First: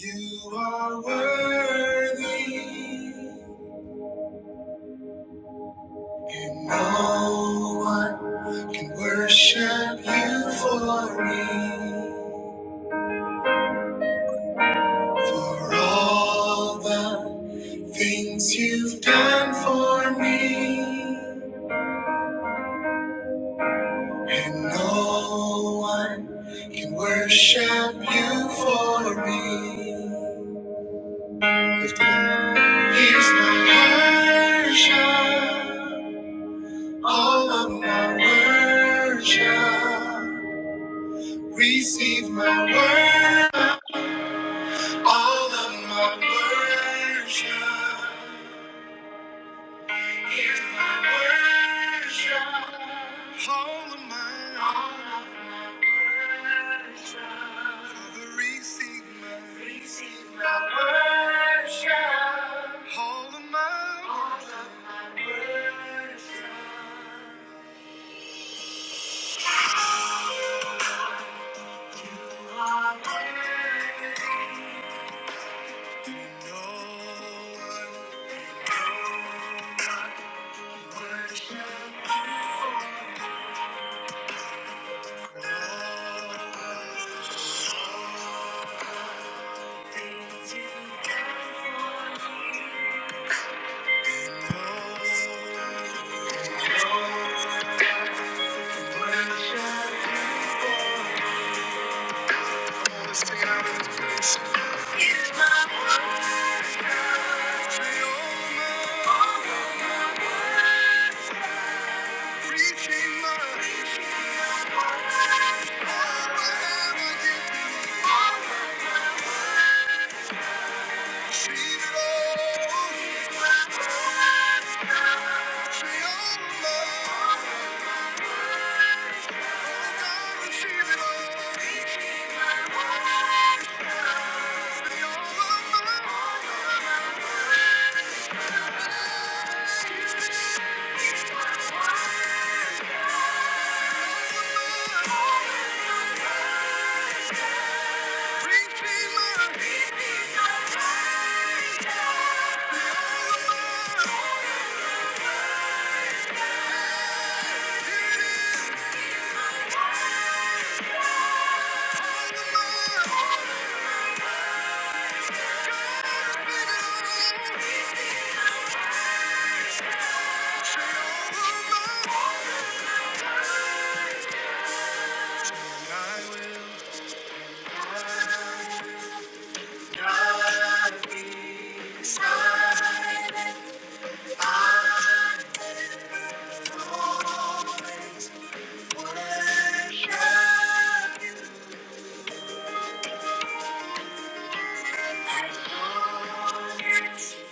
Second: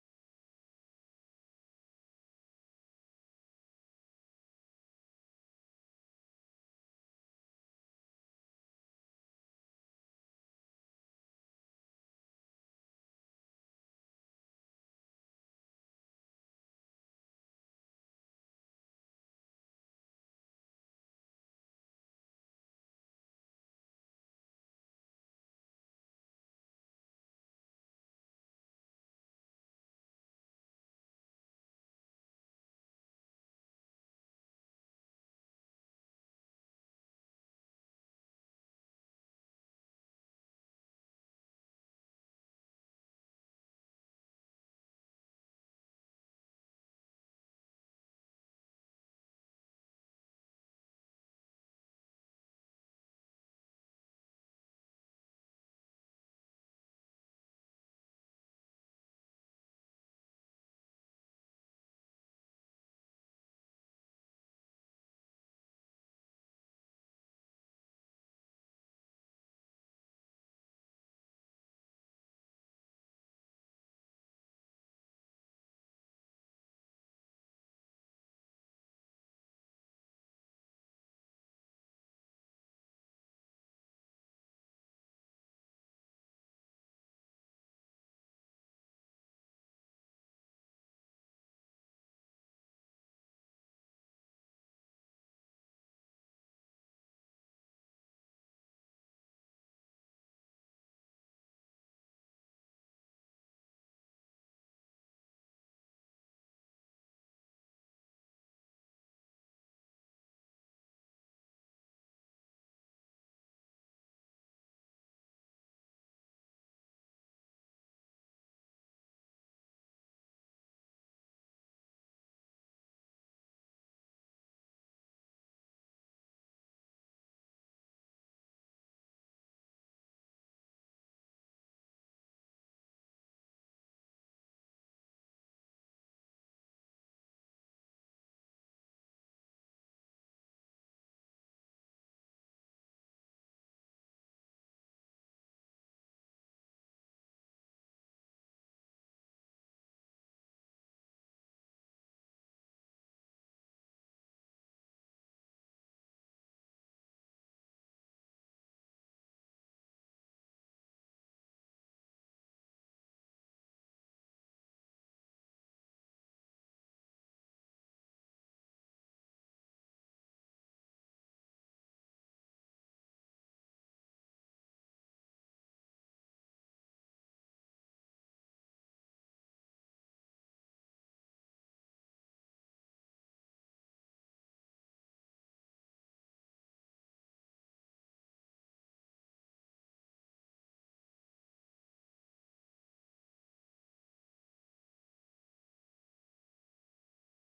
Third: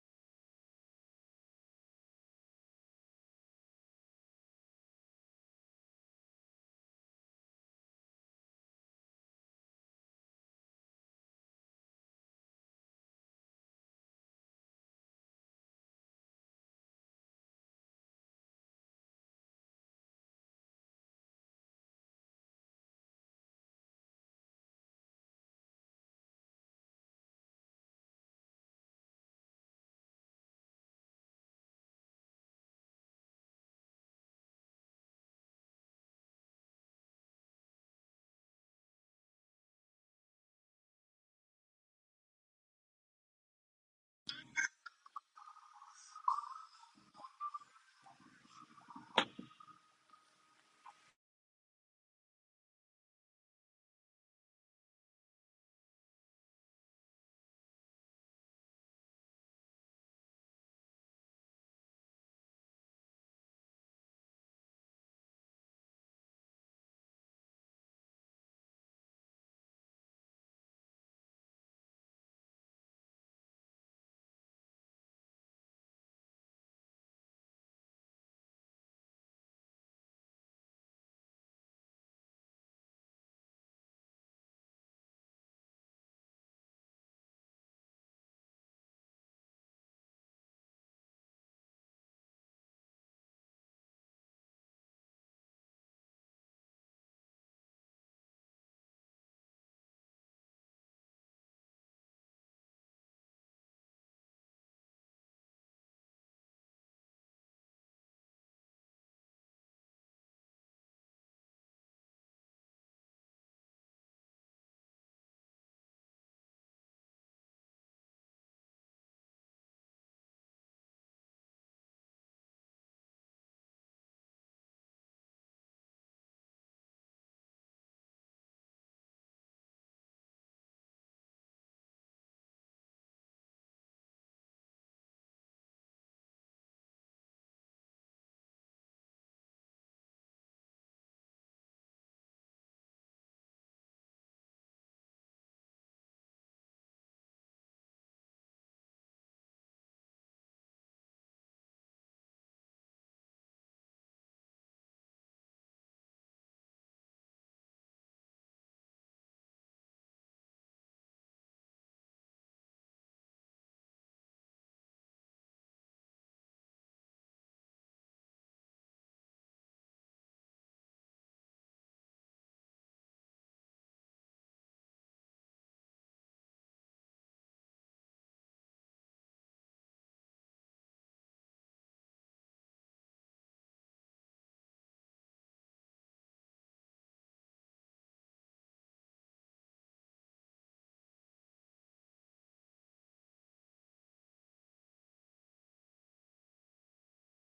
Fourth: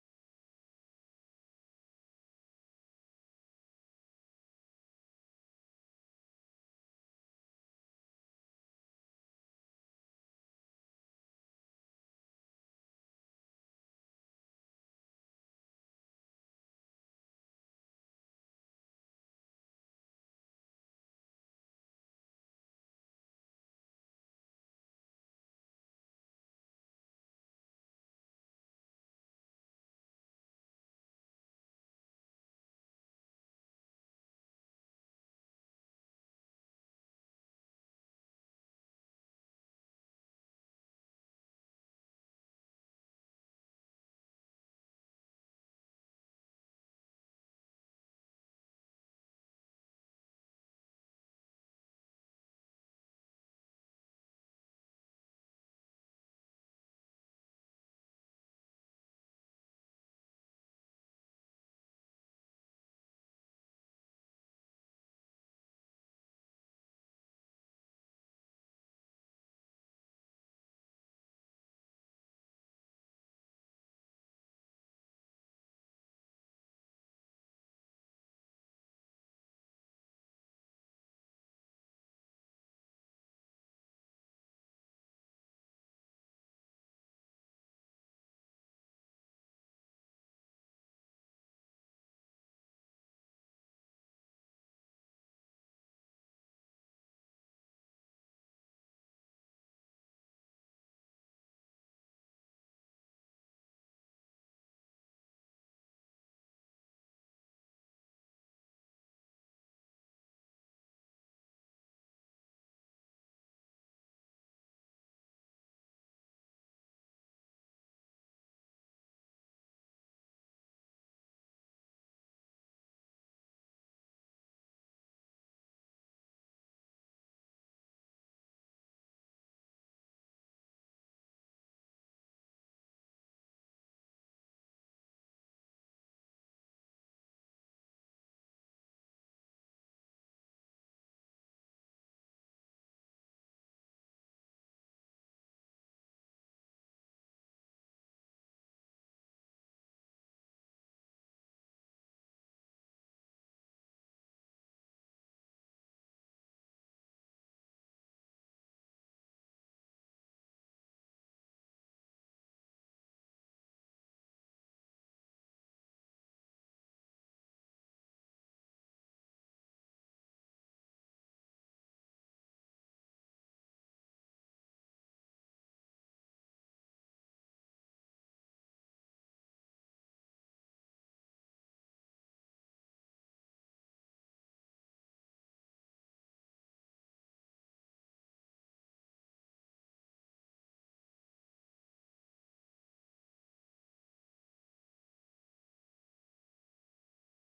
You are worthy, and no one can worship you for me. For all the things you've done for me, And no one can worship you for me. Lift it up. Here's my worship, all of my worship. Receive my worship, all of my worship. My worship, all of my, all of my worship. Receive my Receive my worship. All of my All of my worship. You are worthy. No one worship you. No one to care you. can. No one worship you. Receive it all. of my Inside, I won't worship. Thank you.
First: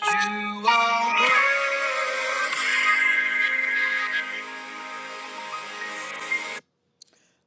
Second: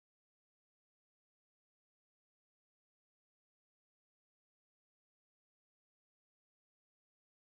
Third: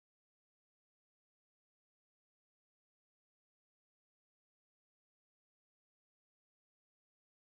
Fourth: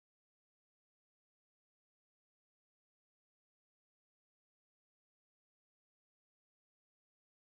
You are worthy.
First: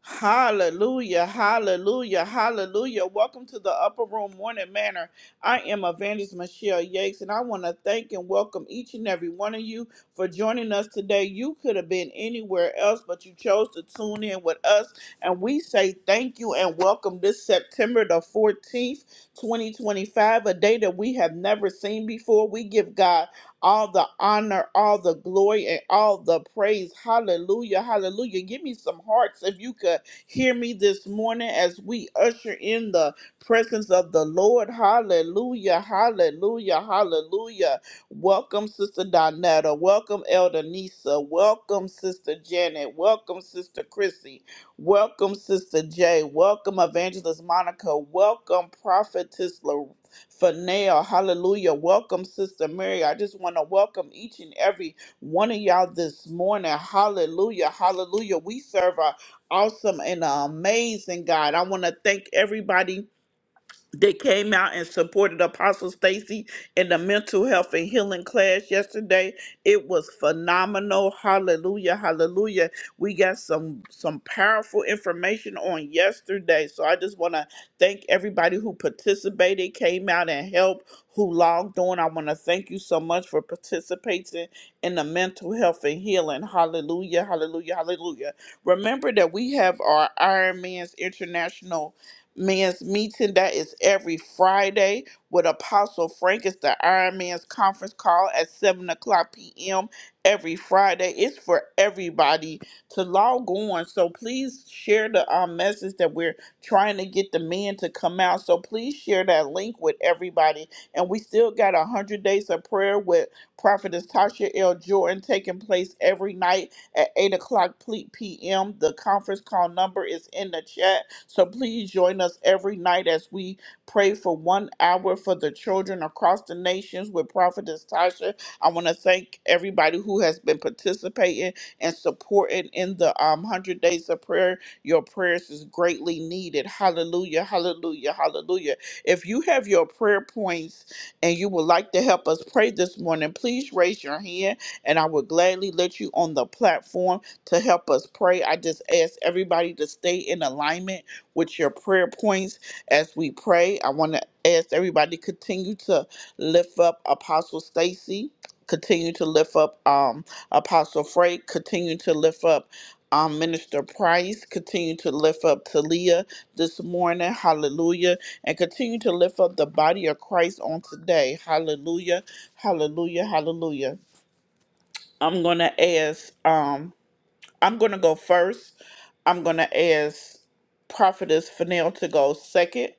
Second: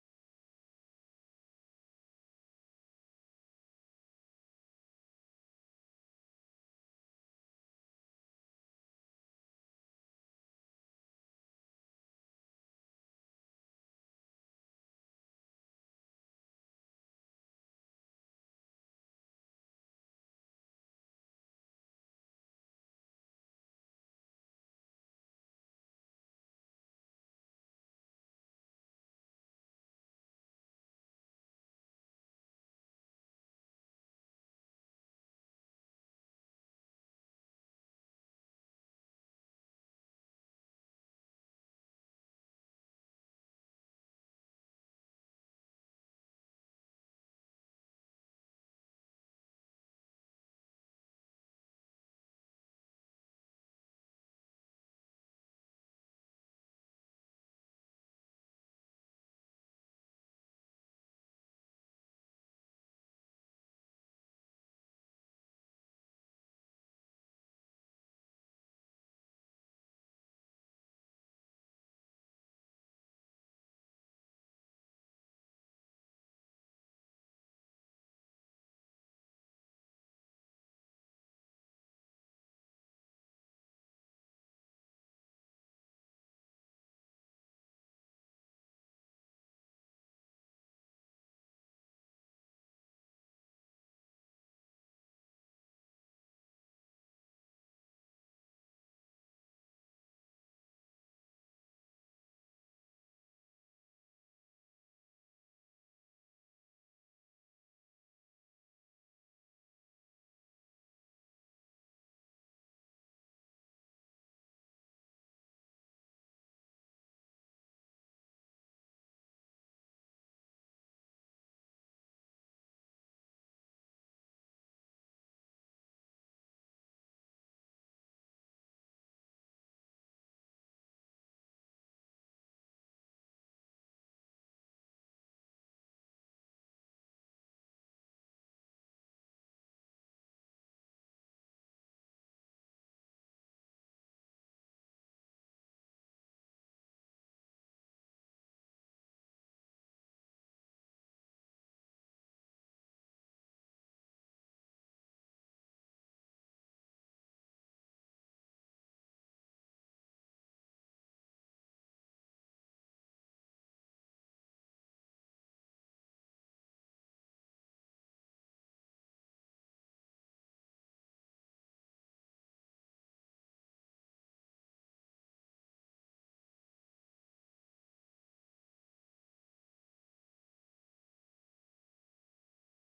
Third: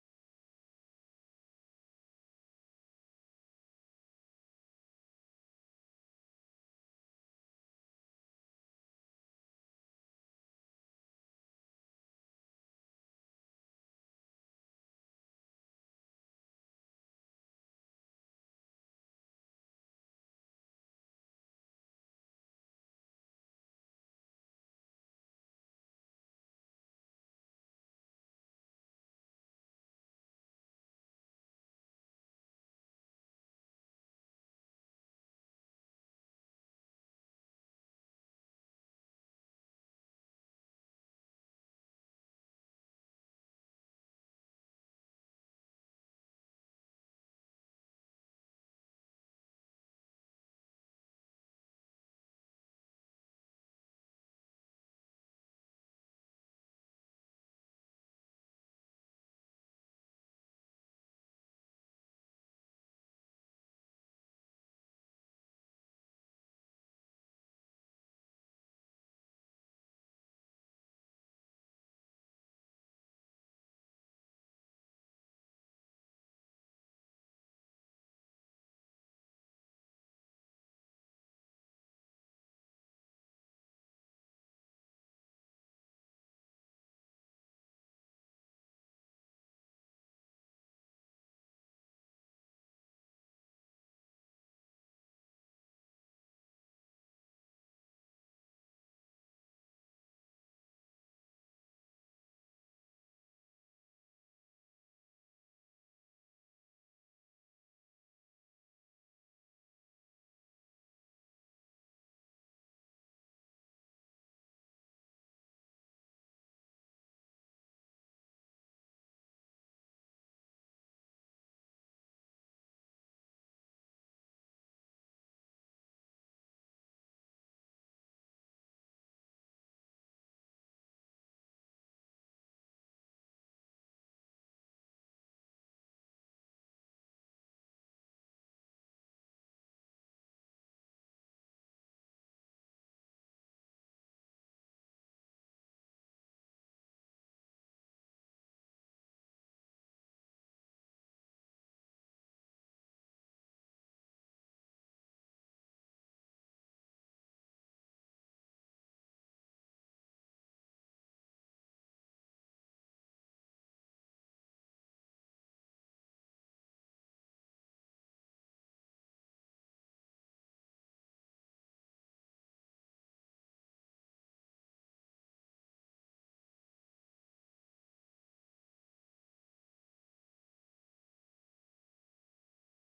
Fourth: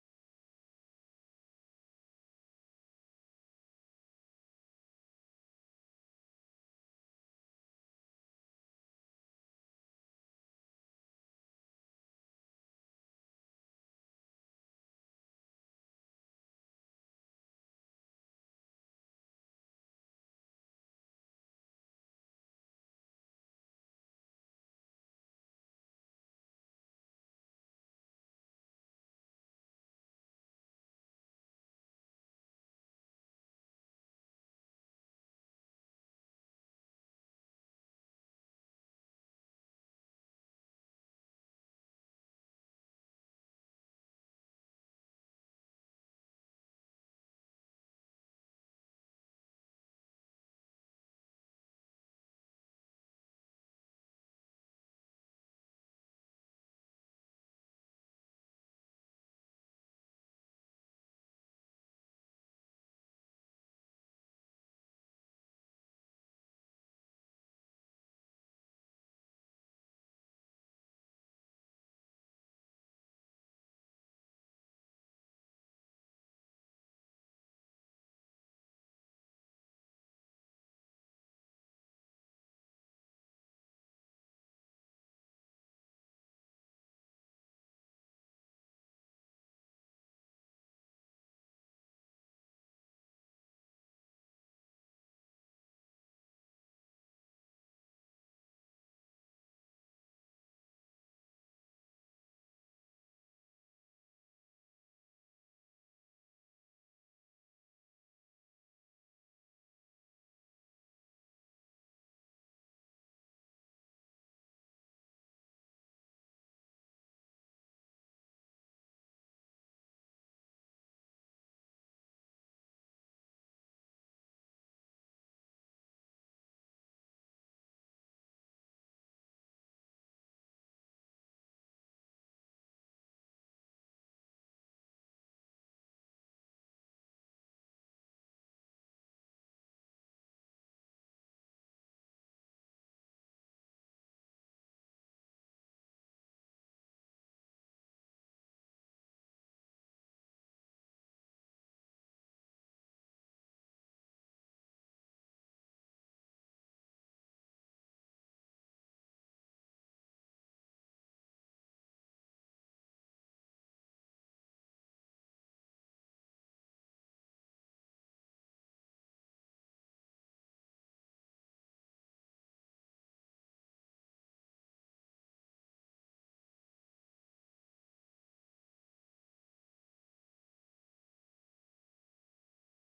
Hallelujah, hallelujah, hallelujah. Welcome to the Upper Room Morning Manor. I am Evangelist Michelle Yates, and I want to thank and welcome each and every one of you for joining us today. You could have been anywhere else, but you chose to tune in with us, and we say thank you and welcome this September the 14th, 2025, a day that we have never seen before. We give God all the honor, all the glory, and all the praise. Hallelujah. Hallelujah. Give me some hearts if you could hear me this morning as we usher in the presence of the Lord. Hallelujah. Hallelujah. Hallelujah. Welcome, Sister Donetta. Welcome, Elder Nisa. Welcome, Sister Janet. Welcome, Sister Chrissy. Welcome, Sister Jay. Welcome, Evangelist Monica. Welcome, Prophetess Loretta for now. Hallelujah. Welcome, Sister Mary. I just want to welcome each and every one of y'all this morning. Hallelujah. Hallelujah. We serve a awesome and a amazing God. I want to thank everybody they came out and supported Apostle Stacy in the mental health and healing class yesterday. It was phenomenal. Hallelujah. Hallelujah. We got some some powerful information on yesterday. So I just want to thank everybody who participated, came out and helped, who logged on. I want to thank you so much for participating in the mental health and healing. Hallelujah. Hallelujah. Hallelujah. Remember that we have our Iron Man's International Man's meeting that is every Friday with Apostle Frank. It's the Iron Man's conference call at 7 o'clock p.m. every Friday. It's for everybody to log on. So please share the um, message that we're trying to get the men to come out. So please share that link with everybody. And we still got 100 days of prayer with Prophetess Tasha L. Jordan taking place every night at 8 o'clock p.m. The conference call number is in the chat. So please join us every night as we pray for one hour for the children across the nations with Prophetess Tasha. I want to thank everybody who has been participating and supporting in the um, 100 Days of Prayer. Your prayers is greatly needed. Hallelujah, hallelujah, hallelujah. If you have your prayer points and you would like to help us pray this morning, please raise your hand and I would gladly let you on the platform to help us pray. I just ask everybody to stay in alignment with your prayer points as we pray. I want to ask everybody to continue to lift up Apostle Stacy, continue to lift up um, Apostle Frank, continue to lift up um, Minister Price, continue to lift up Talia this morning. Hallelujah. And continue to lift up the body of Christ on today. Hallelujah. Hallelujah. Hallelujah. I'm gonna ask. Um, I'm gonna go first. I'm gonna ask Prophetess Fennell to go second.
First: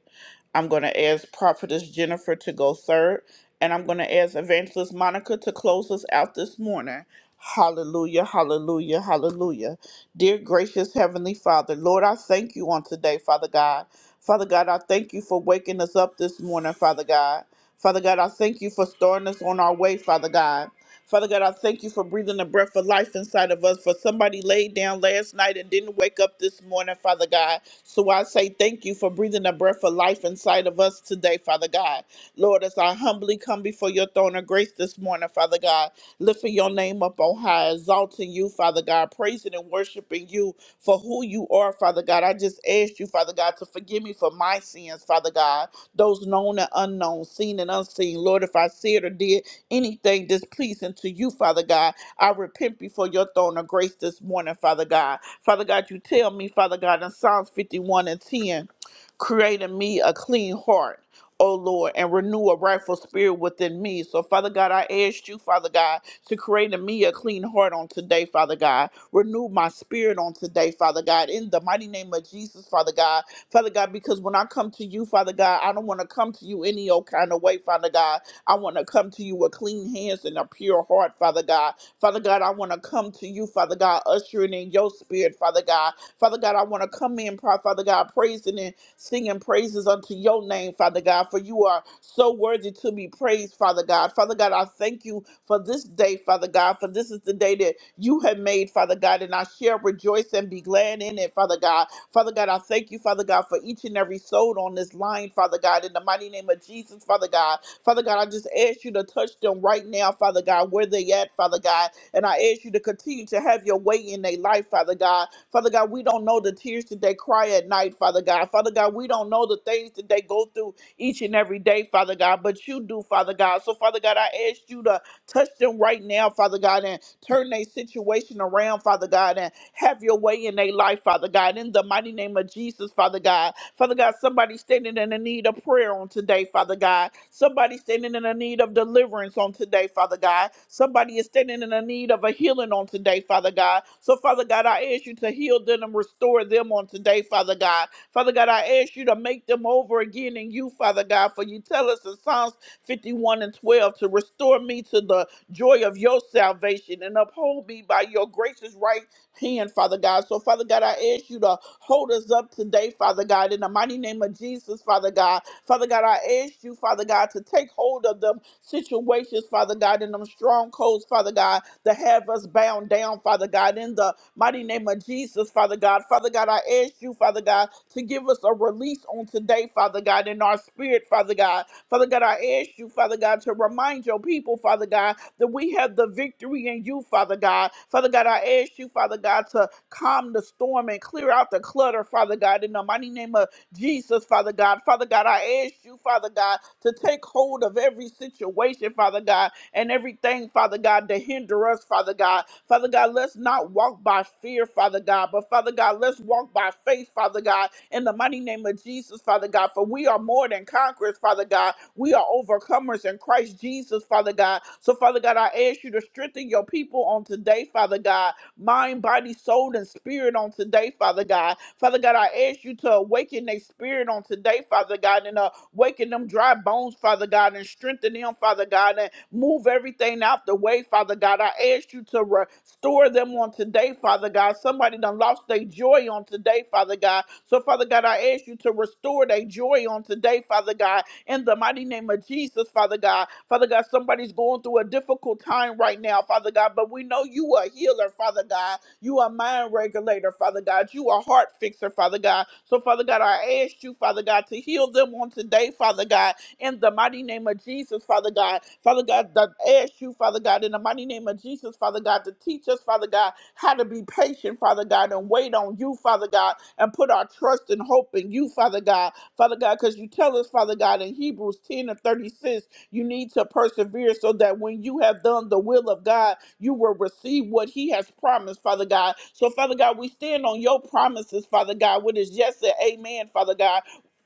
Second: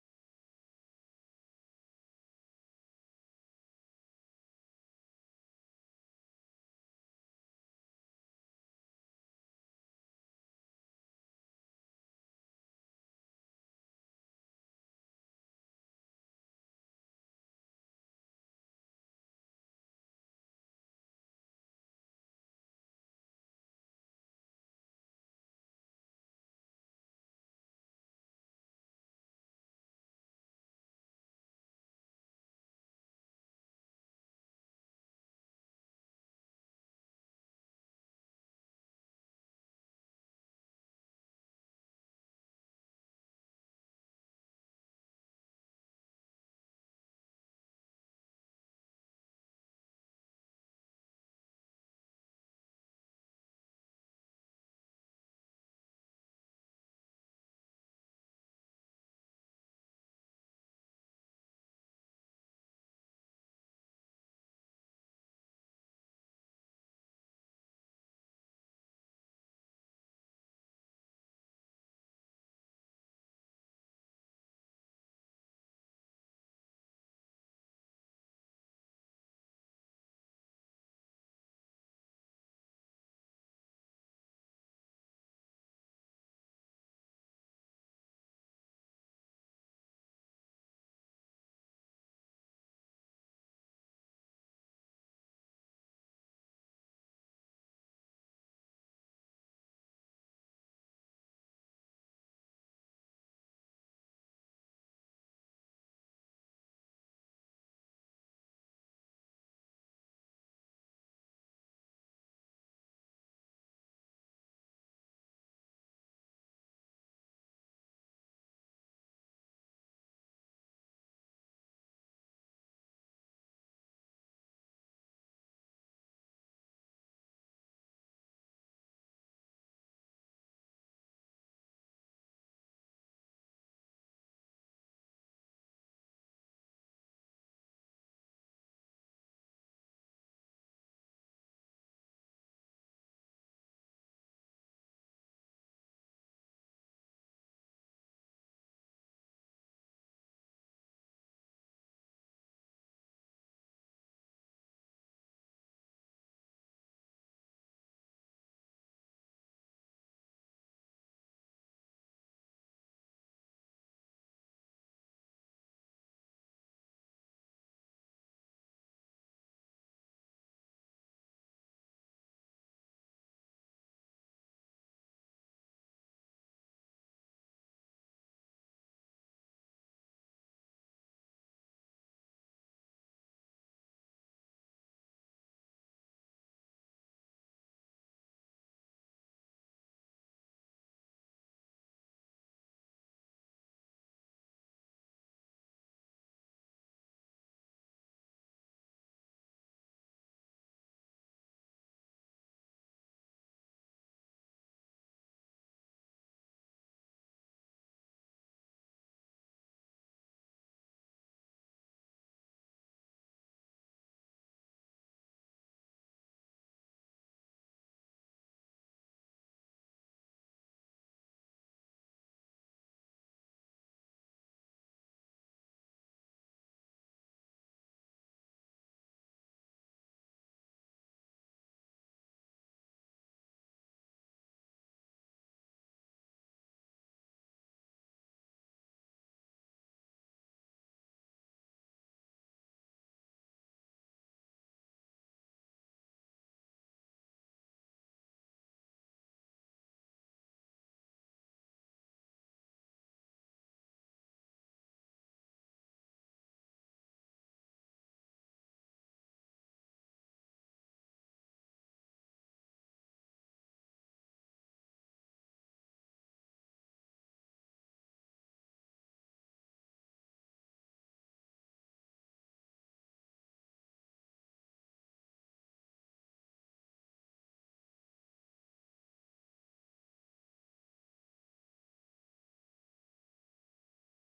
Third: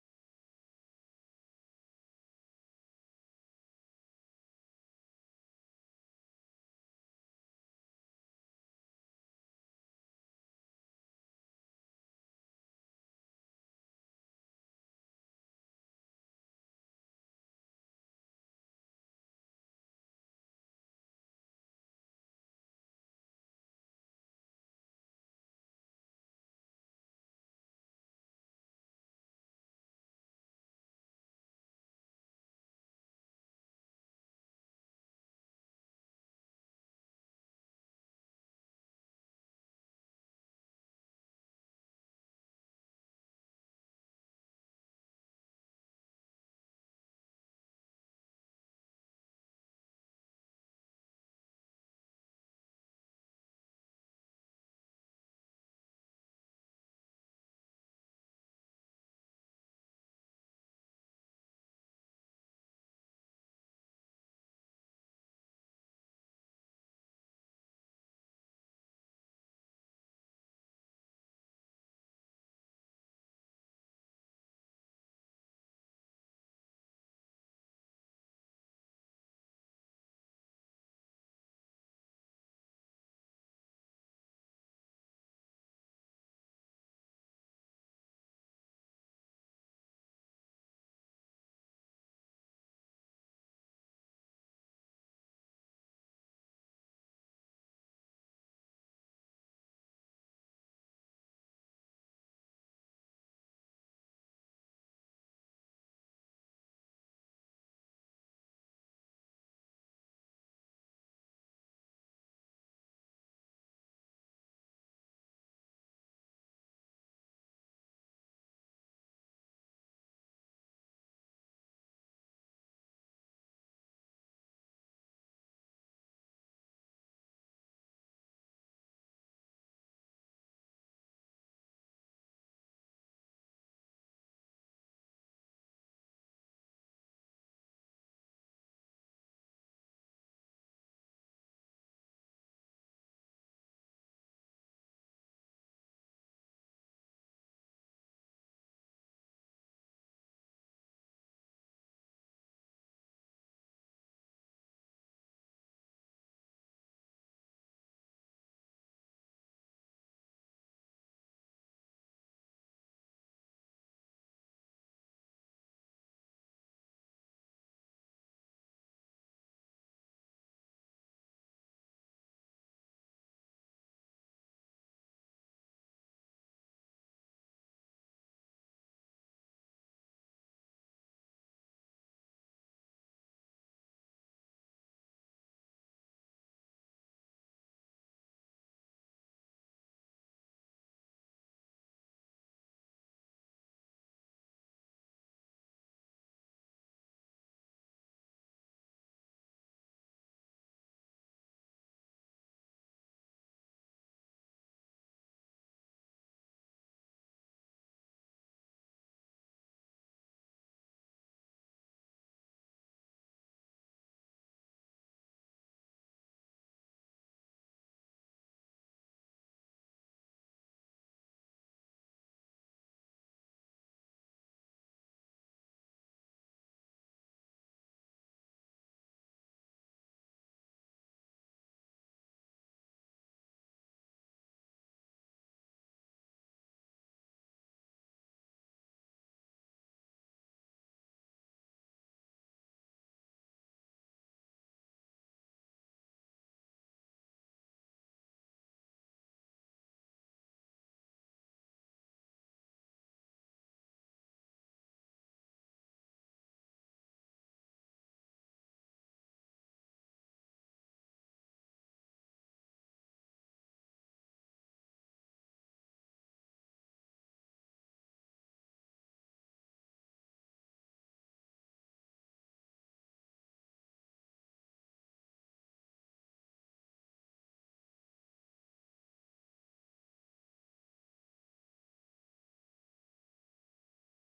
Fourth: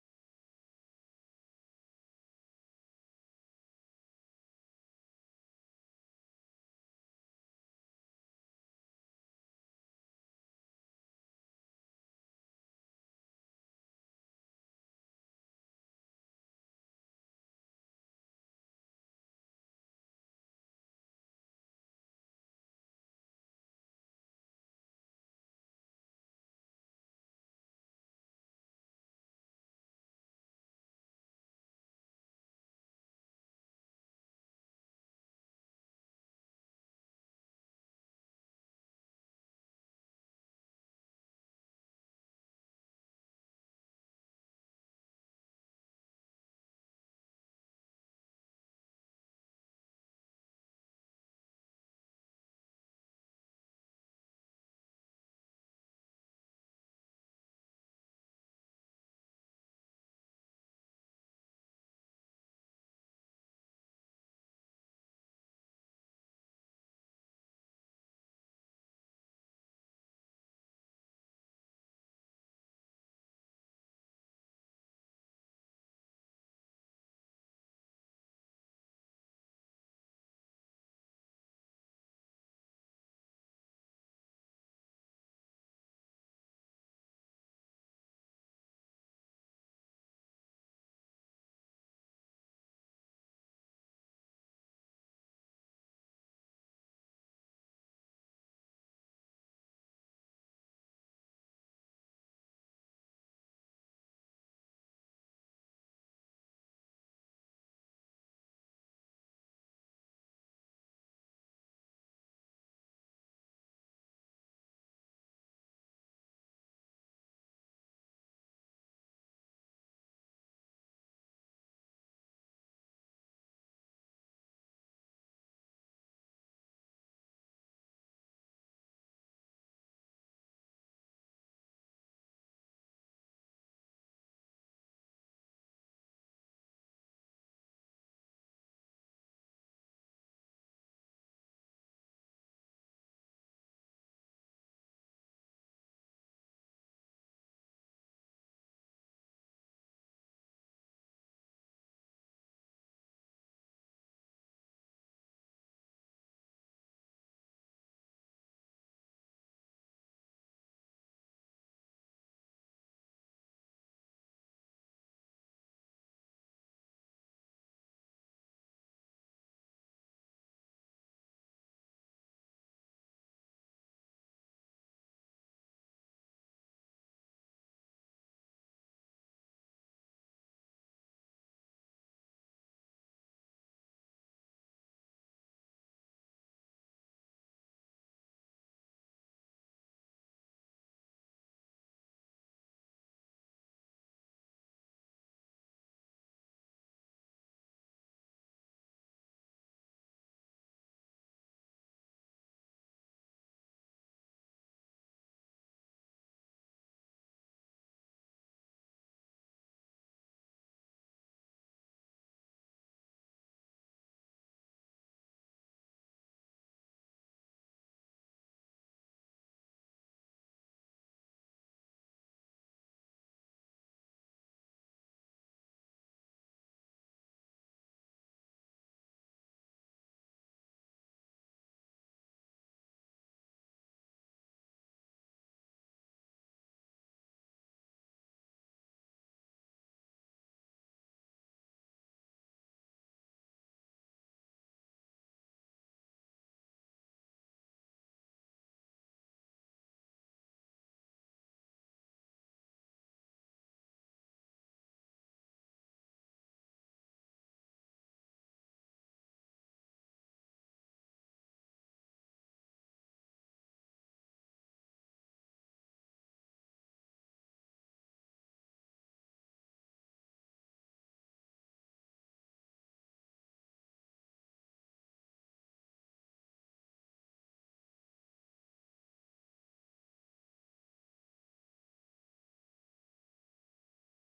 I'm gonna ask Prophetess Jennifer to go third, and I'm gonna ask Evangelist Monica to close us out this morning. Hallelujah, hallelujah, hallelujah. Dear gracious Heavenly Father, Lord, I thank you on today, Father God. Father God, I thank you for waking us up this morning, Father God. Father God, I thank you for starting us on our way, Father God. Father God, I thank you for breathing the breath of life inside of us. For somebody laid down last night and didn't wake up this morning, Father God. So I say thank you for breathing the breath of life inside of us today, Father God. Lord, as I humbly come before your throne of grace this morning, Father God, lifting your name up on high, exalting you, Father God, praising and worshiping you for who you are, Father God. I just ask you, Father God, to forgive me for my sins, Father God, those known and unknown, seen and unseen. Lord, if I said or did anything displeasing to you, Father God. I repent before your throne of grace this morning, Father God. Father God, you tell me, Father God, in Psalms 51 and 10, create in me a clean heart. O Lord, and renew a rightful spirit within me. So, Father God, I ask you, Father God, to create in me a clean heart on today, Father God. Renew my spirit on today, Father God, in the mighty name of Jesus, Father God. Father God, because when I come to you, Father God, I don't want to come to you any old kind of way, Father God. I want to come to you with clean hands and a pure heart, Father God. Father God, I want to come to you, Father God, ushering in your spirit, Father God. Father God, I want to come in, pra- Father God, praising and singing praises unto your name, Father God, for you are so worthy to be praised, Father God. Father God, I thank you for this day, Father God, for this is the day that you have made, Father God, and I shall rejoice and be glad in it, Father God. Father God, I thank you, Father God, for each and every soul on this line, Father God, in the mighty name of Jesus, Father God. Father God, I just ask you to touch them right now, Father God, where they at, Father God. And I ask you to continue to have your way in their life, Father God. Father God, we don't know the tears that they cry at night, Father God. Father God, we don't know the things that they go through each and every day, Father God, but you do, Father God. So, Father God, I ask you to touch them right now, Father God, and turn their situation around, Father God. and. Have your way in their life, Father God. In the mighty name of Jesus, Father God. Father God, somebody standing in the need of prayer on today, Father God. Somebody standing in the need of deliverance on today, Father God. Somebody is standing in the need of a healing on today, Father God. So, Father God, I ask you to heal them and restore them on today, Father God. Father God, I ask you to make them over again in you, Father God. For you tell us in Psalms 51 and 12 to restore me to the joy of your salvation and uphold me by your gracious right hand, Father God. So, Father God, I ask you to hold us up today, Father God, in the mighty name of Jesus, Father God. Father God, I ask you, Father God, to take hold of them situations, Father God, and them strongholds, Father God, that have us bound down, Father God, in the mighty name of Jesus, Father God. Father God, I ask you, Father God, to give us a release on today, Father God, in our spirit, Father God. Father God, I ask you, Father God, to remind your people, Father God, that we have the victory in you, Father God. Father God, I ask you, Father God, to calm the storm and clear out the clutter, Father God, in the mighty name of Jesus, Father God. Father God, I ask you, Father God, to take hold of every situation, Father God, and everything, Father God, to hinder us, Father God. Father God, let's not walk by fear, Father God, but Father God, let's walk by faith, Father God, in the mighty name of Jesus, Father God. For we are more than conquerors, Father God. We are overcomers in Christ Jesus, Father God. So, Father God, I ask you to strengthen your people on today, Father God, mind, body, soul, and spirit on today, Father God. Father God, I ask you to awaken their spirit on today, Father God, and uh, waking them dry bones, Father God, and strengthen them, Father God, and move everything out the way, Father God. I ask you to restore them on today, Father God. Somebody done lost their joy on today, Father God. So, Father God, I ask you to restore their joy on today, Father God God, in the mighty name of Jesus, Father God. Father God, somebody's going through a difficult time right now, Father God, but we know you are a healer, Father God. You are a mind regulator, Father God. You are a heart fixer, Father God. So, Father God, I ask you, Father God, to heal them on today, Father God, in the mighty name of Jesus, Father God. Father God, I ask you, Father God, in the mighty name of Jesus, Father God, to teach us, Father God, how to be patient, Father God, and wait on you, Father God, and put our trust and hope in you, Father God. Father God, because you tell us, Father God, in Hebrews 10 and 36, you need to persevere so that when you have done the will of God, you will receive what He has promised, Father God. So, Father God, we stand on your promises, Father God, what is yes and amen, Father God.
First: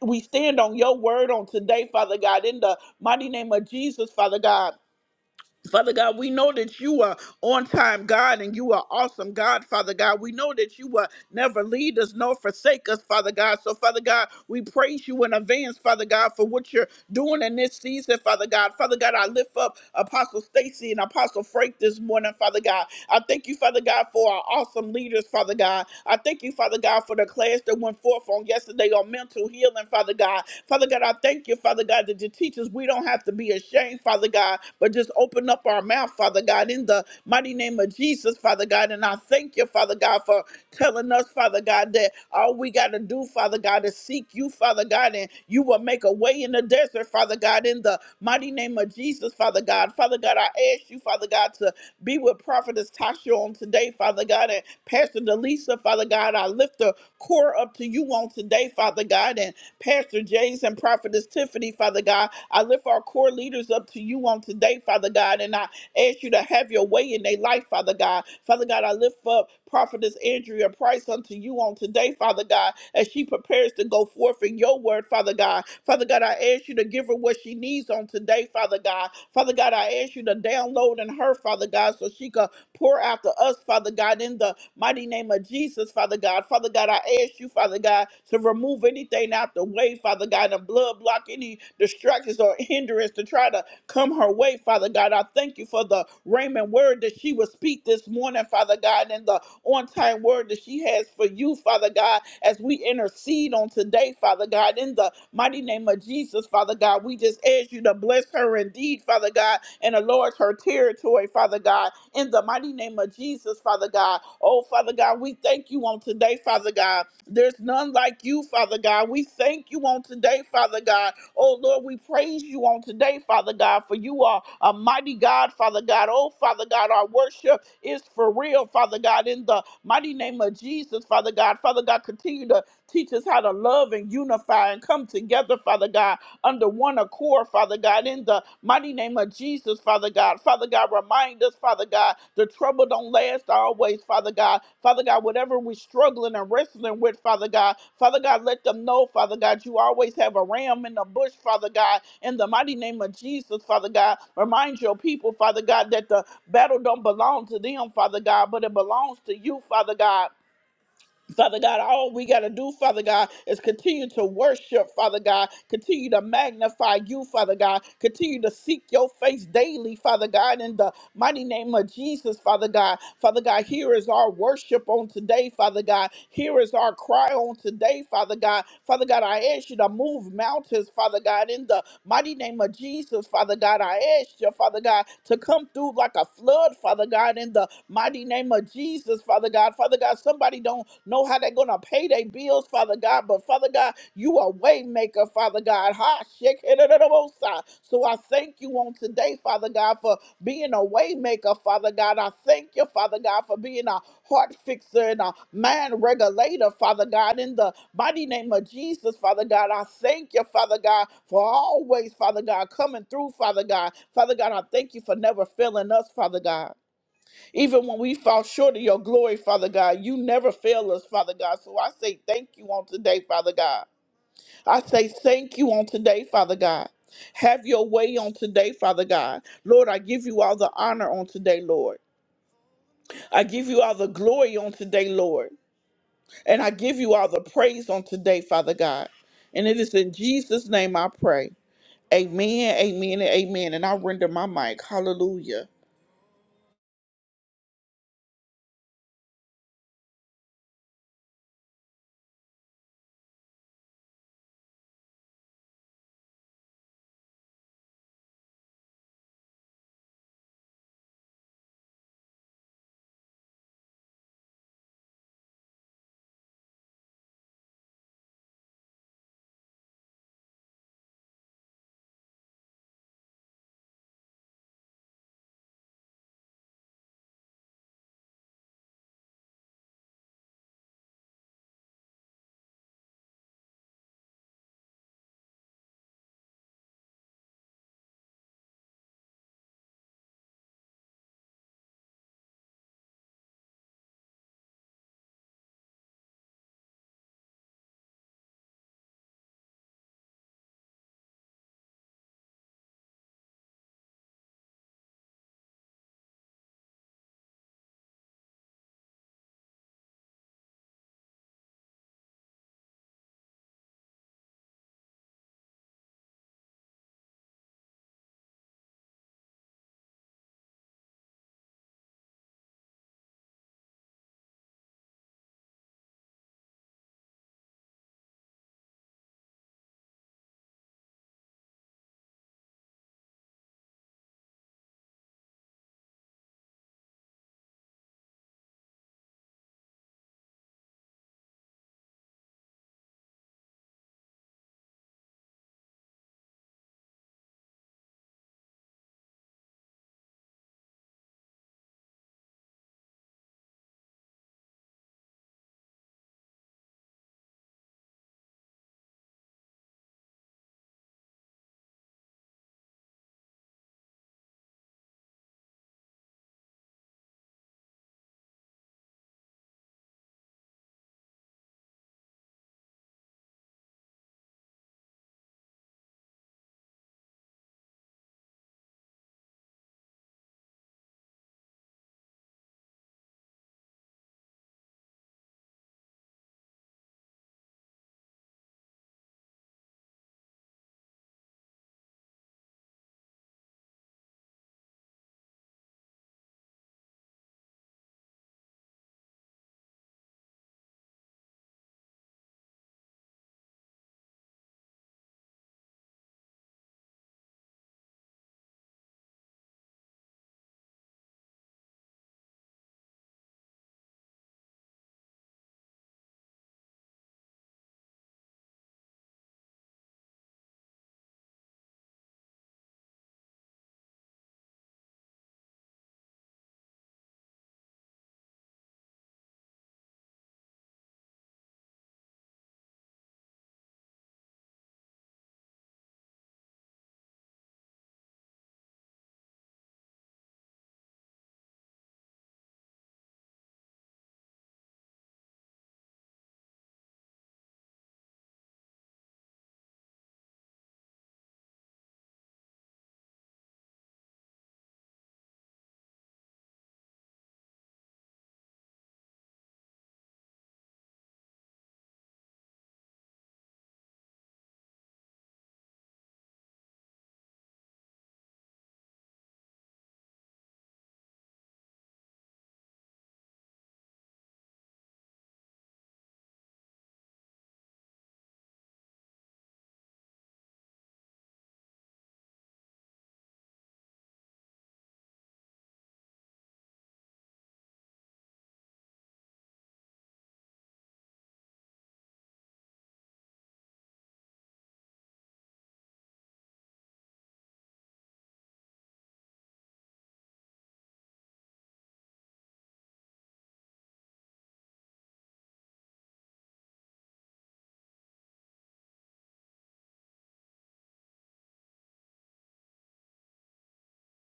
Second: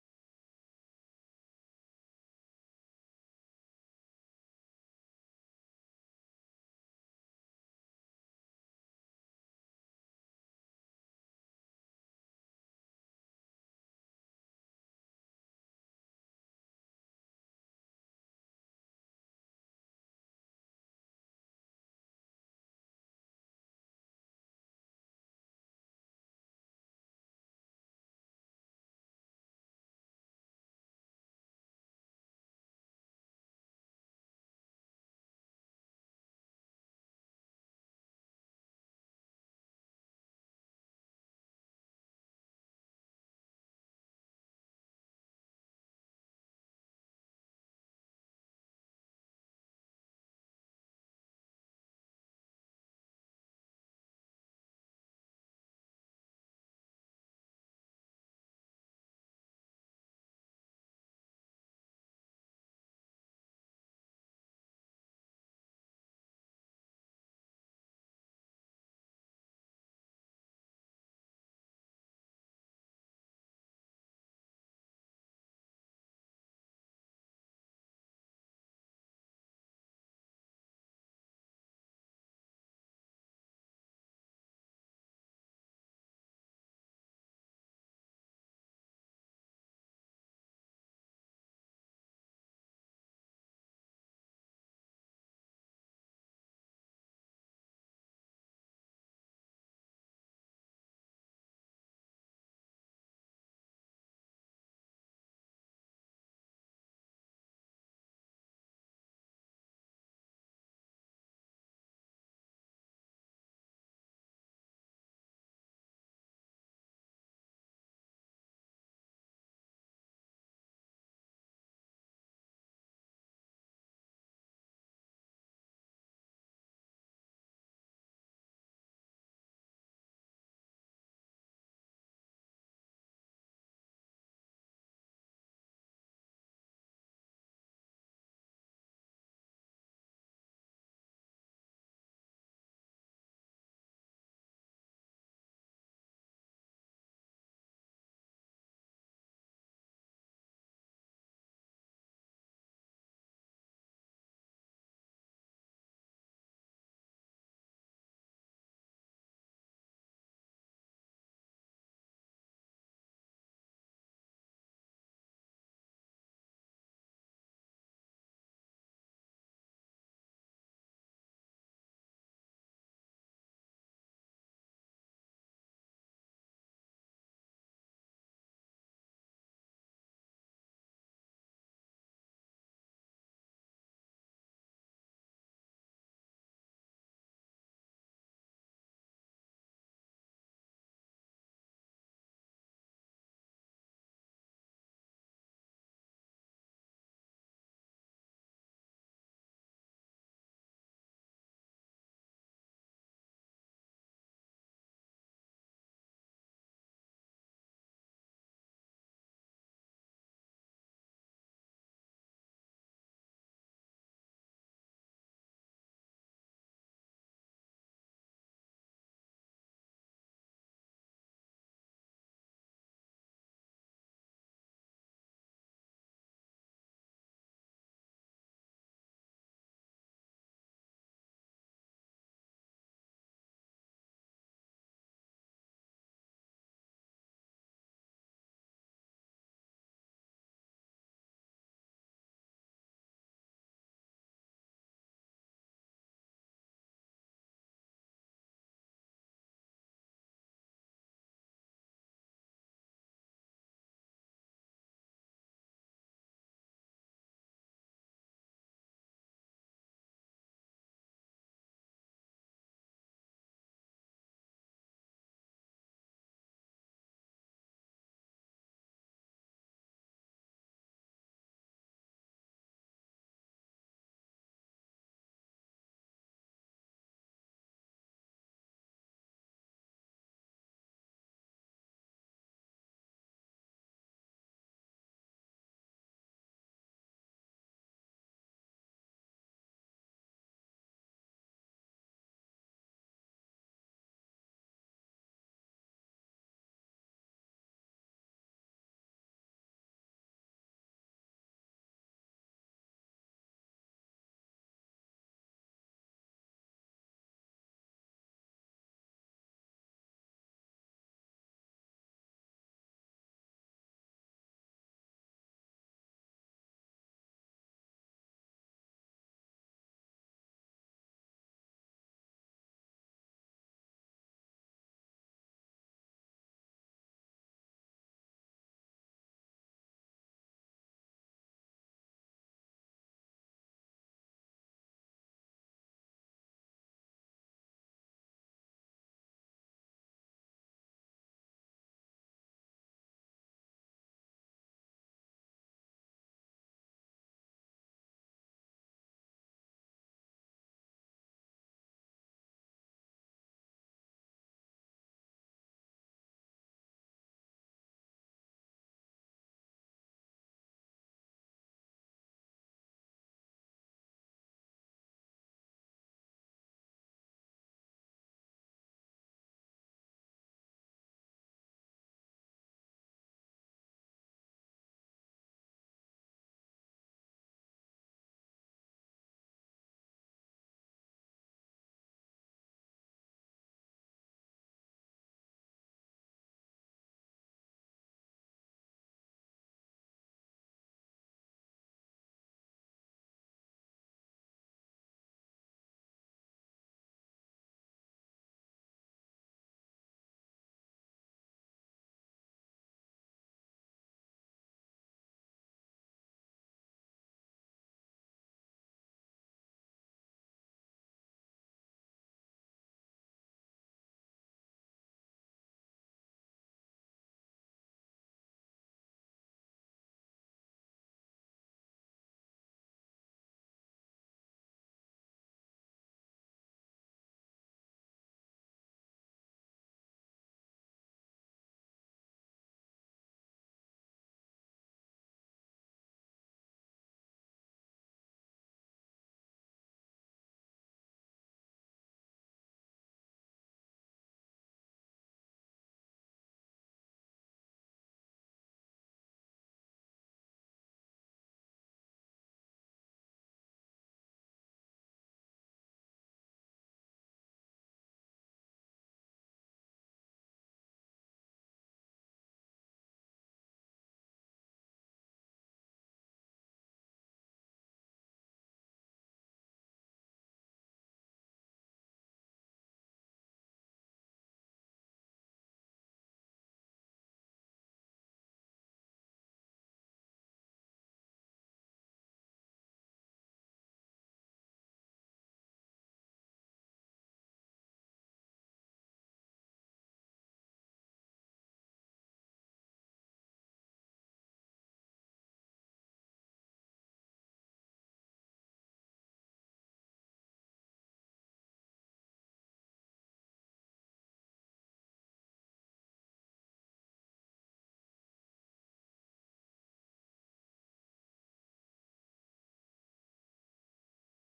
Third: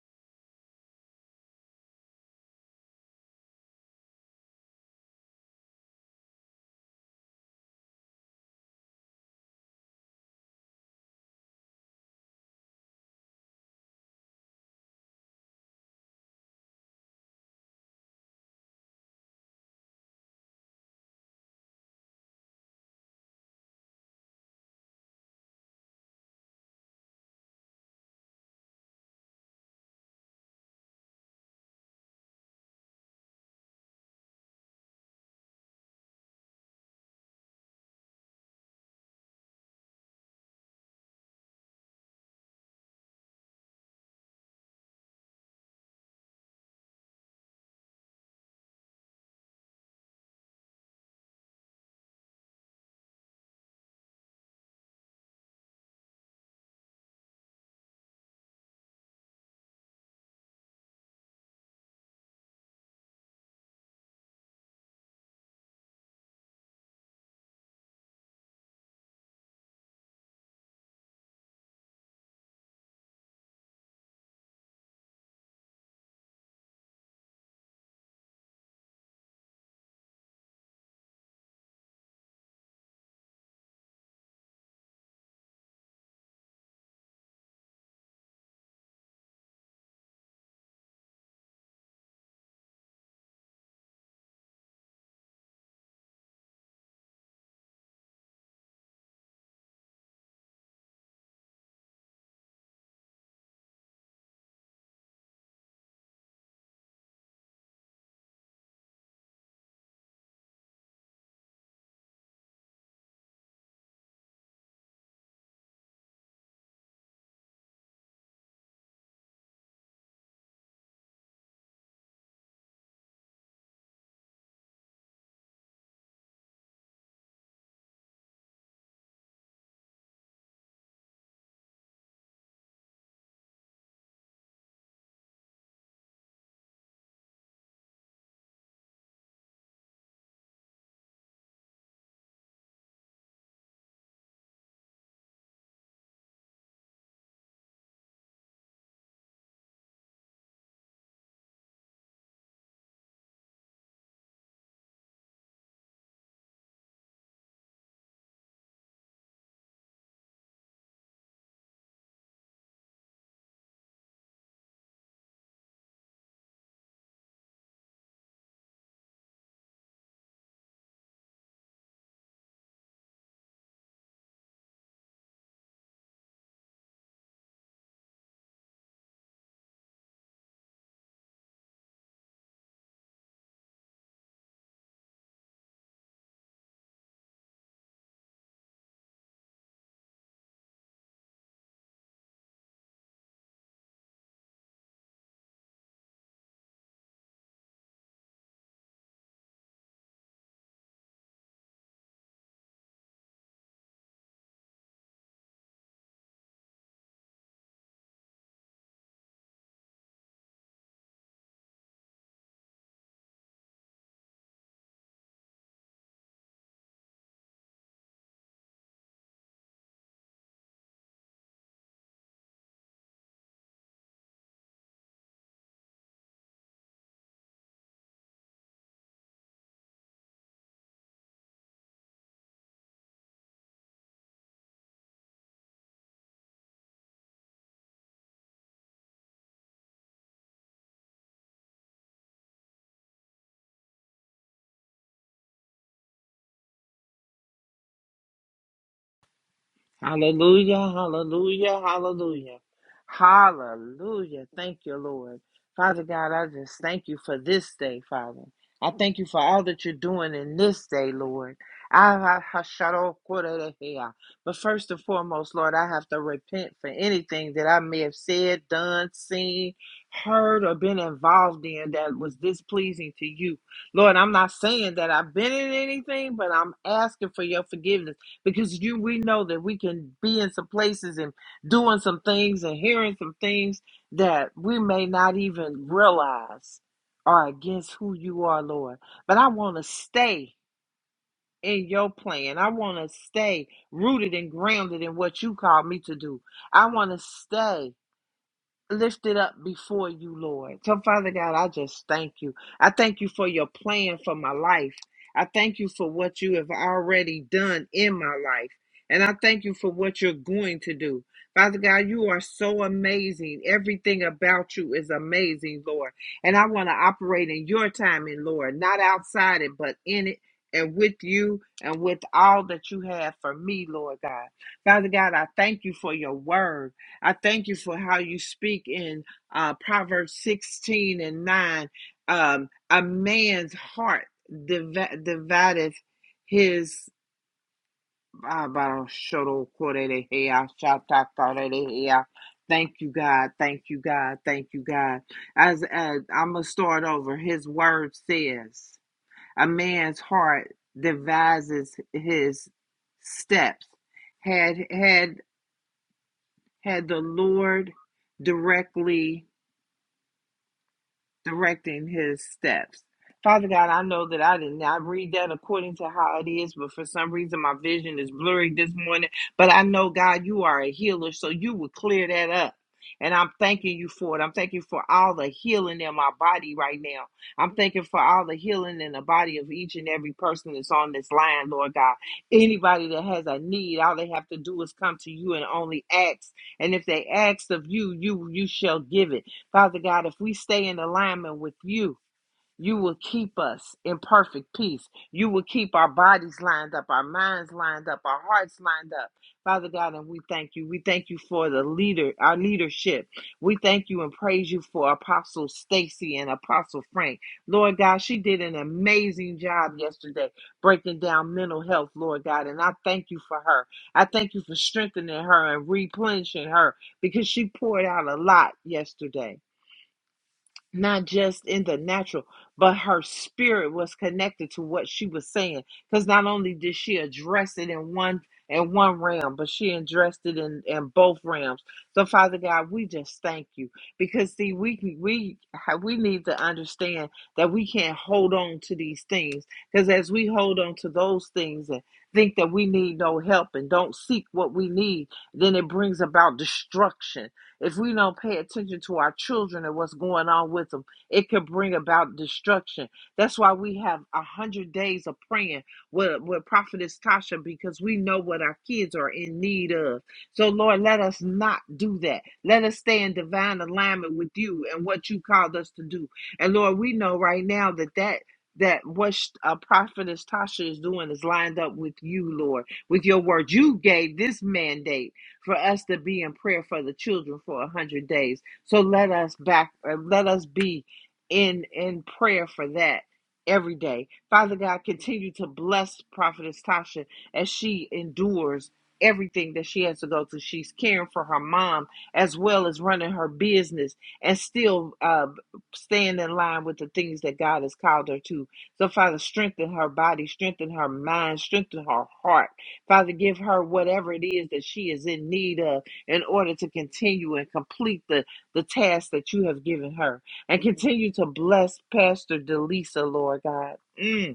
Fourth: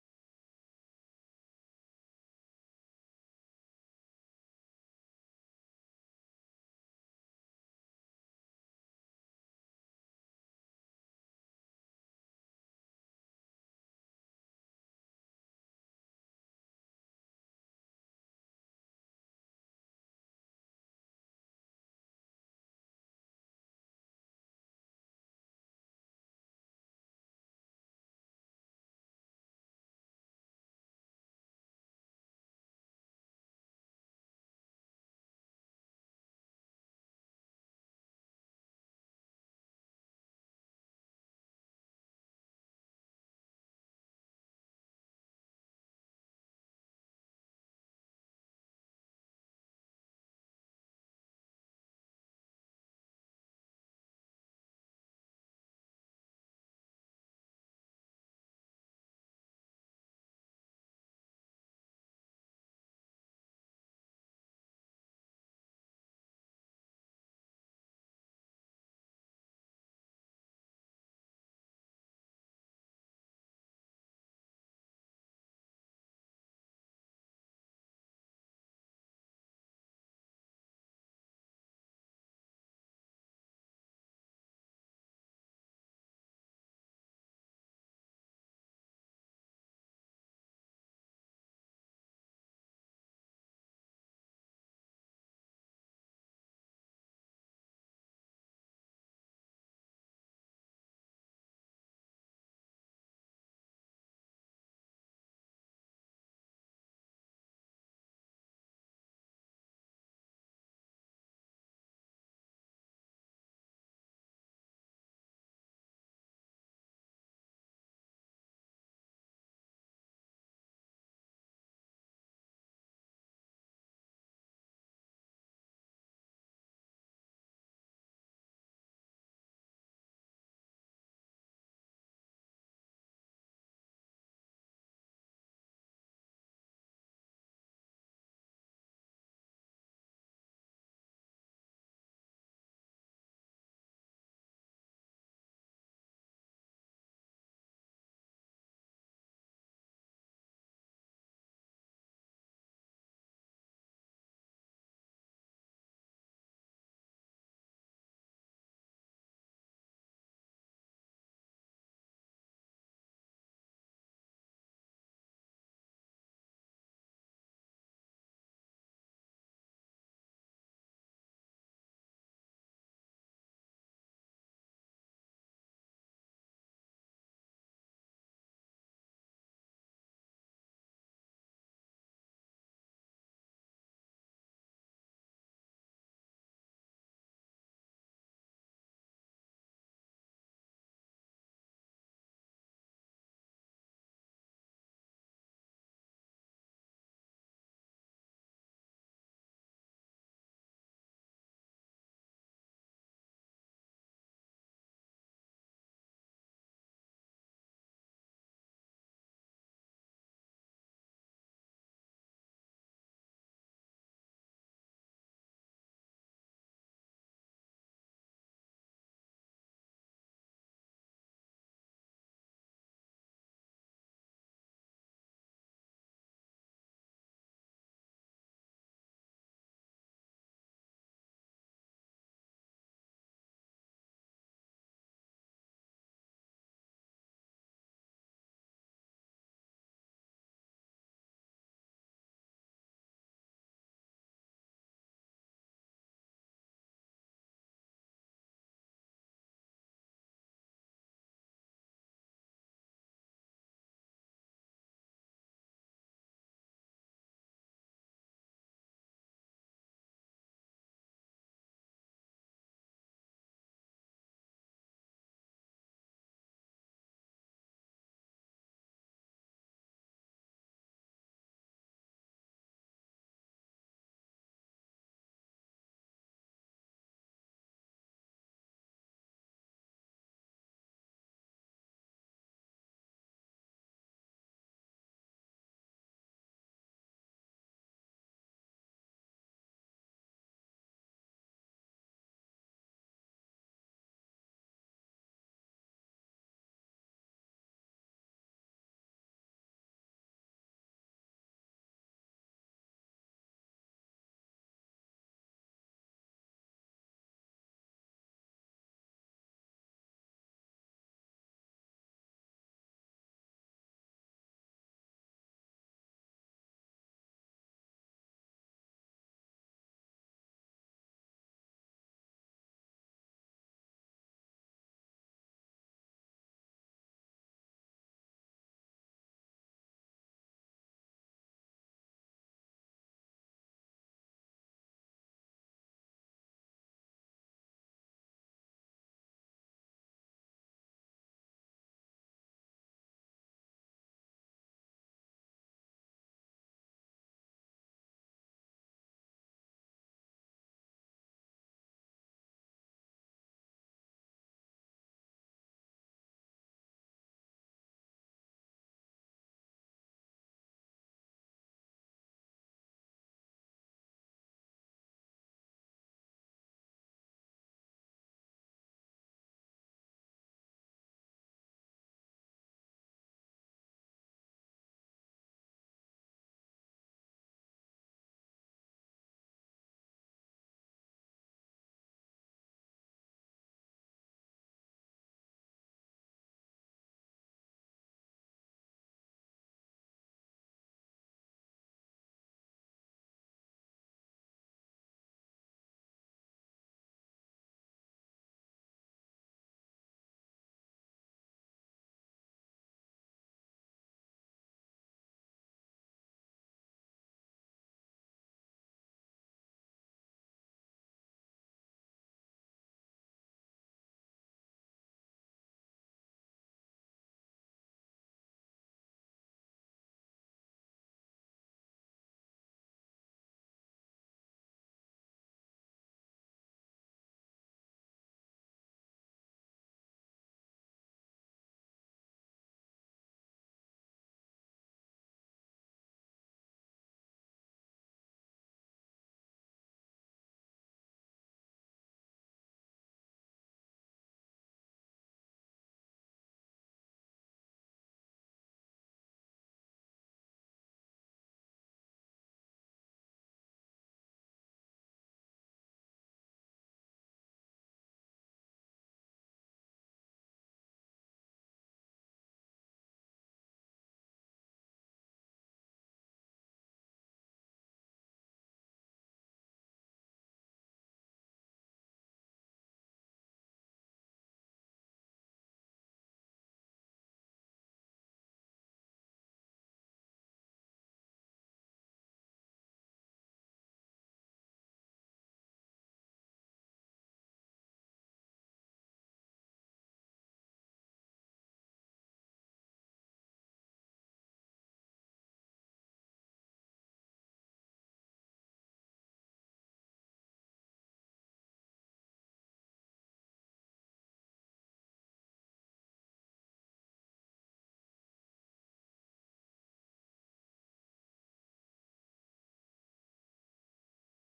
We stand on your word on today, Father God, in the mighty name of Jesus, Father God. Father God, we know that you are on time, God, and you are awesome, God, Father God. We know that you will never lead us nor forsake us, Father God. So, Father God, we praise you in advance, Father God, for what you're doing in this season, Father God. Father God, I lift up Apostle Stacy and Apostle Frank this morning, Father God. I thank you, Father God, for our awesome leaders, Father God. I thank you, Father God, for the class that went forth on yesterday on mental healing, Father God. Father God, I thank you, Father God, that your teachers, we don't have to be ashamed, Father God, but just open up our mouth, Father God, in the mighty name of Jesus, Father God. And I thank you, Father God, for telling us, Father God, that all we got to do, Father God, is seek you, Father God, and you will make a way in the desert, Father God, in the mighty name of Jesus, Father God. Father God, I ask you, Father God, to be with Prophetess Tasha on today, Father God, and Pastor Delisa, Father God. I lift the core up to you on today, Father God, and Pastor James and Prophetess Tiffany, Father God. I lift our core leaders up to you on today, Father God, and I Ask you to have your way in their life, Father God. Father God, I lift up Prophetess Andrea Price unto you on today, Father God, as she prepares to go forth in your word, Father God. Father God, I ask you to give her what she needs on today, Father God. Father God, I ask you to download in her, Father God, so she can pour out to us, Father God, in the mighty name of Jesus, Father God. Father God, I ask you, Father God, to remove anything out the way, Father God, and blood block any distractions or hindrance to try to come her way, Father God. I thank you for the Raymond word that she will speak this morning, Father God, and the on time word that she has for you, Father God, as we intercede on today, Father God, in the mighty name of Jesus, Father God. We just ask you to bless her indeed, Father God, and enlarge her territory, Father God, in the mighty name of Jesus, Father God. Oh, Father God, we thank you on today, Father God. There's none like you, Father God. We thank you on today, Father God Oh Lord, we praise you on today, Father God, for you are a mighty God, Father God. Oh Father God, our worship is for real, Father God, in the mighty name of Jesus, Father God. Father God, continue to teach us how to love and unify and come together, Father God under one accord, Father God, in the mighty name of Jesus, Father God. Father God, remind us, Father God, the trouble don't last always, Father God. Father God, whatever we're struggling and wrestling with, Father God, Father God, let them know, Father God, you always have a ram in the bush, Father God, in the mighty name of Jesus, Father God. Remind your people, Father God, that the battle don't belong to them, Father God, but it belongs to you, Father God. Father God, all we got to do, Father God, is continue to worship, Father God, continue to magnify you, Father God, continue to seek your face daily, Father God, in the mighty name of Jesus, Father God. Father God, here is our worship on today, Father God. Here is our cry on today, Father God. Father God, I ask you to move mountains mountains, Father God, in the mighty name of Jesus, Father God. I ask you, Father God, to come through like a flood, Father God, in the mighty name of Jesus, Father God. Father God, somebody don't know how they're gonna pay their bills, Father God, but Father God, you are way maker, Father God. Ha shake it at the most high. So I thank you on today, Father God, for being a way maker, Father God. I thank you, Father God, for being a heart fixer and a mind regulator, Father God, in the mighty name of Jesus, Father God. I thank you, Father God, for always, Father God, coming through, Father God. Father God, I thank you for never failing us, Father God. Even when we fall short of your glory, Father God, you never fail us, Father God. So I say thank you on today, Father God. I say thank you on today, Father God. Have your way on today, Father God. Lord, I give you all the honor on today, Lord. I give you all the glory on today, Lord. And I give you all the praise on today, Father God. And it is in Jesus' name I pray. Amen, amen, and amen. And I render my mic. Hallelujah. Hallelujah, hallelujah, hallelujah. Hallelujah. Thank you, Lord. Father God, I just thank you for this day, Father. I thank you for all that you're doing in this day, Lord. I- I- I shout out, "Kore But first and foremost, Lord, I have to repent for anything that I may have said, done, seen, heard, or been involved in that was displeasing to you. Lord, I'm not saying that I've been in anything, but I'm asking for your forgiveness because you we know that we can be in some places and doing some things and hearing some things that we may not even realize are against who you are, Lord. But I want to stay in your plan. I want to stay rooted and grounded in what you called me to do. I want to stay lifted up before you, Lord. So, Father God, I just thank you. I thank you for your plan for my life. I thank you for what you have already done in my life. And I thank you for what you're going to do. Father God, you are so amazing. Everything about you is amazing, Lord. And I want to operate in your timing, Lord, not outside it, but in it and with you and with all that you have for me, Lord God. Father God, I thank you for your word. I thank you for how you speak in uh, Proverbs 16 and 9. Um, a man's heart div- divideth his. ah, Thank you, God. Thank you, God. Thank you, God. As, as I'm going to start over, his word says, A man's heart devises his steps. Had, had, had the Lord directly directing his steps. Father God, I know that I did not read that according to how it is, but for some reason my vision is blurry this morning. But I know, God, you are a healer, so you will clear that up. And I'm thanking you for it. I'm thanking you for all the healing in my body right now. I'm thanking for all the healing in the body of each and every person that's on this line, Lord God. Anybody that has a need, all they have to do is come to you and only ask. And if they ask of you, you you shall give it. Father God, if we stay in alignment with you, you will keep us in perfect peace. You will keep our bodies lined up, our minds lined up, our hearts lined up. Father God, and we thank you. We thank you for the leader, our leadership. We thank you and praise you for Apostle Stacy and Apostle Frank. Lord God, she did an amazing job yesterday breaking down mental health, Lord God, and I thank you for her. I thank you for strengthening her and replenishing her because she poured out a lot yesterday not just in the natural, but her spirit was connected to what she was saying. Because not only did she address it in one in one realm, but she addressed it in, in both realms. So Father God, we just thank you because see, we we we need to understand that we can't hold on to these things because as we hold on to those things and think that we need no help and don't seek what we need, then it brings about destruction if we don't pay attention to our children and what's going on with them, it could bring about destruction. That's why we have a hundred days of praying with, with Prophetess Tasha because we know what our kids are in need of. So, Lord, let us not do that. Let us stay in divine alignment with you and what you called us to do. And Lord, we know right now that that that what uh, prophetess Tasha is doing is lined up with you, Lord, with your word. You gave this mandate for us to be in prayer for the children for a hundred days. So let us back, uh, let us be in in prayer for that every day. Father God, continue to bless Prophetess Tasha as she endures everything that she has to go through. She's caring for her mom as well as running her business and still uh, staying in line with the things that God has called her to. So, Father, strengthen her body, strengthen her mind, strengthen her heart Father, give her whatever it is that she is in need of in order to continue and complete the, the task that you have given her. And continue to bless Pastor Delisa, Lord God. Mm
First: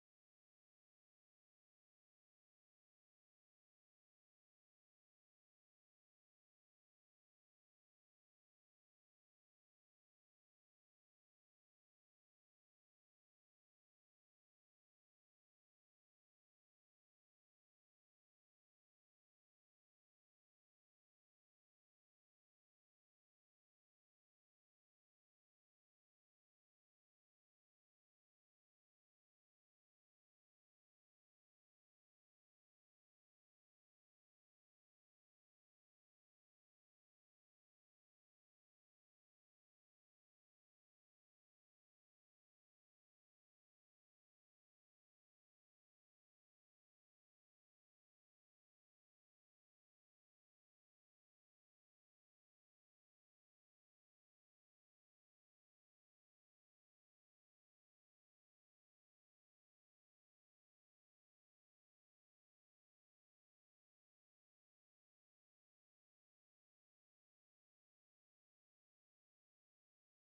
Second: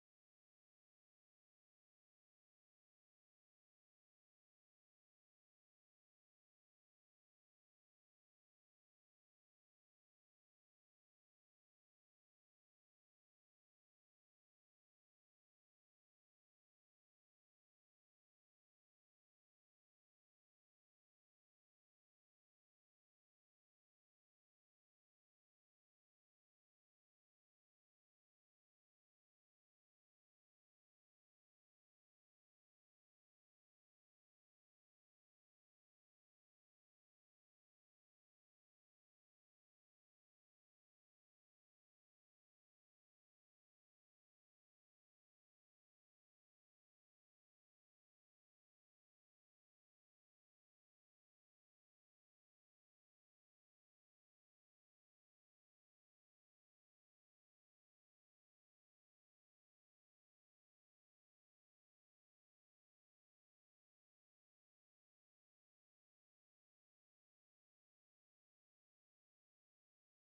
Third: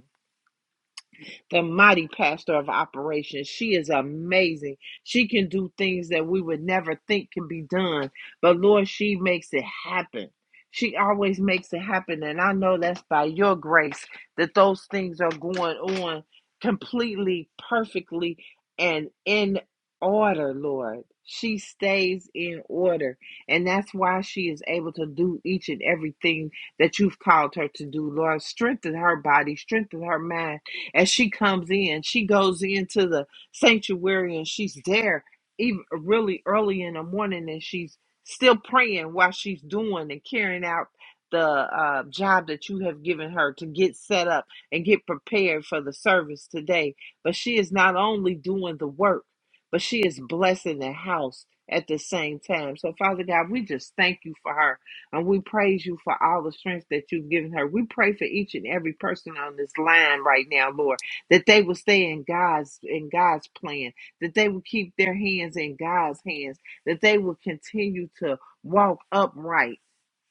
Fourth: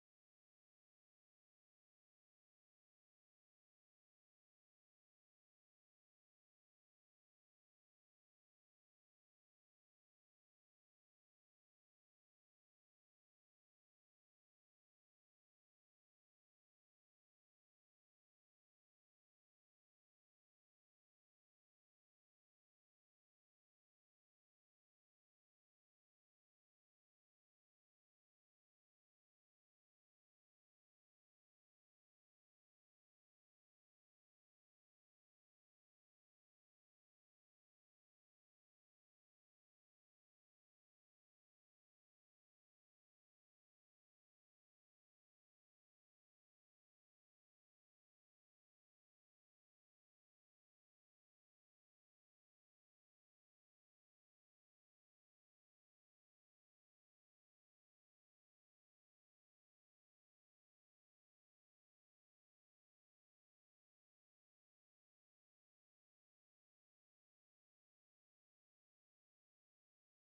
the mighty pastor of operations. She is amazing. She can do things that we would never think can be done, but Lord, she makes it happen. She always makes it happen. And I know that's by your grace that those things are going on completely, perfectly, and in order, Lord. She stays in order. And that's why she is able to do each and everything that you've called her to do, Lord. Strengthen her body, strengthen her mind, as she comes in, she goes into the sanctuary and she's there even really early in the morning and she's still praying while she's doing and carrying out the uh, job that you have given her to get set up and get prepared for the service today. But she is not only doing the work, but she is blessing the house at the same time. So, Father God, we just thank you for her. And we praise you for all the strength that you've given her. We pray for each and every person on this line right now, Lord, that they will stay in God's in God's plan, that they will keep their hands in God's hands, that they will continue to walk upright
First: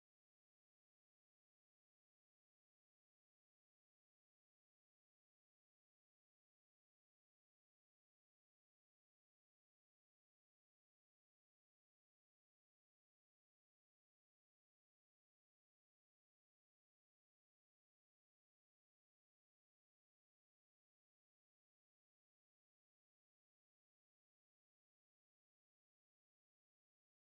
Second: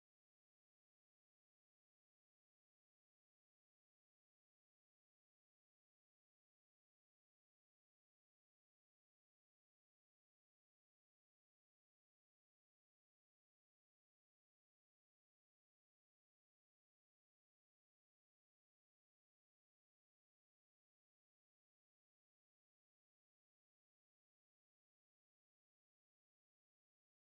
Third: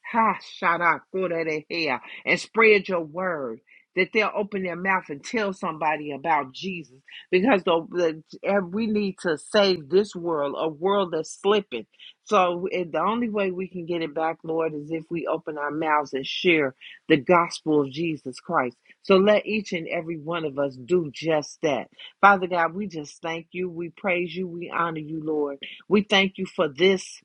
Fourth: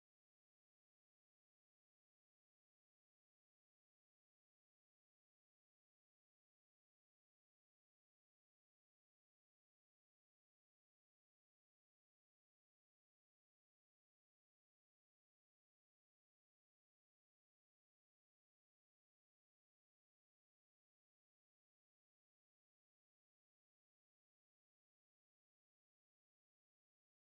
Ha, shada, kurerehe, and spread your word that they'll open their mouth and tell somebody about Jesus because the, the, and we need to save this world, a world that's slipping. So and the only way we can get it back, Lord, is if we open our mouths and share the gospel of Jesus Christ. So let each and every one of us do just that. Father God, we just thank you. We praise you. We honor you, Lord. We thank you for this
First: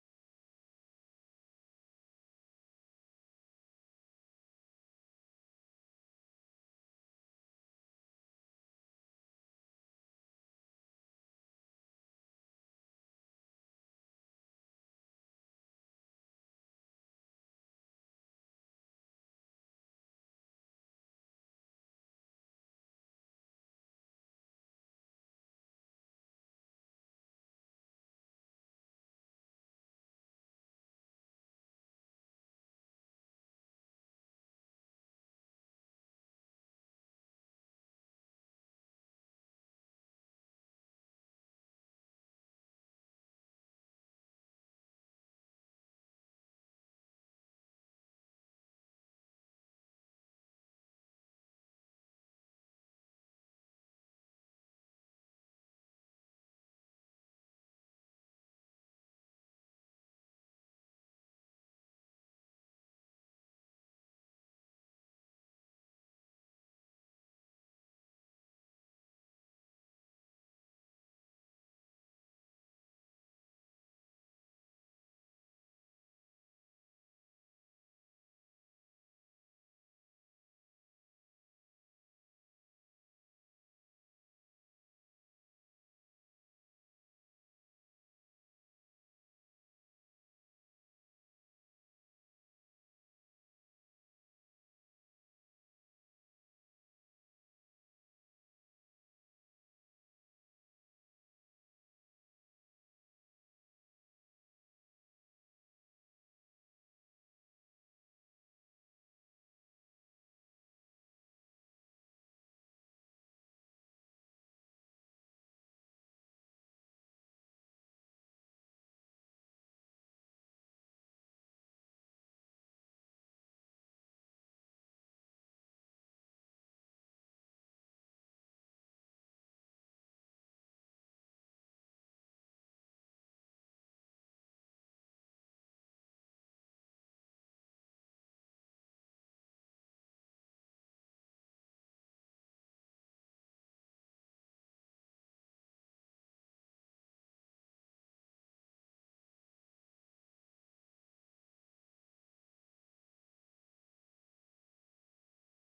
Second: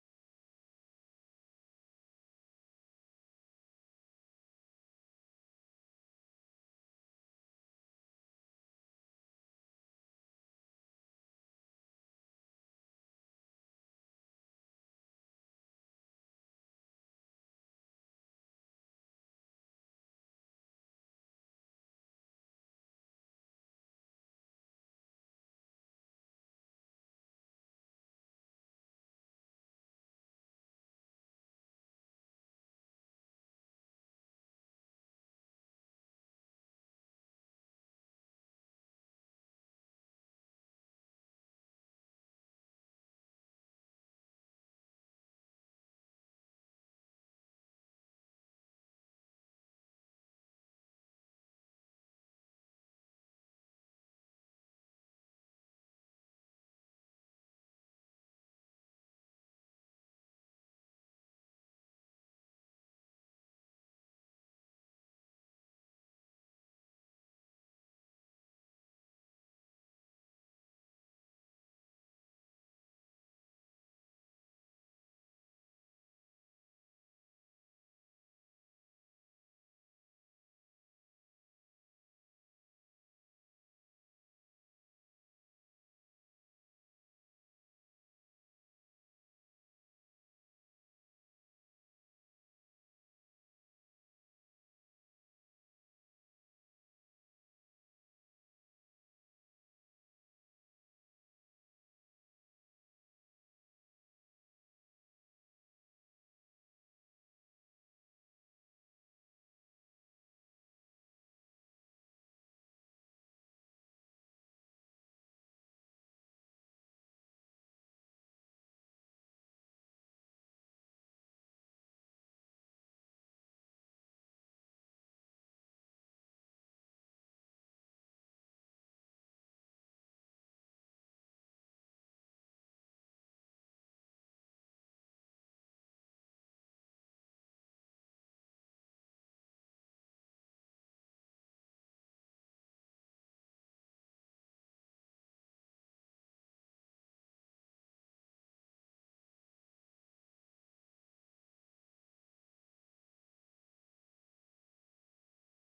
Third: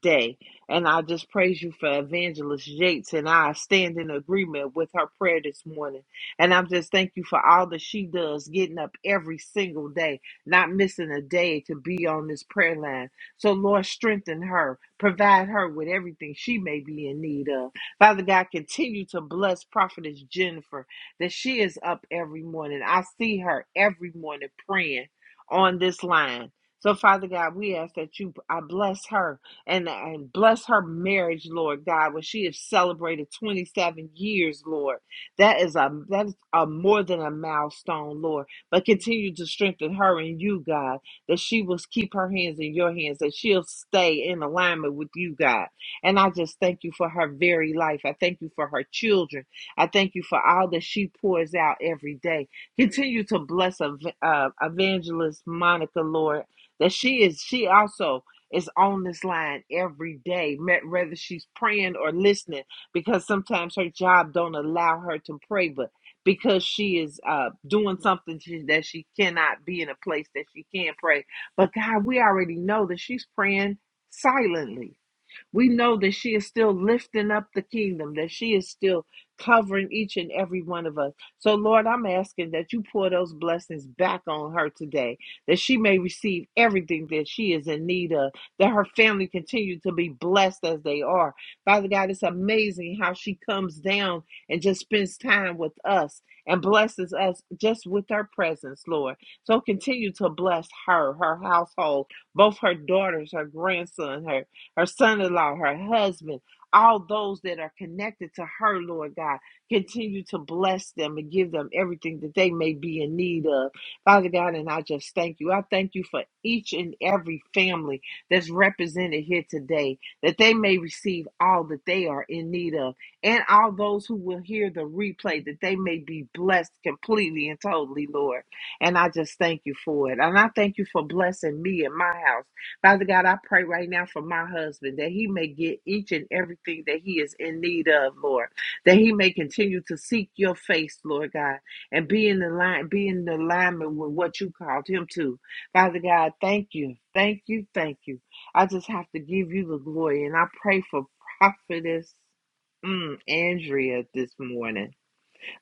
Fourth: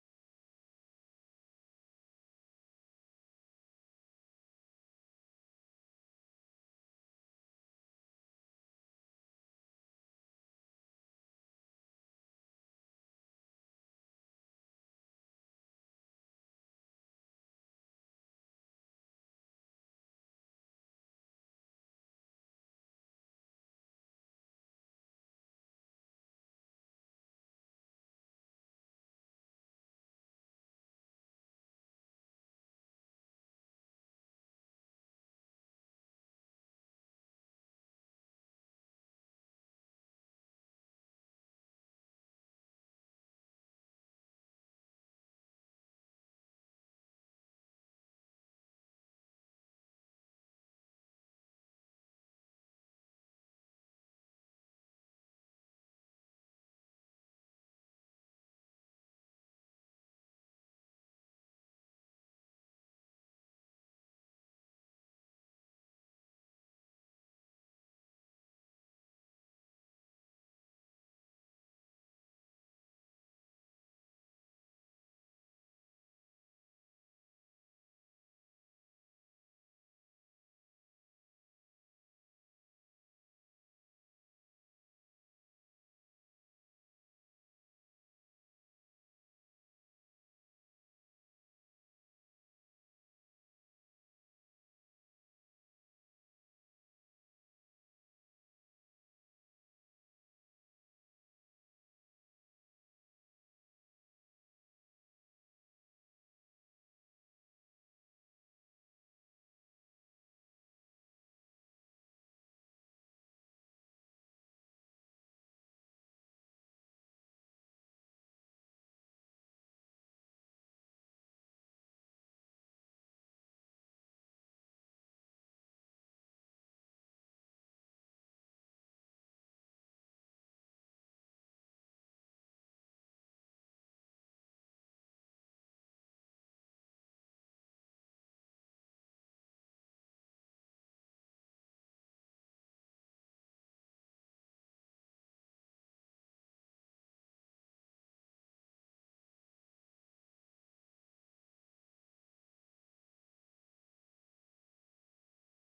day. And I just praise you for Evangelist Yates, and I stand in agreement with her prayer this morning. And I'm just thank you for all that she does, getting up every single day, not missing a day to be on this prayer line. So, Lord, strengthen her, provide her with everything she may be in need of. Father God, continue to bless Prophetess Jennifer that she is up every morning. I see her every morning praying on this line. So, Father God, we ask that you I bless her and, and bless her marriage, Lord God, when she has celebrated 27 years, Lord. That is a that is a more than a milestone, Lord. But continue to strengthen her and you, God, that she will keep her hands in your hands, that she'll stay in alignment with you, God. And I just thank you for her very life. I thank you for her children. I thank you for all that she pours out every day. Continue to bless ev- uh, evangelist Monica, Lord, that she is she also is on this line every day, me- whether she's praying or listening, because sometimes her job don't allow her to pray, but because she is uh, doing something she, that she cannot be in a place that she can pray. But God, we already know that she's praying silently we know that she is still lifting up the kingdom, that she is still covering each and every one of us. So, Lord, I'm asking that you pour those blessings back on her today, that she may receive everything that she is in need of, that her family continue to be blessed as they are. Father God, it's amazing how she comes down and just spends time with us and blesses us just with her presence, Lord. So, continue to bless her, her household, both her daughters, her grandson, her her son in law, her husband, all those that are connected to her, Lord God. Continue to bless them and give them everything that they may be in need of. Father God, and I just thank you. I thank you for each and every family that's represented here today, that they may receive all that they are in need of, and all those who will hear the replay, that they may be blessed completely and totally, Lord. And I just thank you for it. And I thank you for blessing me and my house. Father God, I pray right now for my husband that he may get each and everything that he is in need of, Lord, that he may continue to seek your face, Lord God, and be in the line, be in alignment with what you called him to. Father God, thank you. Thank you. Thank you. I just have to give you the glory. And I pray for prophetess mm, Andrea this morning.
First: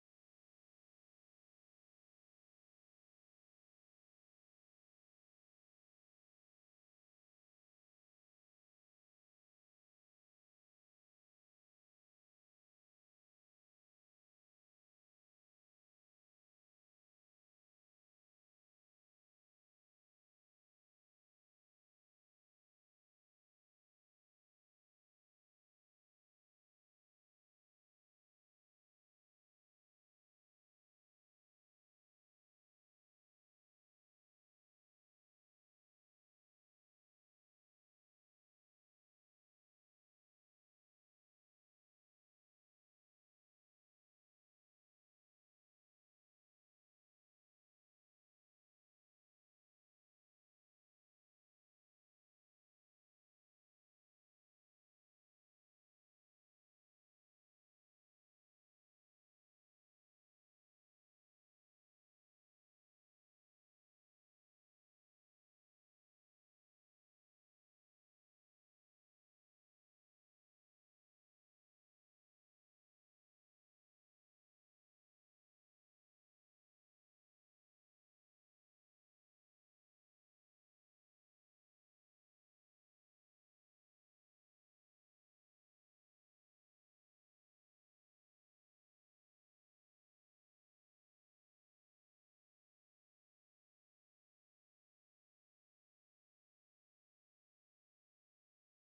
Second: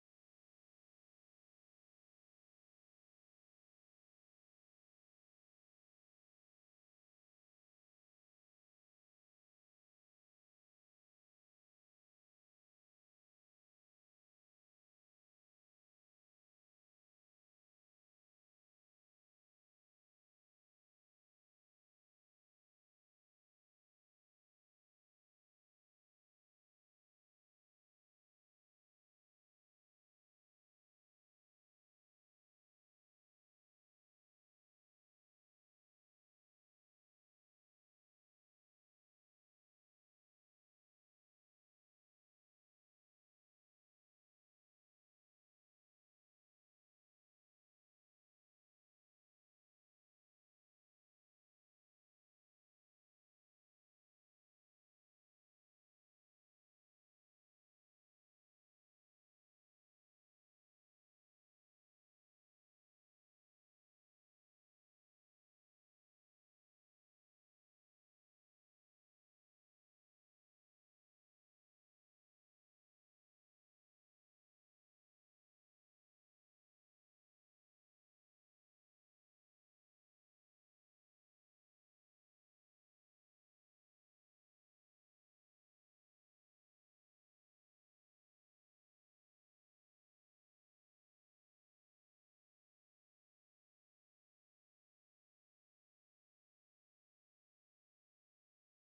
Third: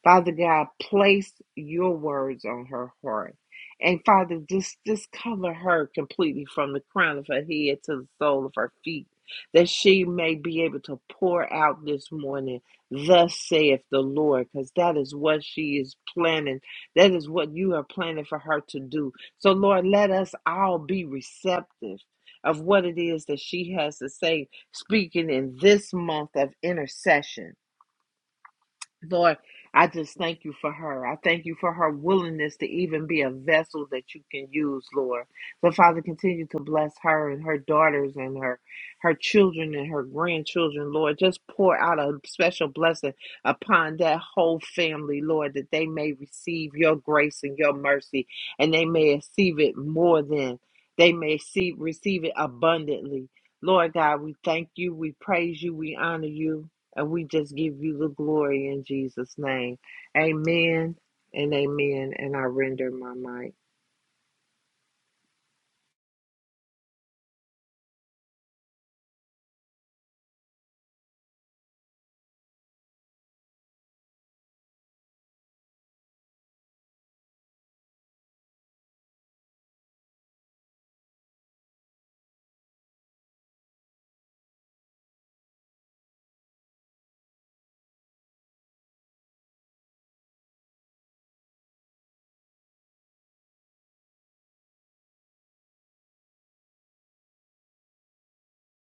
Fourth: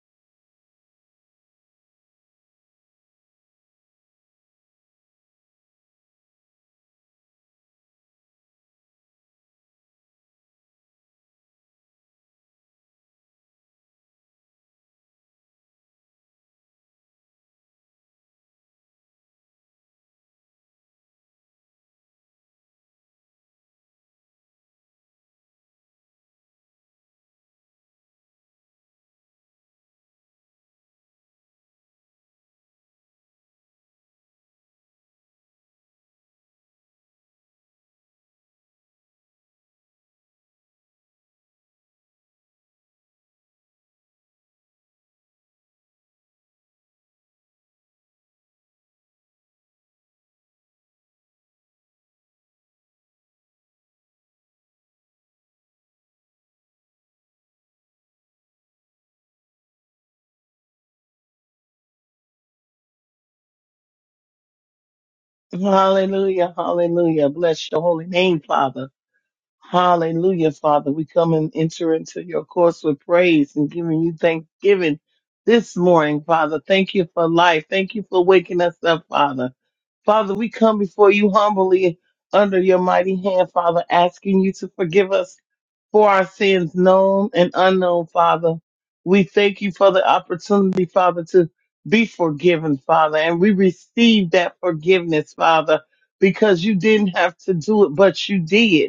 Father God, place your words on her heart. And Father, just, just cover her completely from the crown of her head to the sole of her feet, that she may be able to pour out this morning, thus saith the Lord, because that is what she is planning. That is what you are planning for her to do. So, Lord, let us all be receptive of what it is that she has to say, speaking in this month of intercession. Lord, I just thank you for her. I thank you for her willingness to even be a vessel that you can use, Lord. So, Father, continue to bless her and her daughters and her her children and her grandchildren, Lord. Just pour out a special blessing upon that whole family, Lord, that they may receive your grace and your mercy, and they may receive it more than they may see receive it abundantly. Lord God, we thank you, we praise you, we honor you. And we just give you the glory in Jesus' name. Amen and amen. And I render my mic. Hallelujah, hallelujah. Bless your holy name, Father. Hallelujah, Father. We come and enter into your course with praise and giving you thanksgiving this morning, Father. Thank you for life. Thank you for waking us up, Father. Father, we come before you humbly under your mighty hand, Father, asking you to forgive us for our sins, known and unknown, Father. We thank you for the opportunity, Father, to be forgiven, Father. And we receive that forgiveness, Father, because you didn't have to do it, but you did.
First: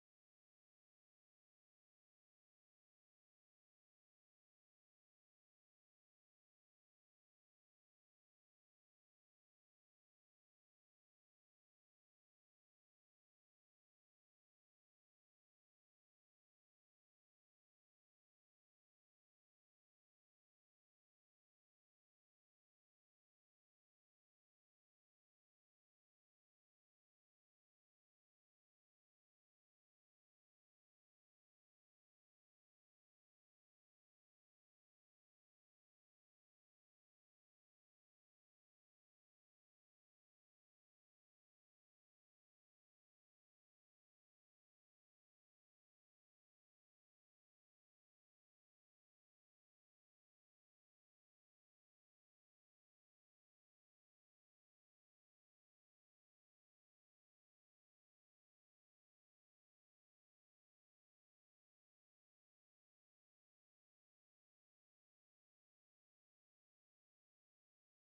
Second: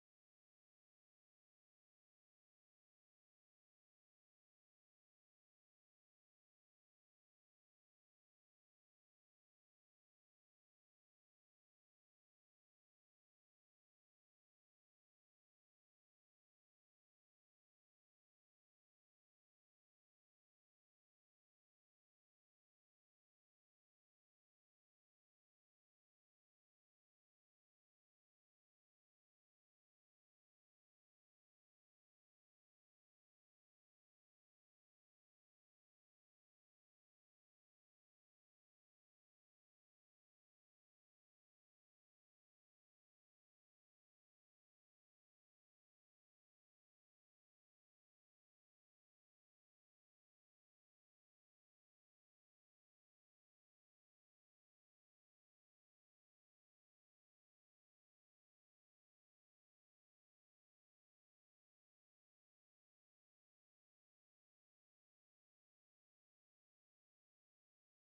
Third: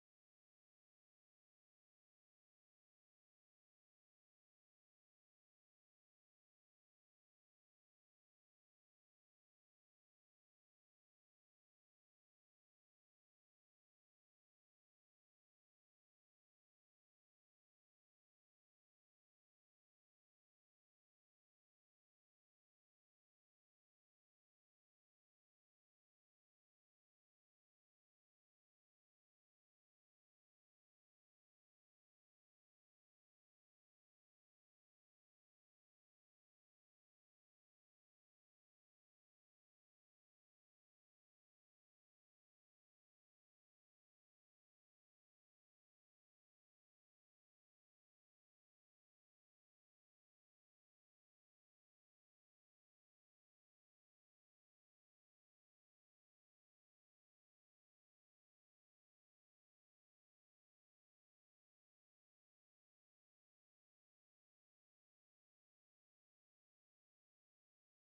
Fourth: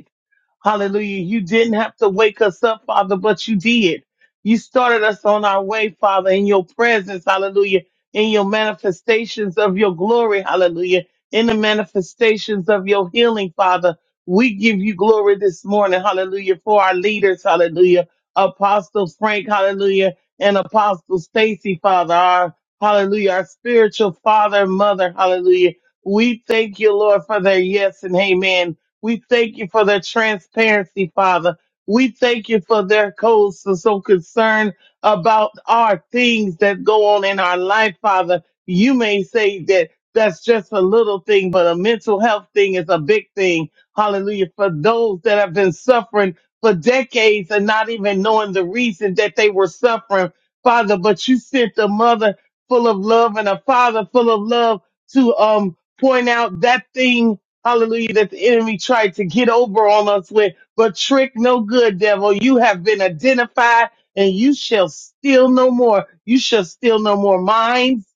Hallelujah. You didn't have to wake us up, Father, but you did. You started us on our way, Father, in your presence. Hallelujah. In your manifestations of your glory. Hallelujah. In the manifestations of your healing, Father. We give you glory this morning. Hallelujah. For our leaders. Hallelujah. Apostle Frank. Hallelujah. And Apostle Stacy, Father. Our, hallelujah. Our spiritual father and mother. Hallelujah. We thank you, Lord, for their yes and amen. We thank you for their transparency, Father. We thank you for their codes so, so concerned about our things that go on in our life, Father. You may say that that's just a little thing, but a mental health thing is a big thing. Hallelujah. For those that have been suffering for decades and not even knowing the reason that they were suffering, Father, but you sent a mother full of love and a father full of love to um point out that thing Hallelujah, that the enemy tried to get over on us with, but trick no good, devil. You have been identified and you shall steal no more. You shall steal no more minds.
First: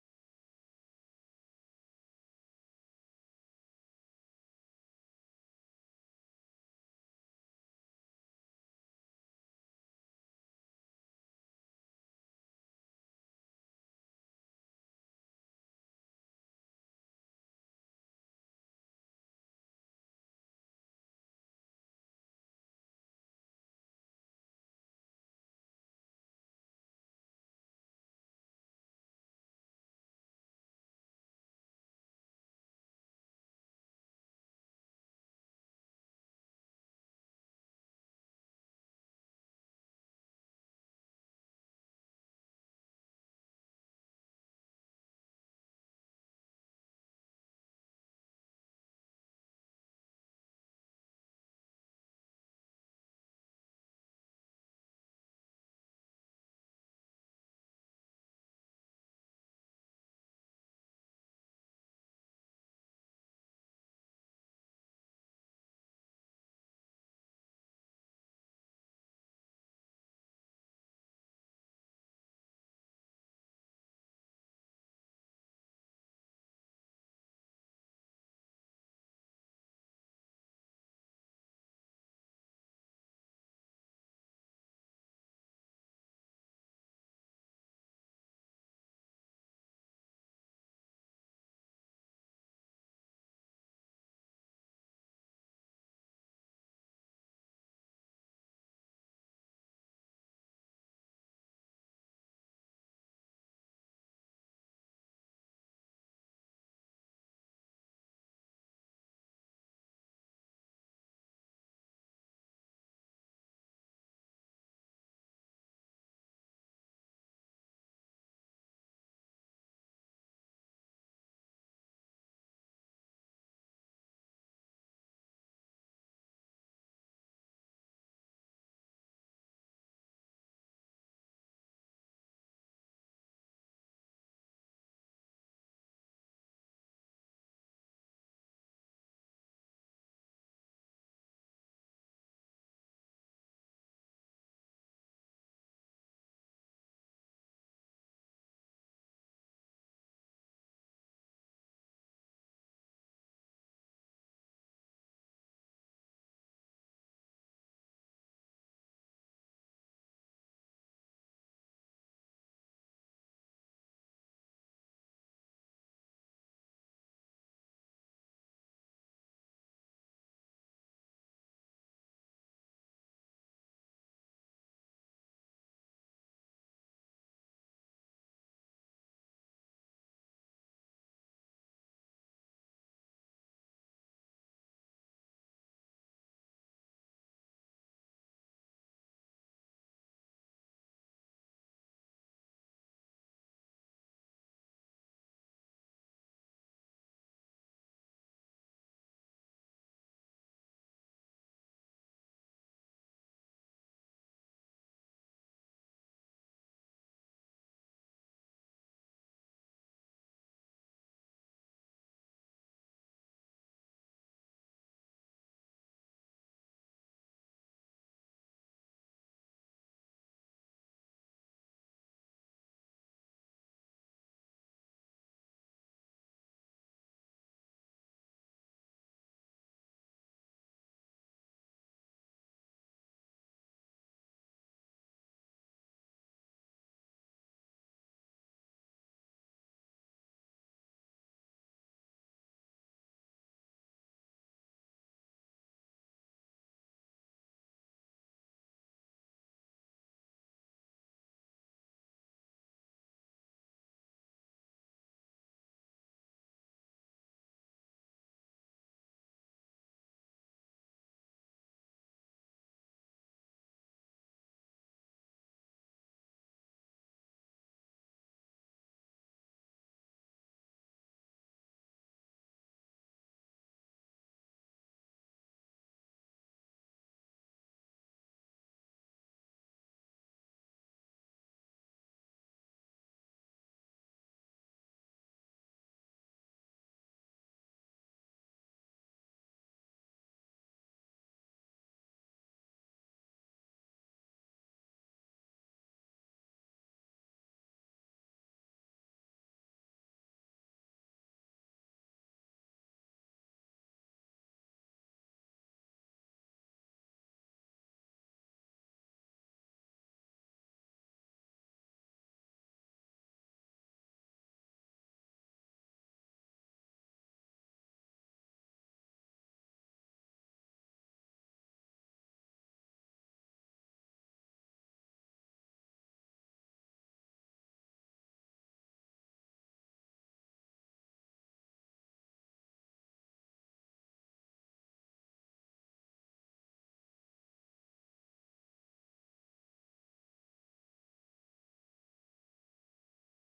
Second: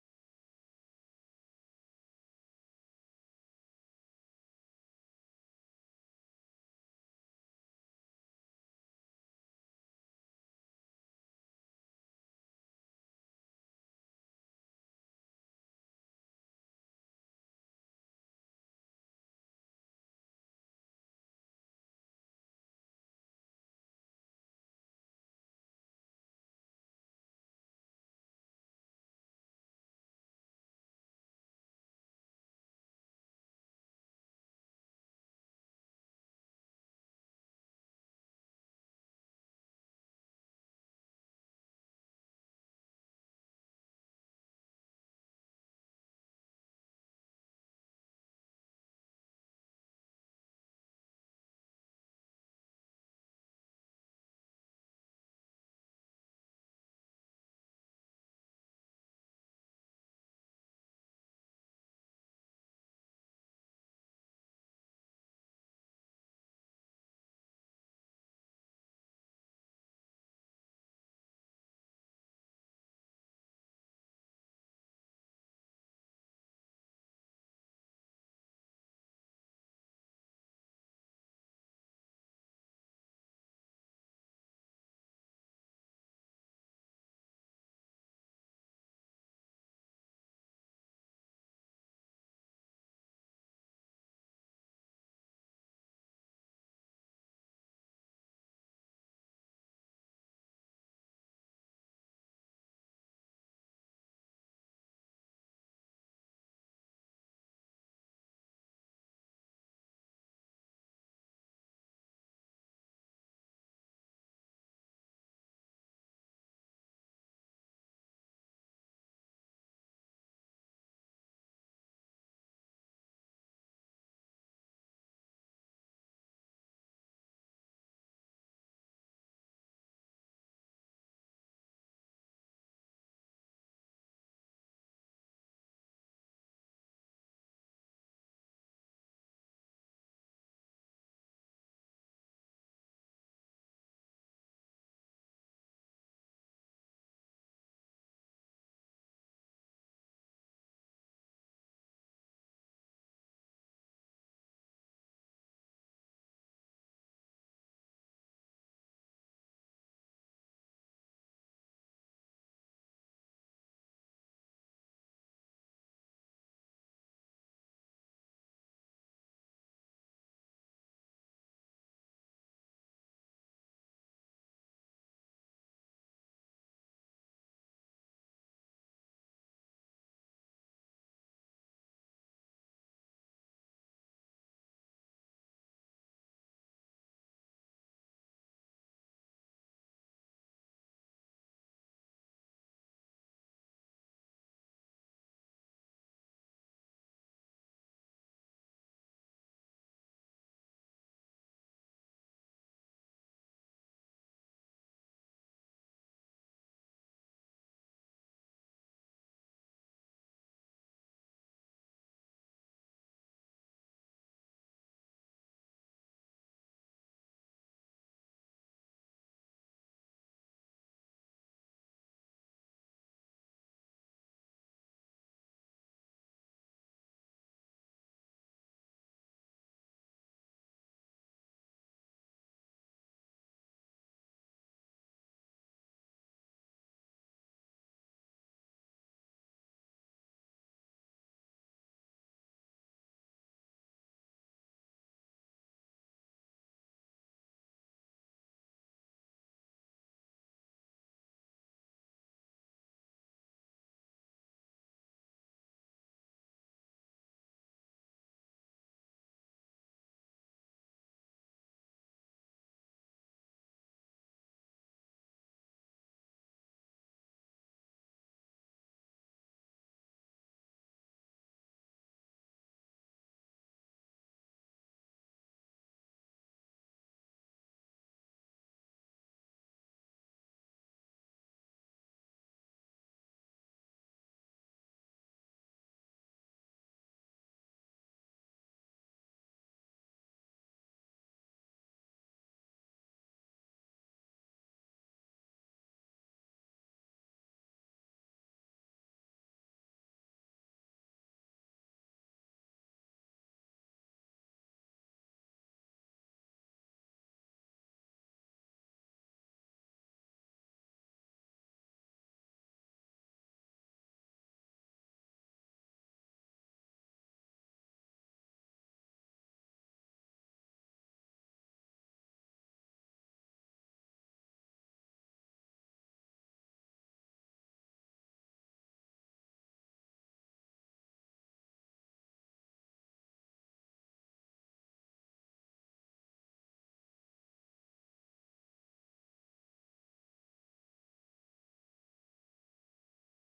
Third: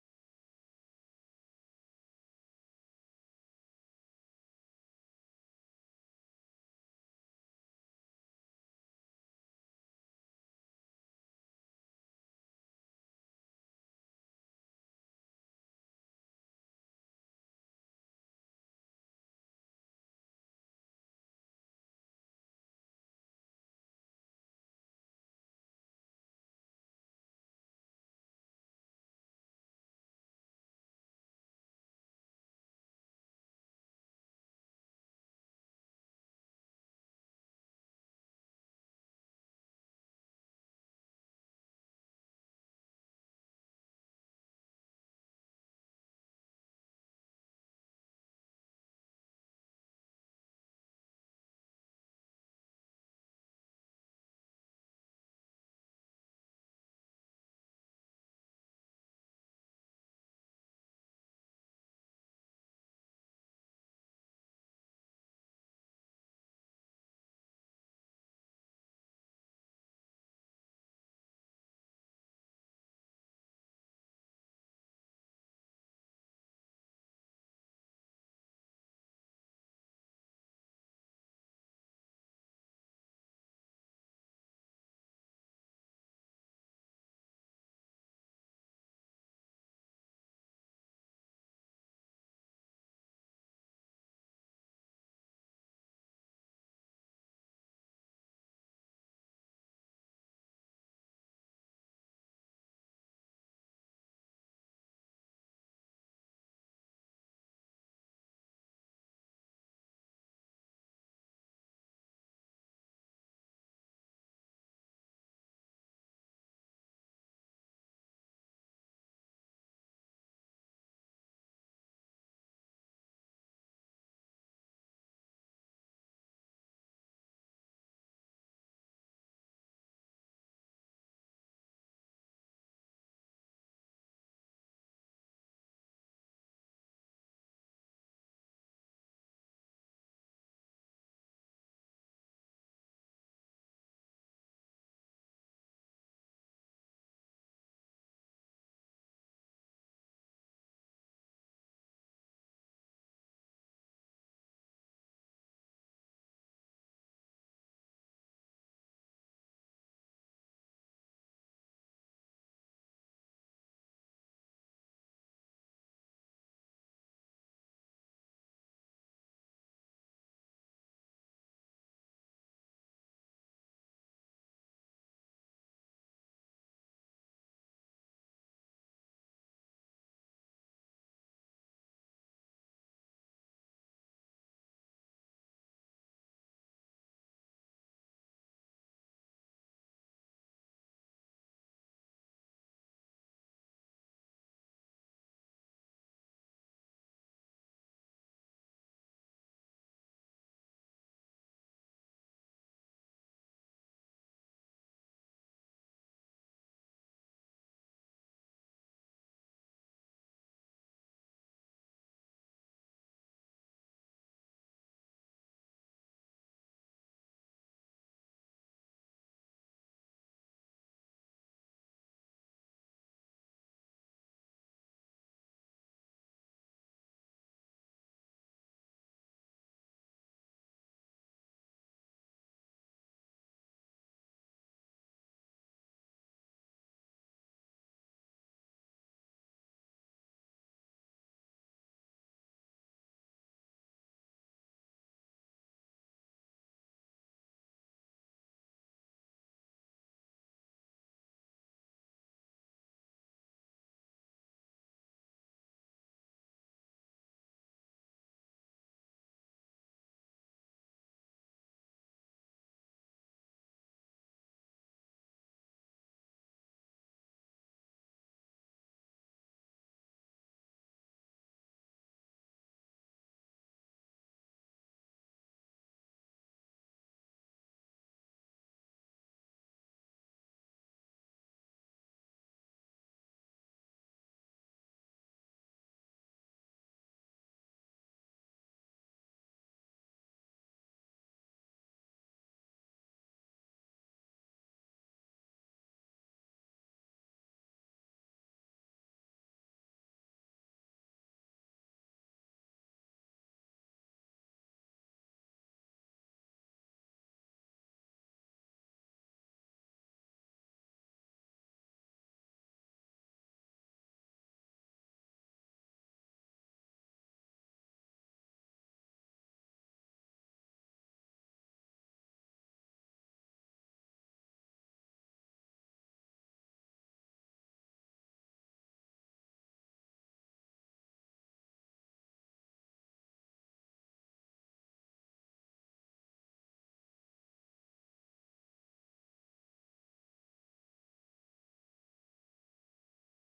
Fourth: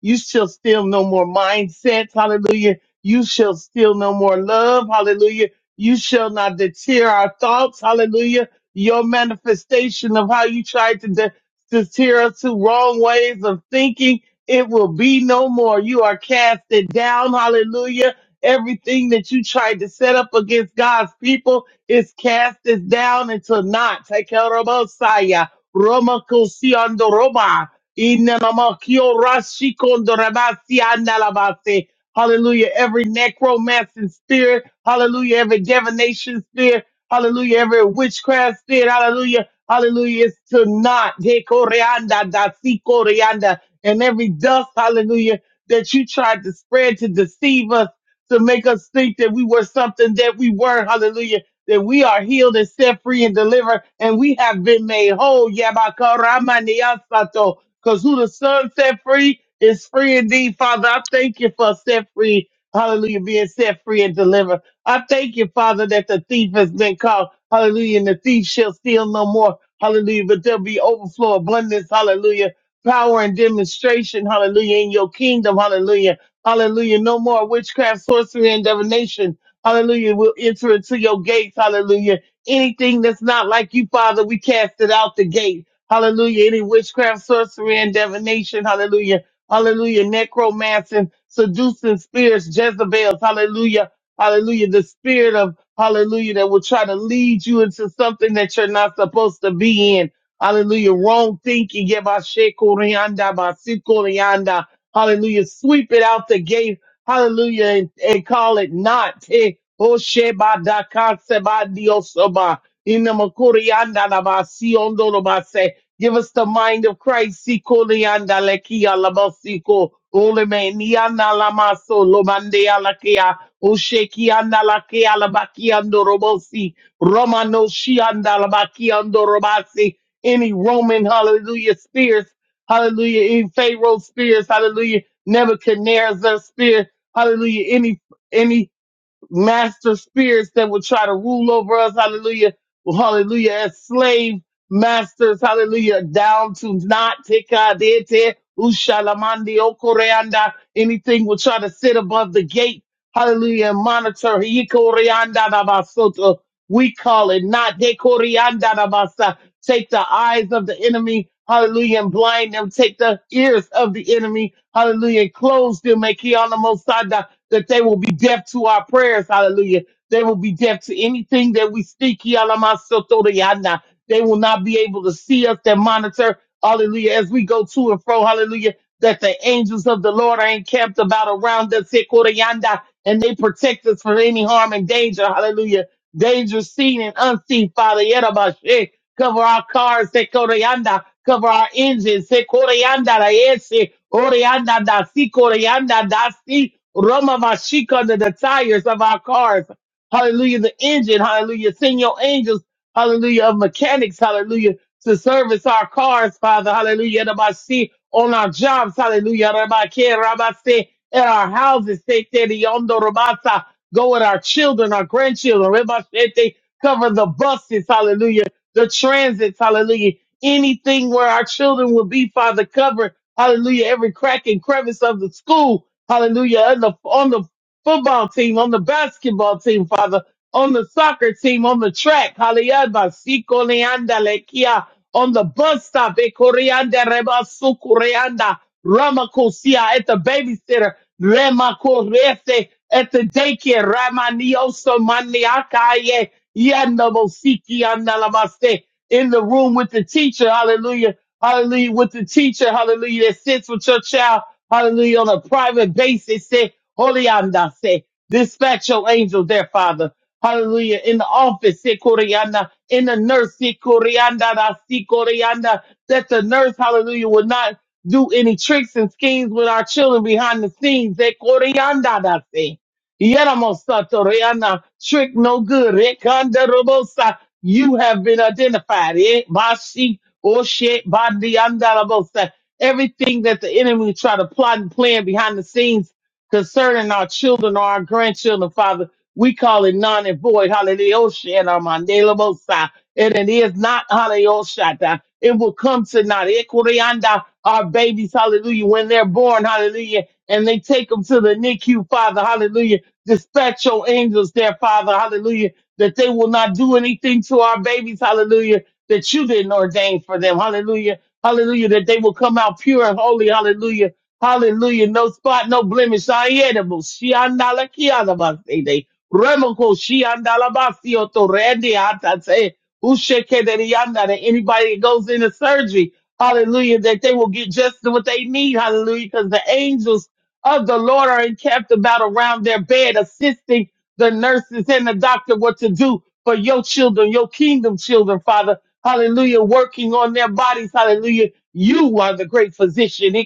You shall steal no more mindsets. Hallelujah. You shall steal no more love. Hallelujah. You shall not deter our thoughts. Hallelujah. Your manifestation of how you tried to de- deter us to wrong ways of thinking, it will be no more. You are casted down. Hallelujah Everything that you tried to set up against God's people is cast is down into naught. Take care of Messiah. Roma Kosiando Roma. Inamakio Rashikondo Rabasi Andalabase. Hallelujah. Every necromancing spirit. Hallelujah. Every divination spirit. Hallelujah. Every witchcraft spirit. Hallelujah. Hallelujah. It's to not. De coreanda, da si coreanda. And every dust. Hallelujah. That you tried to spread to deceive us to make us think that we were something that we weren't. Hallelujah. That we are healed and set free and delivered, and we have been made whole. Yabakaramaniyatsato. Because who the Son set free is free indeed. Father, I thank you for set free. Hallelujah, being set free and delivered. I thank you, Father, that the thief has been caught. Hallelujah, and the thief shall steal no more. Hallelujah, but there'll be overflow, abundance. Hallelujah, power and demonstration. Hallelujah, in your kingdom. Hallelujah. Hallelujah. No more witchcraft, sorcery, and divination. Hallelujah. We'll enter into your gates. Hallelujah. Anything that's not like you, Father, we cast it out the gate. Hallelujah. Any witchcraft, sorcery, and divination. Hallelujah. Hallelujah. Necromancing, seducing spirits, Jezebels. Hallelujah. Hallelujah. The spirit of hallelujah that will try to lead you into something that you're not supposed to be in. Hallelujah. Wrong thinking. Yabashekorianda, basikorianda. Hallelujah. Sweep it out the gate. Hallelujah. And, and call it not. Eh, oh, sheba da ka seba diosoma. Ina makuri anda na ba si ondo lo ba se. Give us the mind of Christ. Si koli anda le ki ala ba si ko. Ole me ni anda la ma so lo mande ala ke a. O she anda la ke ala ba ki ando ro bo si. no shi anda la ba ki ando ro si. Any Roman, hallelujah, spirits Hallelujah. Any Pharaoh spirits. Hallelujah. Nebuchadnezzar spirit. Hallelujah. Any, any master spirits that will try to rule over us, hallelujah, hallelujah, as slave masters, hallelujah, down to not tekadete, ushalamandi okoreanda, anything will try to sit above the gate, hallelujah, and monitor, hikoreanda dabasoto, we call it not dekorianda dabasa, take the eyes of the enemy, hallelujah, and blind them, take the ears of the enemy, hallelujah, and close them, make that they will be deaf to our prayers. Hallelujah. They will be deaf to anything that we speak. Yalamasotoriana. They will not be able to see us and monitor. Hallelujah. As we go to and fro. Hallelujah. That the angels of the Lord are encamped about around us. Sekorianda. And they protect us from any harm and danger. Hallelujah. Danger seen and unseen, Father. Yerabashe. Cover our cars. Sekorianda. Cover our engines. Se koreanda da ese, oreanda da si, koreanda da si, roma vashika under the tires of our cars. Hallelujah. The engine. Hallelujah. Send your angels. Hallelujah. Of mechanics. Hallelujah. To service our cars, Father. Hallelujah. Da ba si, On our jobs. Hallelujah. Da ba ke, ra ba se, at our houses. Se te di ondo ra ba sa. Go with our children, our grandchildren. Ra ba se te, Cover the buses. Hallelujah the transits, hallelujah anything where our children will be, Father, cover, hallelujah, every crack and crevice of the school, hallelujah, on the, on the football team, on the basketball team, Father, on the soccer team, on the track, hallelujah, on the bus stop at Koreanda Rebasu Koreanda Ramakosia at the babysitter Rema Korese at the daycare Ramanioso Maniakaye Yanabosiki Analamaste in the room with the teacher, hallelujah, hallelujah, with the teacher, hallelujah, that sits with your child, hallelujah, on a private basis, say, Holy Anda, Dispatch your angels there, Father. Hallelujah. In the office, se coreana. In the nurse, se coreana, da se coreana. That the nurse, hallelujah, will not do any tricks and schemes with our children behind the scenes. Se coreana, da se. Yeramosatoriana. Trick no good. Rekanda robosa. You have been identified. Eh? Bashi, oshe, bandianda robosa. Everything that the enemy try to plot and plan behind the scenes concerning our children or our grandchildren, Father. We call it non and void. Hallelujah. And our mandela mosa. And it is not hallelujah. It will come to not. Ekurianda, Our babies, hallelujah, when they're born, hallelujah, and they take them to the NICU, Father, hallelujah. Dispatch your angels there, Father, hallelujah, that they will not do anything to our babies, hallelujah, that you didn't ordain for them, hallelujah, hallelujah, that they will come out pure and holy, hallelujah, Hallelujah. No spot, no blemish. Unedible. Shiandala kiadabasede. Remoko shiandalabasio to rende atate. Ushekederianda. That anybody that goes into surgery, hallelujah, that they will get just what they need. Hallelujah. Because the angels of the Lord are encamped about around their bed, assisting the nurses and the doctor what to do for your children, your kingdom children, Father. Hallelujah. Working on their bodies. Hallelujah. You are the great physician.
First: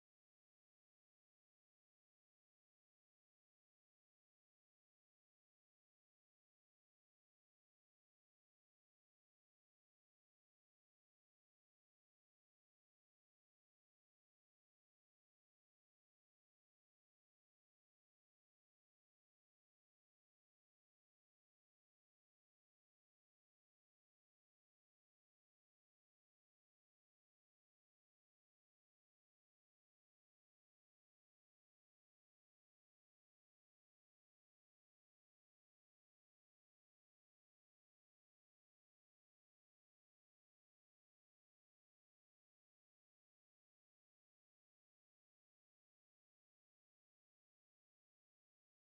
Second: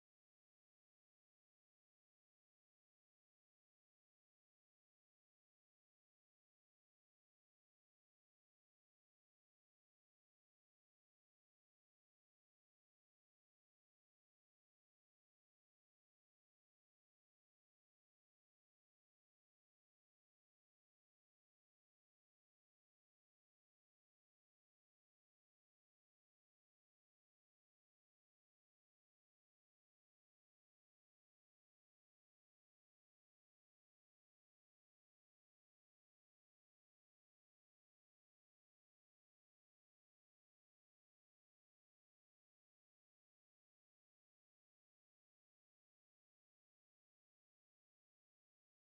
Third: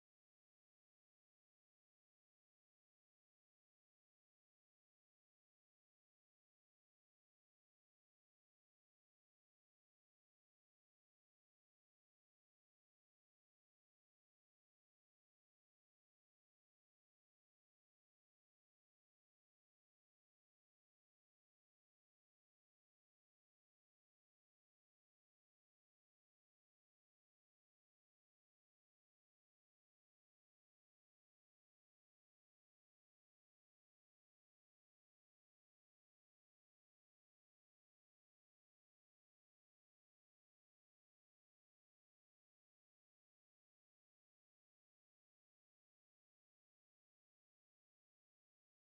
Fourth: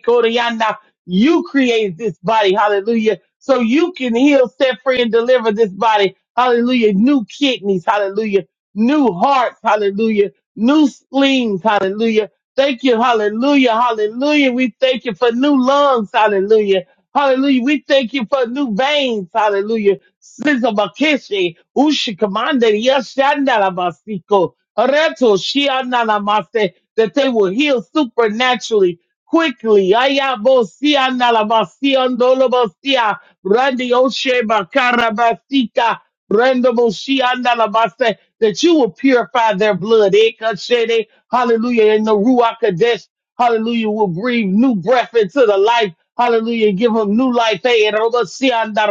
You created this body, hallelujah, so you can heal, set free, and deliver this body, hallelujah. New kidneys, hallelujah. New hearts, hallelujah. New spleens, hallelujah. Thank you, hallelujah, hallelujah. We thank you for new lungs, hallelujah. Hallelujah. We thank you for new veins, hallelujah. Sister Bakeshi, Ushi Reto Shianala that they will heal supernaturally quickly. Ayabosia nalabasia ndolobosia randioshe bakarabasika randobosia nalabase that you will purify their blood. Ekashede, Hallelujah. In the Ruach Kadesh. Hallelujah. Will breathe new breath into the life. Hallelujah. Give him new life. Hey, and all the sea and the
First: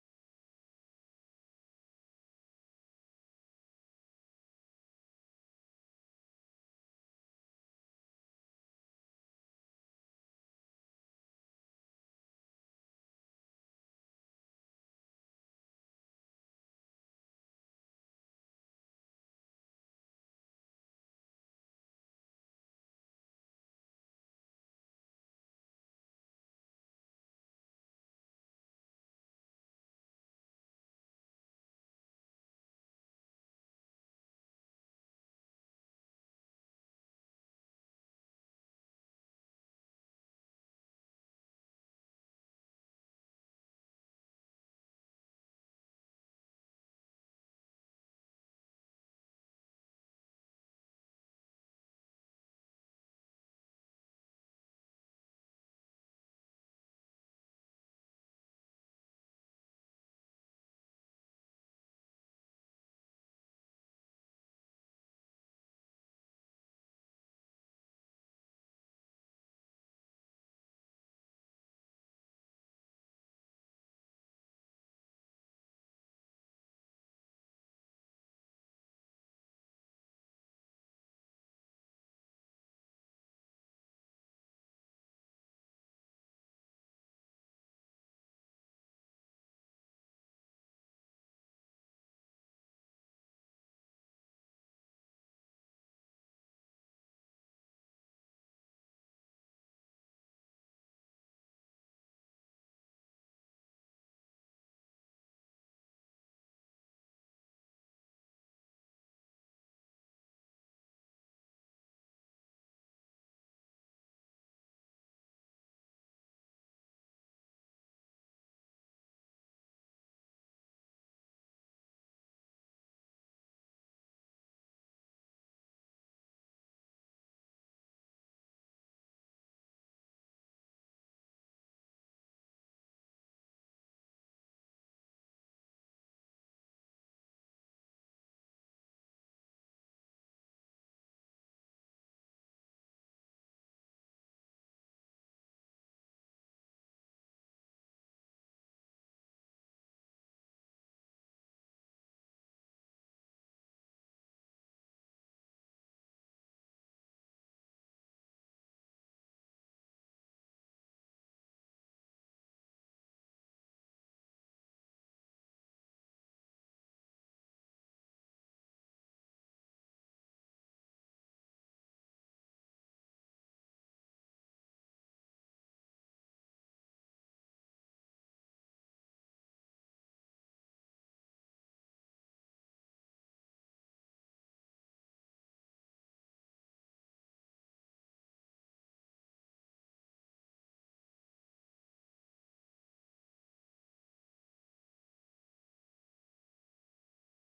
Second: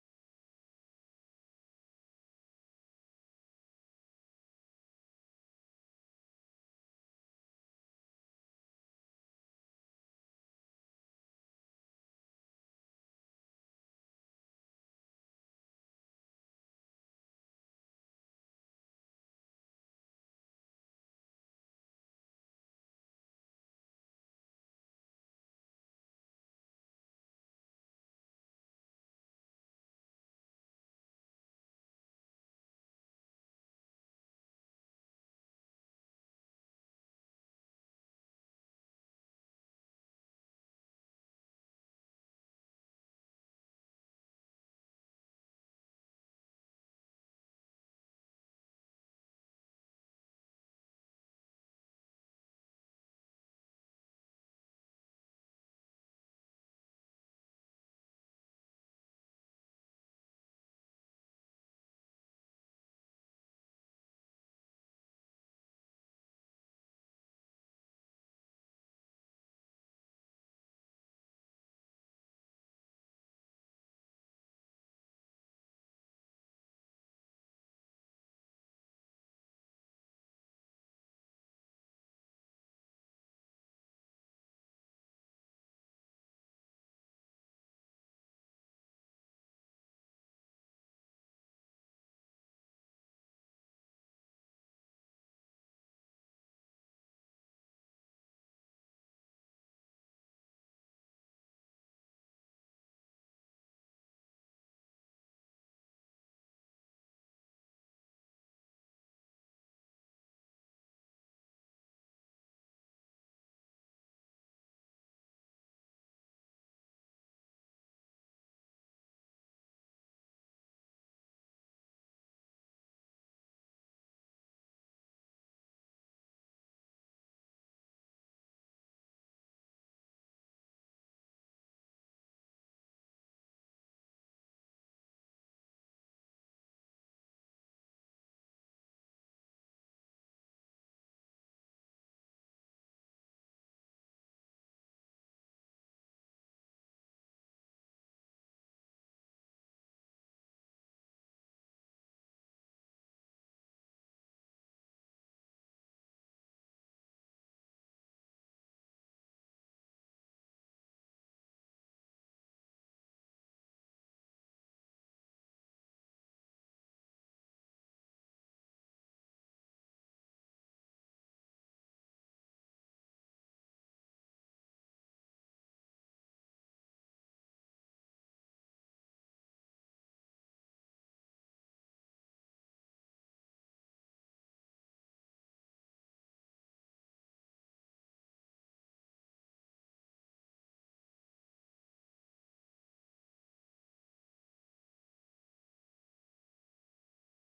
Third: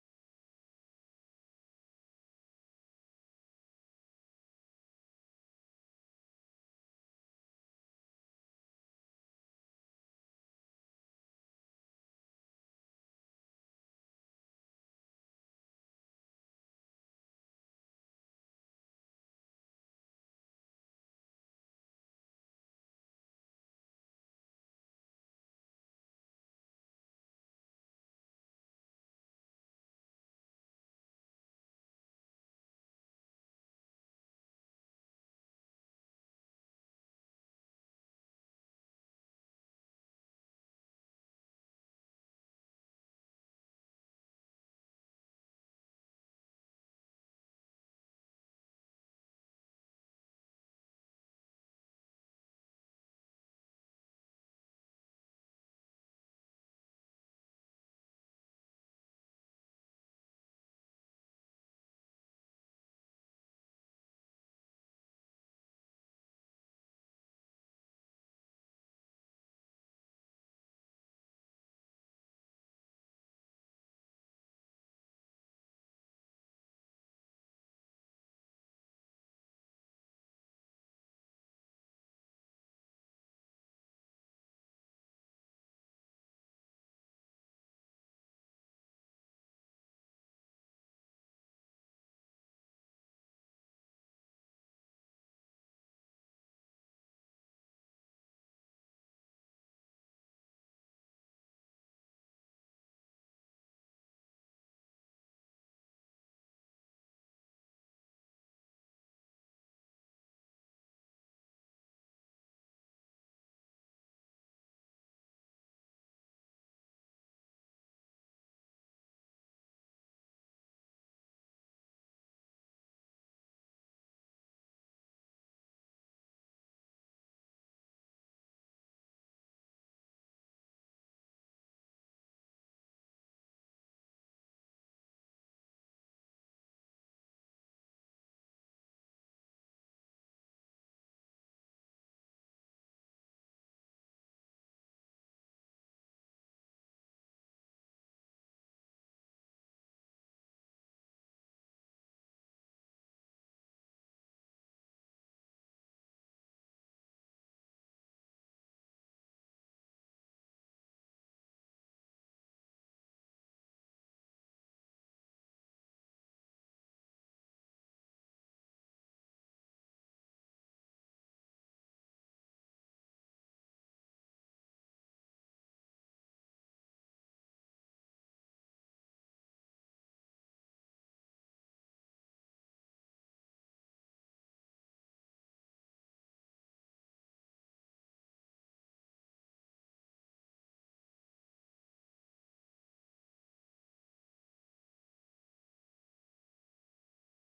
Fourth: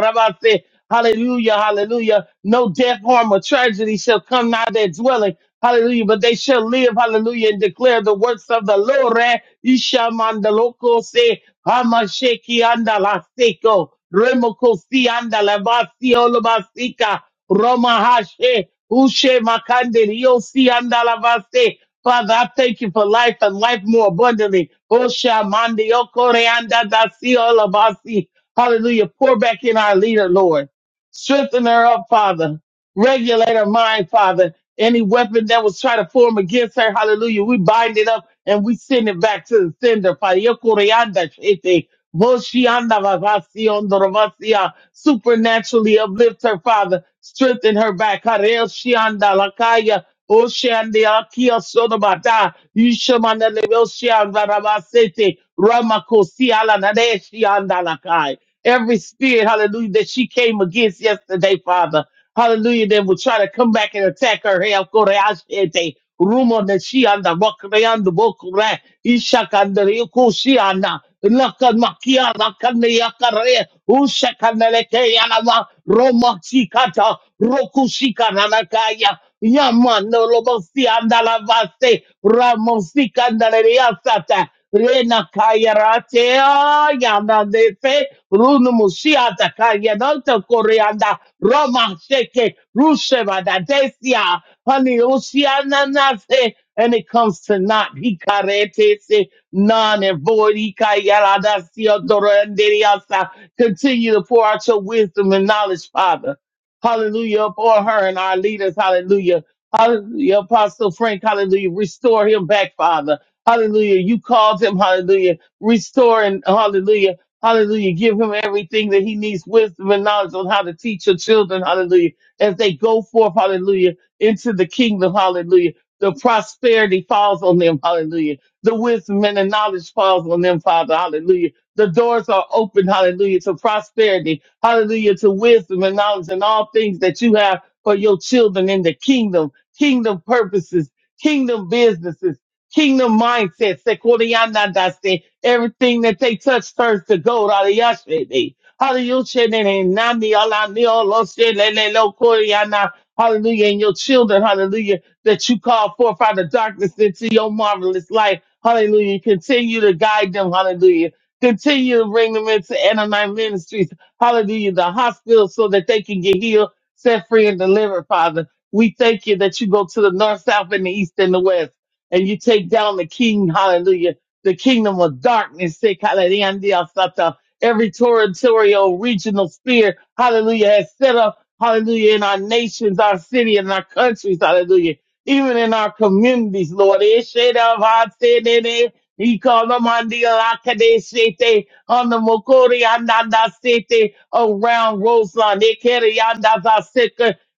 Hallelujah. Hallelujah. No death, harm, or tragedy shall come nigh their dwelling. Hallelujah. But they shall live. Hallelujah. And declare the works of the Lord. Eh, Isha mandaloko se hamasheki andalaseko. Remoko si andalabasi olabasika. Roma hashe. Ushe makande. Yo si andalabase. Father, I thank you for life and life more abundantly. Osha mandi okoreanda dasi olabasi. Hallelujah. Pour back in our leader, Lord. Strengthen her up, Father regulate her mind, Father. Any weapon that was trying to form against her, hallelujah, we bind it up and we send it back to the sender. Father, Yokorianda shete, Moshianda vavasiondo ravasia. supernaturally uplift her, Father, strengthen her back. Harel shianda lakaya, Oshandi akia sodobata, Yishamanda levoshianda ravasete, Ramakosia la nadeshianda lakai. Every spirit, hallelujah, that she came against yesterday, Father, hallelujah, that will try to come back and attack her. Hey, of course, I said they rumor that she on the rock, they on the book, right? Ishakanda, Yokoshiyana, Lakamakia, Lakanda, Yakare, Ushakanaleke, Yalama, Roma Chikata, Rokushika, Nanakaya, Yamano, Lobosi, Andalavaste, Ramosika, Andalariasata. Rena kayarate yana defe runu musiata kayananta koreanda Roma seke ruseva da desia honey nase and it comes to not hikarete se non and void hikayarada siodoranderiasa continue to pour out your wisdom and knowledge father hallelujah pour her and our leaders hallelujah hallelujah apostle frank hallelujah restore him back father Hallelujah. You called him. Hallelujah. Restore and hallelujah. Hallelujah. Give him everything that he needs, wisdom and knowledge on how to teach your children. Hallelujah. As they go forth, hallelujah, into the kingdom. Hallelujah. The prosperity falls on them. Hallelujah. The wisdom and the knowledge falls on them, Father. Hallelujah. The doors are open. Hallelujah. To prosperity. Hallelujah. To wisdom and knowledge and all things that you have for your children in the kingdom, kingdom purposes, kingdom businesses Kingdom mindset, Sekoriyanadase, everything that they touch turns to gold. Hallelujah. Hallelujah. Nami, ala, ni, olo, she, le, le, lo, koriyana. Hallelujah. And your children, hallelujah, that you call forth out of darkness into your marvelous light. Hallelujah. Continue to guide them. Hallelujah. Continue to bring them into Anonymous Ministries. Hallelujah. The hospital so that they can get healed, set free, and delivered, Father. We thank you that you go to the north, south, and the east and the west and you take down the king, hallelujah, the kingdom of darkness, say, hallelujah, sata. every territorial regional sphere, hallelujah, has set up, hallelujah, in our nations, our city, and our countries, hallelujah, even in our communities, Lord. Eh, shade of our sin in it. He called them on the Alakade Shete, on the Mokori Andanda Sete, around Roseland, Eh, Kere Yanda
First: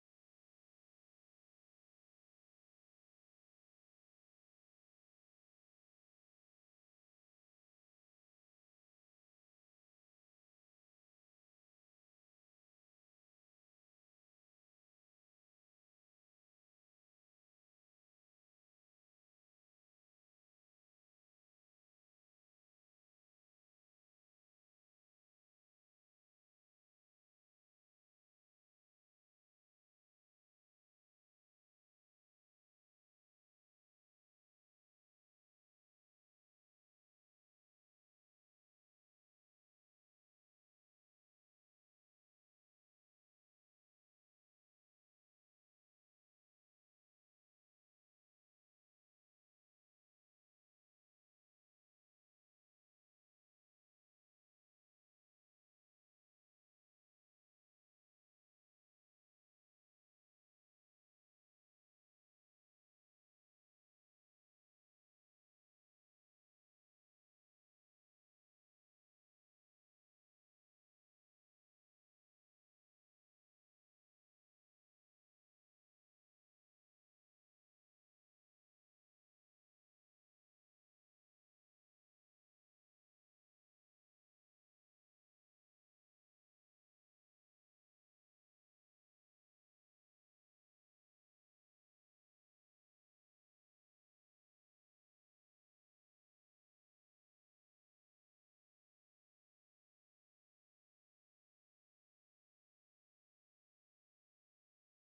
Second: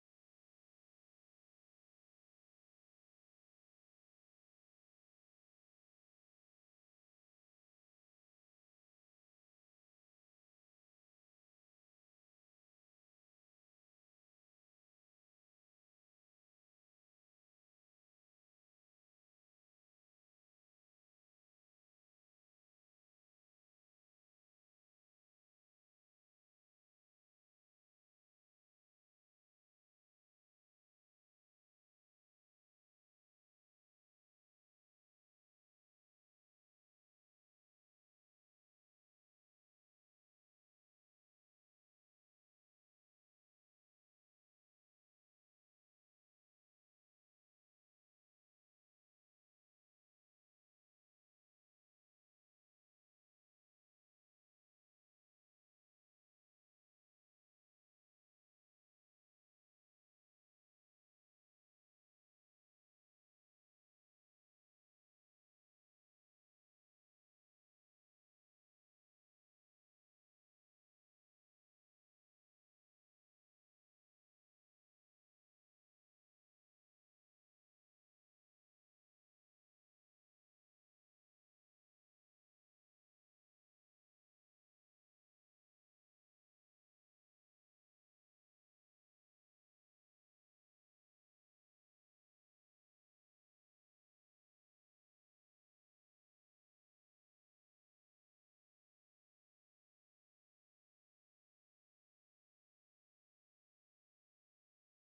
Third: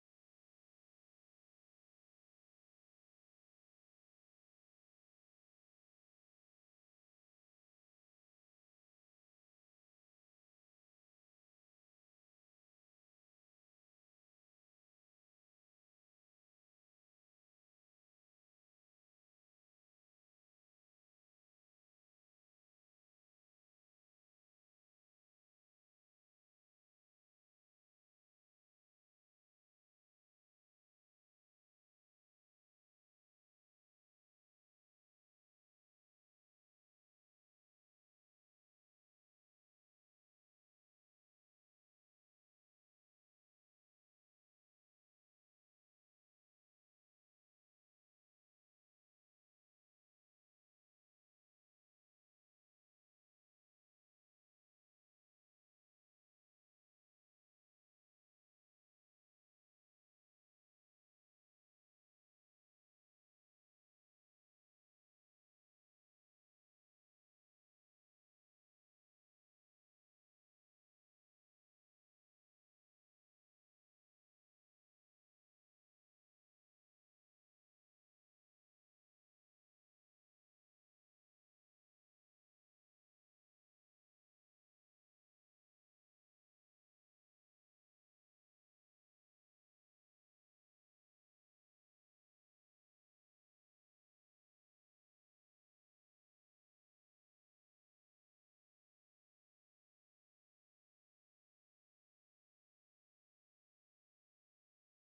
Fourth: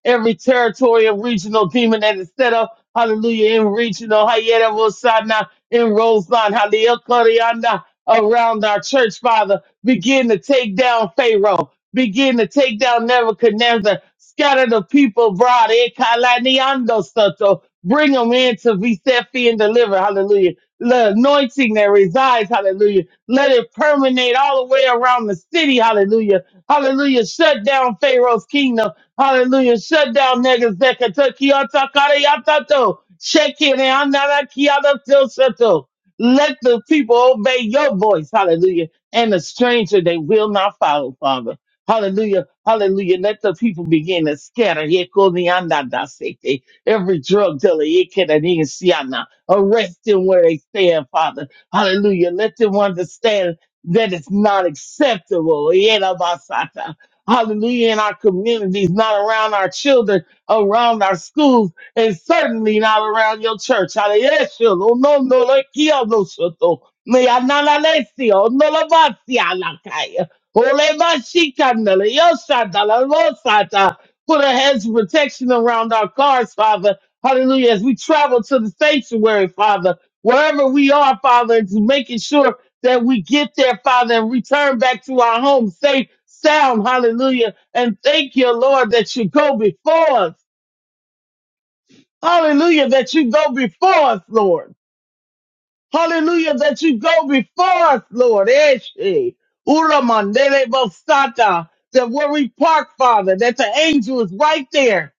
every territorial regional demon that is set up hallelujah, in regional, Hayeda Rosana, in Roseland, Halil Koryana, around our church, Father. Begin to take down Pharaoh. Begin to take down Nebuchadnezzar. Scatter the people abroad. Eh, Kalaniando Soto. Bring them in to be set free and deliver. Hallelujah. The anointing that resides. Hallelujah. Let it permeate all the way around the city. Hallelujah. Hallelujah. Shut down Pharaoh's kingdom. Hallelujah. Shut down niggas that Kentucky Otakari Yatato. Shake it and Seto. Let the people obey your voice. Hallelujah. And the stranger they will not follow, Father. Hallelujah. Hallelujah. Let the people begin to scatter. Yeko ni anda da sete. Every drug dealer, yeke da ni siana. arrest them where they stand, Father. Hallelujah. Let them understand that it's not acceptable. Yena basata hallelujah, in our communities, not around our children, around our schools, and certainly not around your church. Hallelujah. No, no, no, no, kia no soto. Me anana lesio, no la vacia la calle. Ole mashika nele, yosata la losata. Put a hedge of protection around our cars, Father. Hallelujah. As we travel to the sanctuary, Father, wherever we are, Father, to making sure that we get there, Father, and return back to our home safe, sound. Hallelujah. And thank you, Lord, that you go before us. Hallelujah, that you go before us, Lord. Hallelujah, that you go before us, Lord. Eshe, Ura mandele bosata. That where we park, Father, that the angel is right there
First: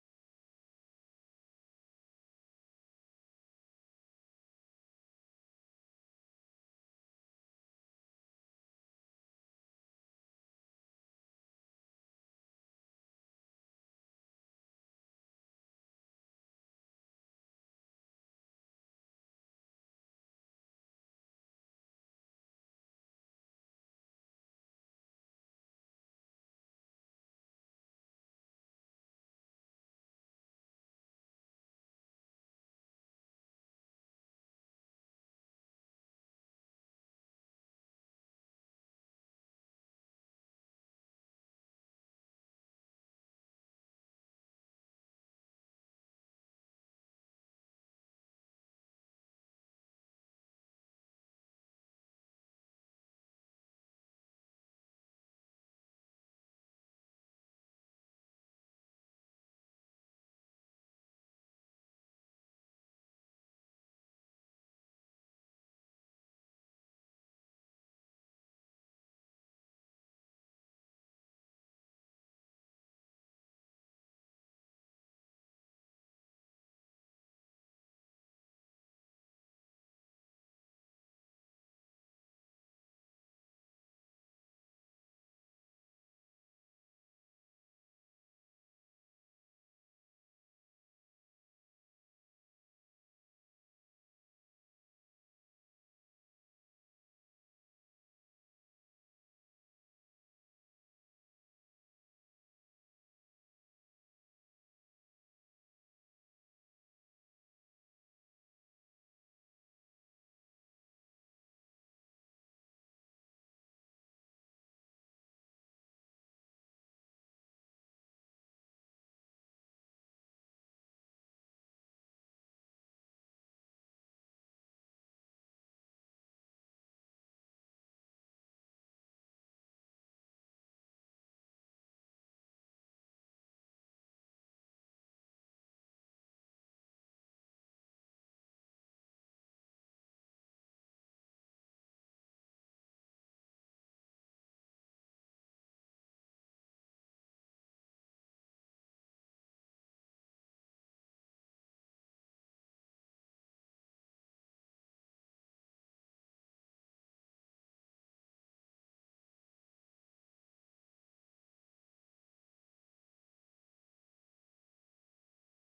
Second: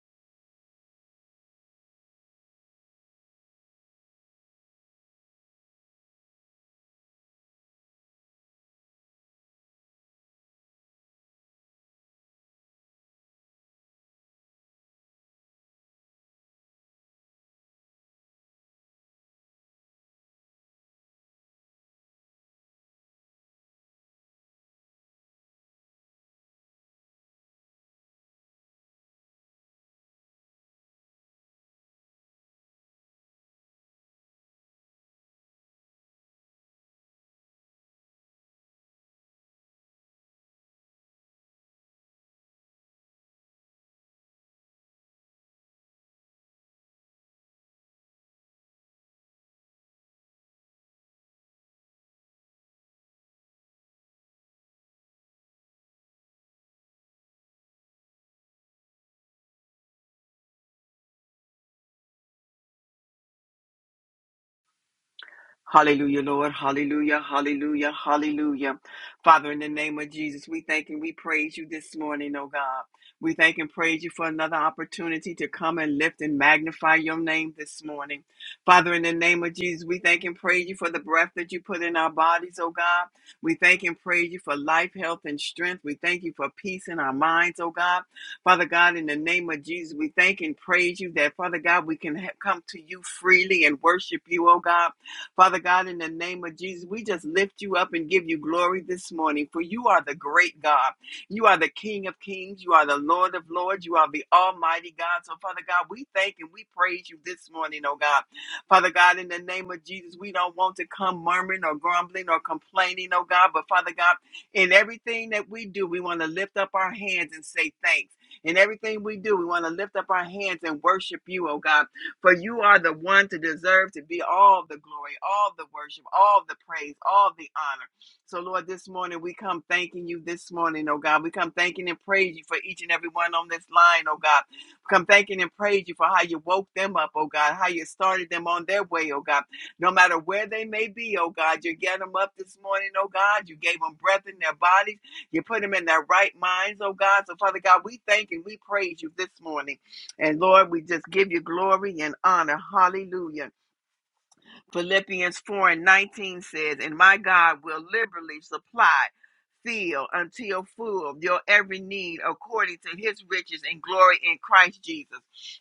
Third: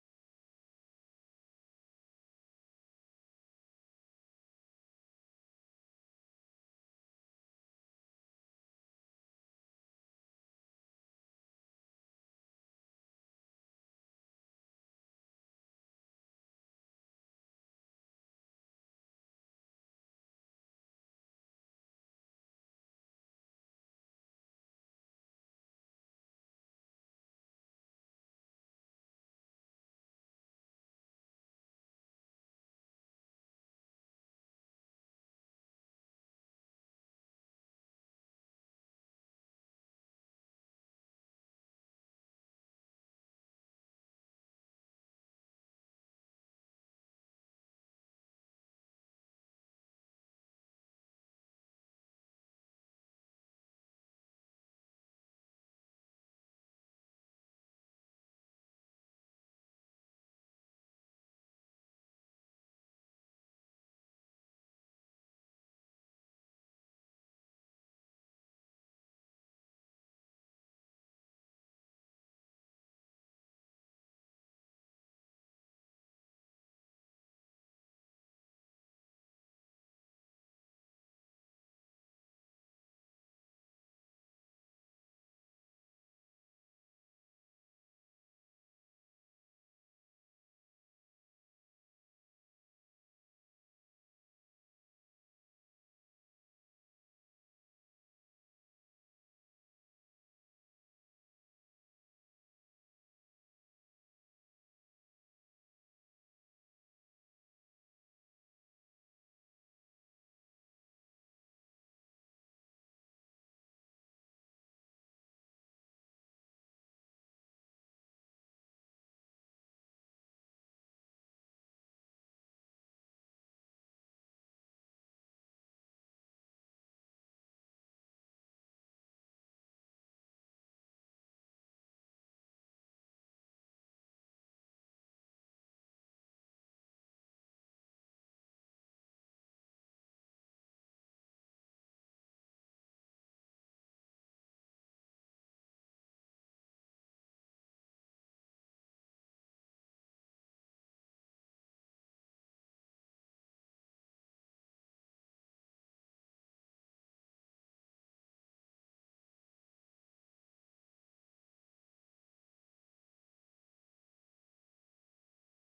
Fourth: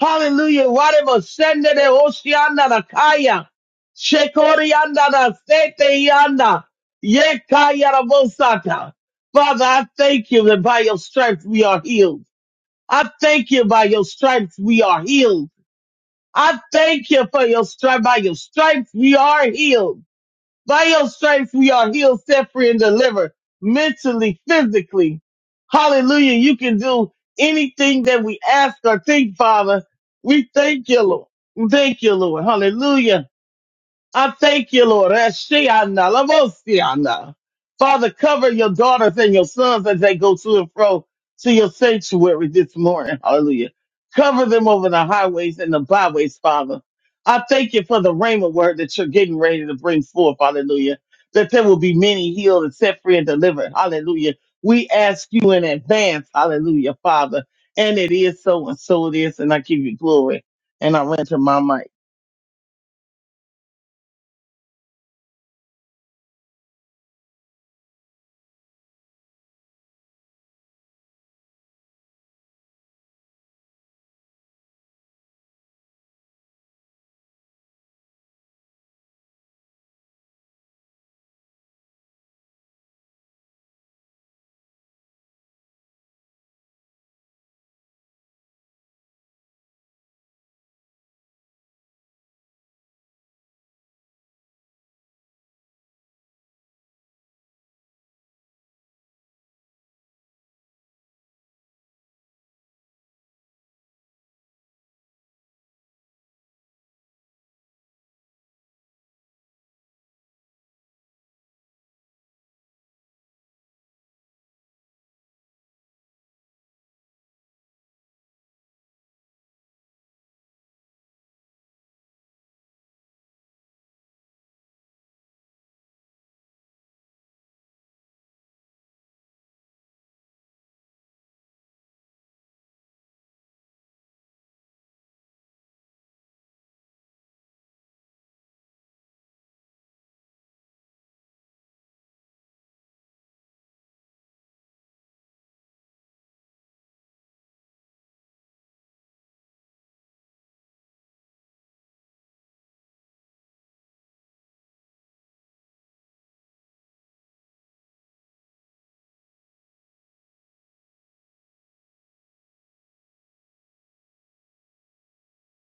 Hallelujah. Whatever sende de oceana da kaya. Shekorianda da sete yanda. Ye kaya da bosata. Father, I thank you that by your stripes we are healed. I thank you by your stripes we are healed. I thank you for your stripe. By your stripes we are healed. By your stripes we are healed, set free, and delivered mentally, physically. Hallelujah. You can do anything that we ask or think, Father. We thank you, Lord. Thank you, Lord. Hallelujah. I thank you, Lord. Ashiana, Lavosiana. Father, cover your daughters and your sons as they go to and fro to your sanctuary this morning. Hallelujah. Cover them over the highways and the byways, Father. I thank you for the rhema word that you're getting ready to bring forth. Hallelujah. That there will be many healed and set free and delivered. Hallelujah. We ask you in advance. Hallelujah, Father. And it is so and so it is. And I give you glory. And I render my mic. Hallelujah, Lord. Hallelujah, hallelujah, hallelujah. Father, in the name of Jesus, we thank and we praise you this morning, oh God. We thank and praise you for another opportunity to come and lift and magnify your name this morning. Father, in the name of Jesus, we thank and praise you for the breath that you put in our bodies, oh God. We thank and praise you for life, health, and strength. We thank you for peace in our minds, oh God. Father God, in the name of Jesus, we thank and praise you that, Father God, we can ha- come to you freely and worship you, oh God. Father God, in the name of Jesus, we just lift you up and give you glory this morning, for you are the great God. You are the King of kings. You are the Lord of lords. You are the Almighty God. So, Father God, we thank and we praise you this morning, oh God. Father God, in the name of Jesus, we don't want to come murmuring or grumbling or complaining, oh God. But, Father God, in everything that we do, we want to lift up our hands and say thanks. In everything we do, we want to lift up our hands and worship you, oh God. For you are the one to deserve to be all the glory, all the worship, all the praise, all the honor. So, Lord, this morning we come thanking you this morning, oh God. We come thanking and praise you for each and every one on this line, oh God. We come thanking and praise you for how you woke them up, oh God, how you started them on their way, oh God. No matter where they may be, oh God, you get them up this morning, oh God. You gave them breath in their bodies. You put them in their right minds, oh God. So, Father God, we thank and we praise you this morning. And Lord, we just give you glory and honor. Hallelujah. Philippians 4 and 19 says, And my God will liberally supply, fill until full your every need according to his riches and glory in Christ Jesus.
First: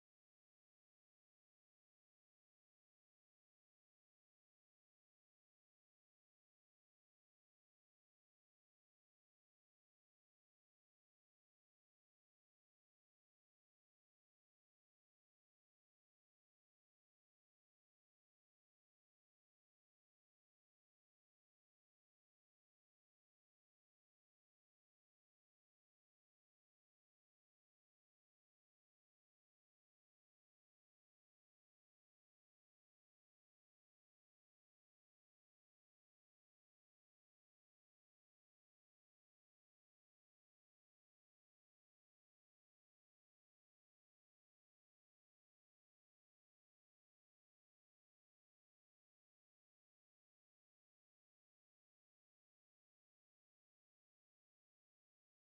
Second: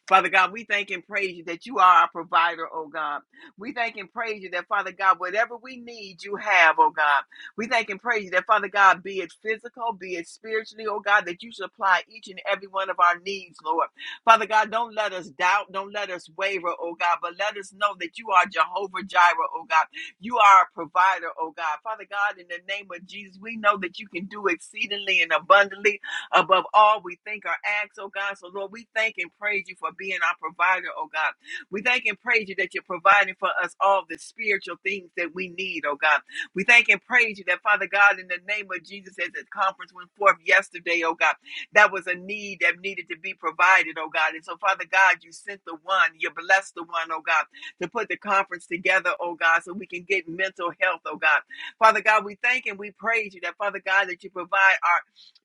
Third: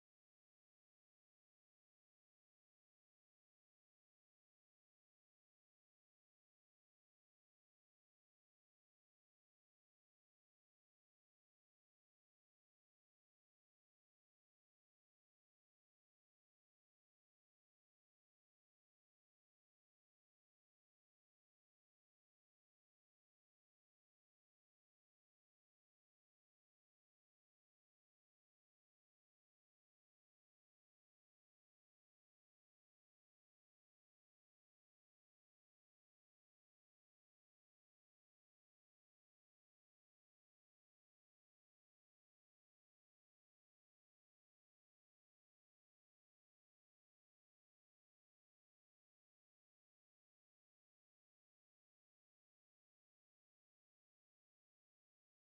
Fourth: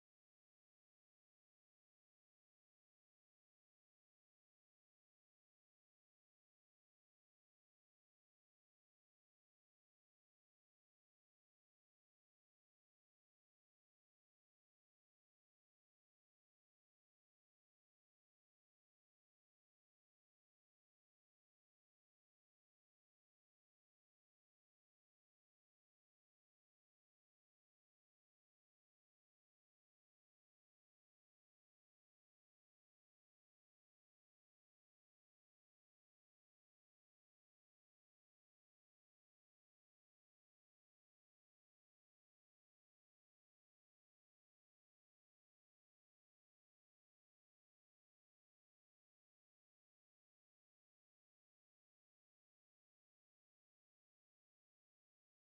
Father God, we thank and praise you that you are our provider, oh God. We thank and praise you that, Father God, whatever we need, you have, oh God. We thank and praise you that, Father God, be it physical, be it spiritually, oh God, that you supply each and every one of our needs, Lord. Father God, don't let us doubt, don't let us waver, oh God, but let us know that you are Jehovah Jireh, oh God. You are a provider, oh God. Father God, in the name of Jesus, we know that you can do exceedingly and abundantly above all we think or ask, oh God. So, Lord, we thank and praise you for being our provider, oh God. We thank and praise you that you're providing for us all the spiritual things that we need, oh God. We thank and praise you that, Father God, in the name of Jesus, as the conference went forth yesterday, oh God that was a need that needed to be provided, oh God. And so, Father God, you sent the one, you blessed the one, oh God, to put the conference together, oh God, so we can get mental health, oh God. Father God, we thank and we praise you that, Father God, that you provide our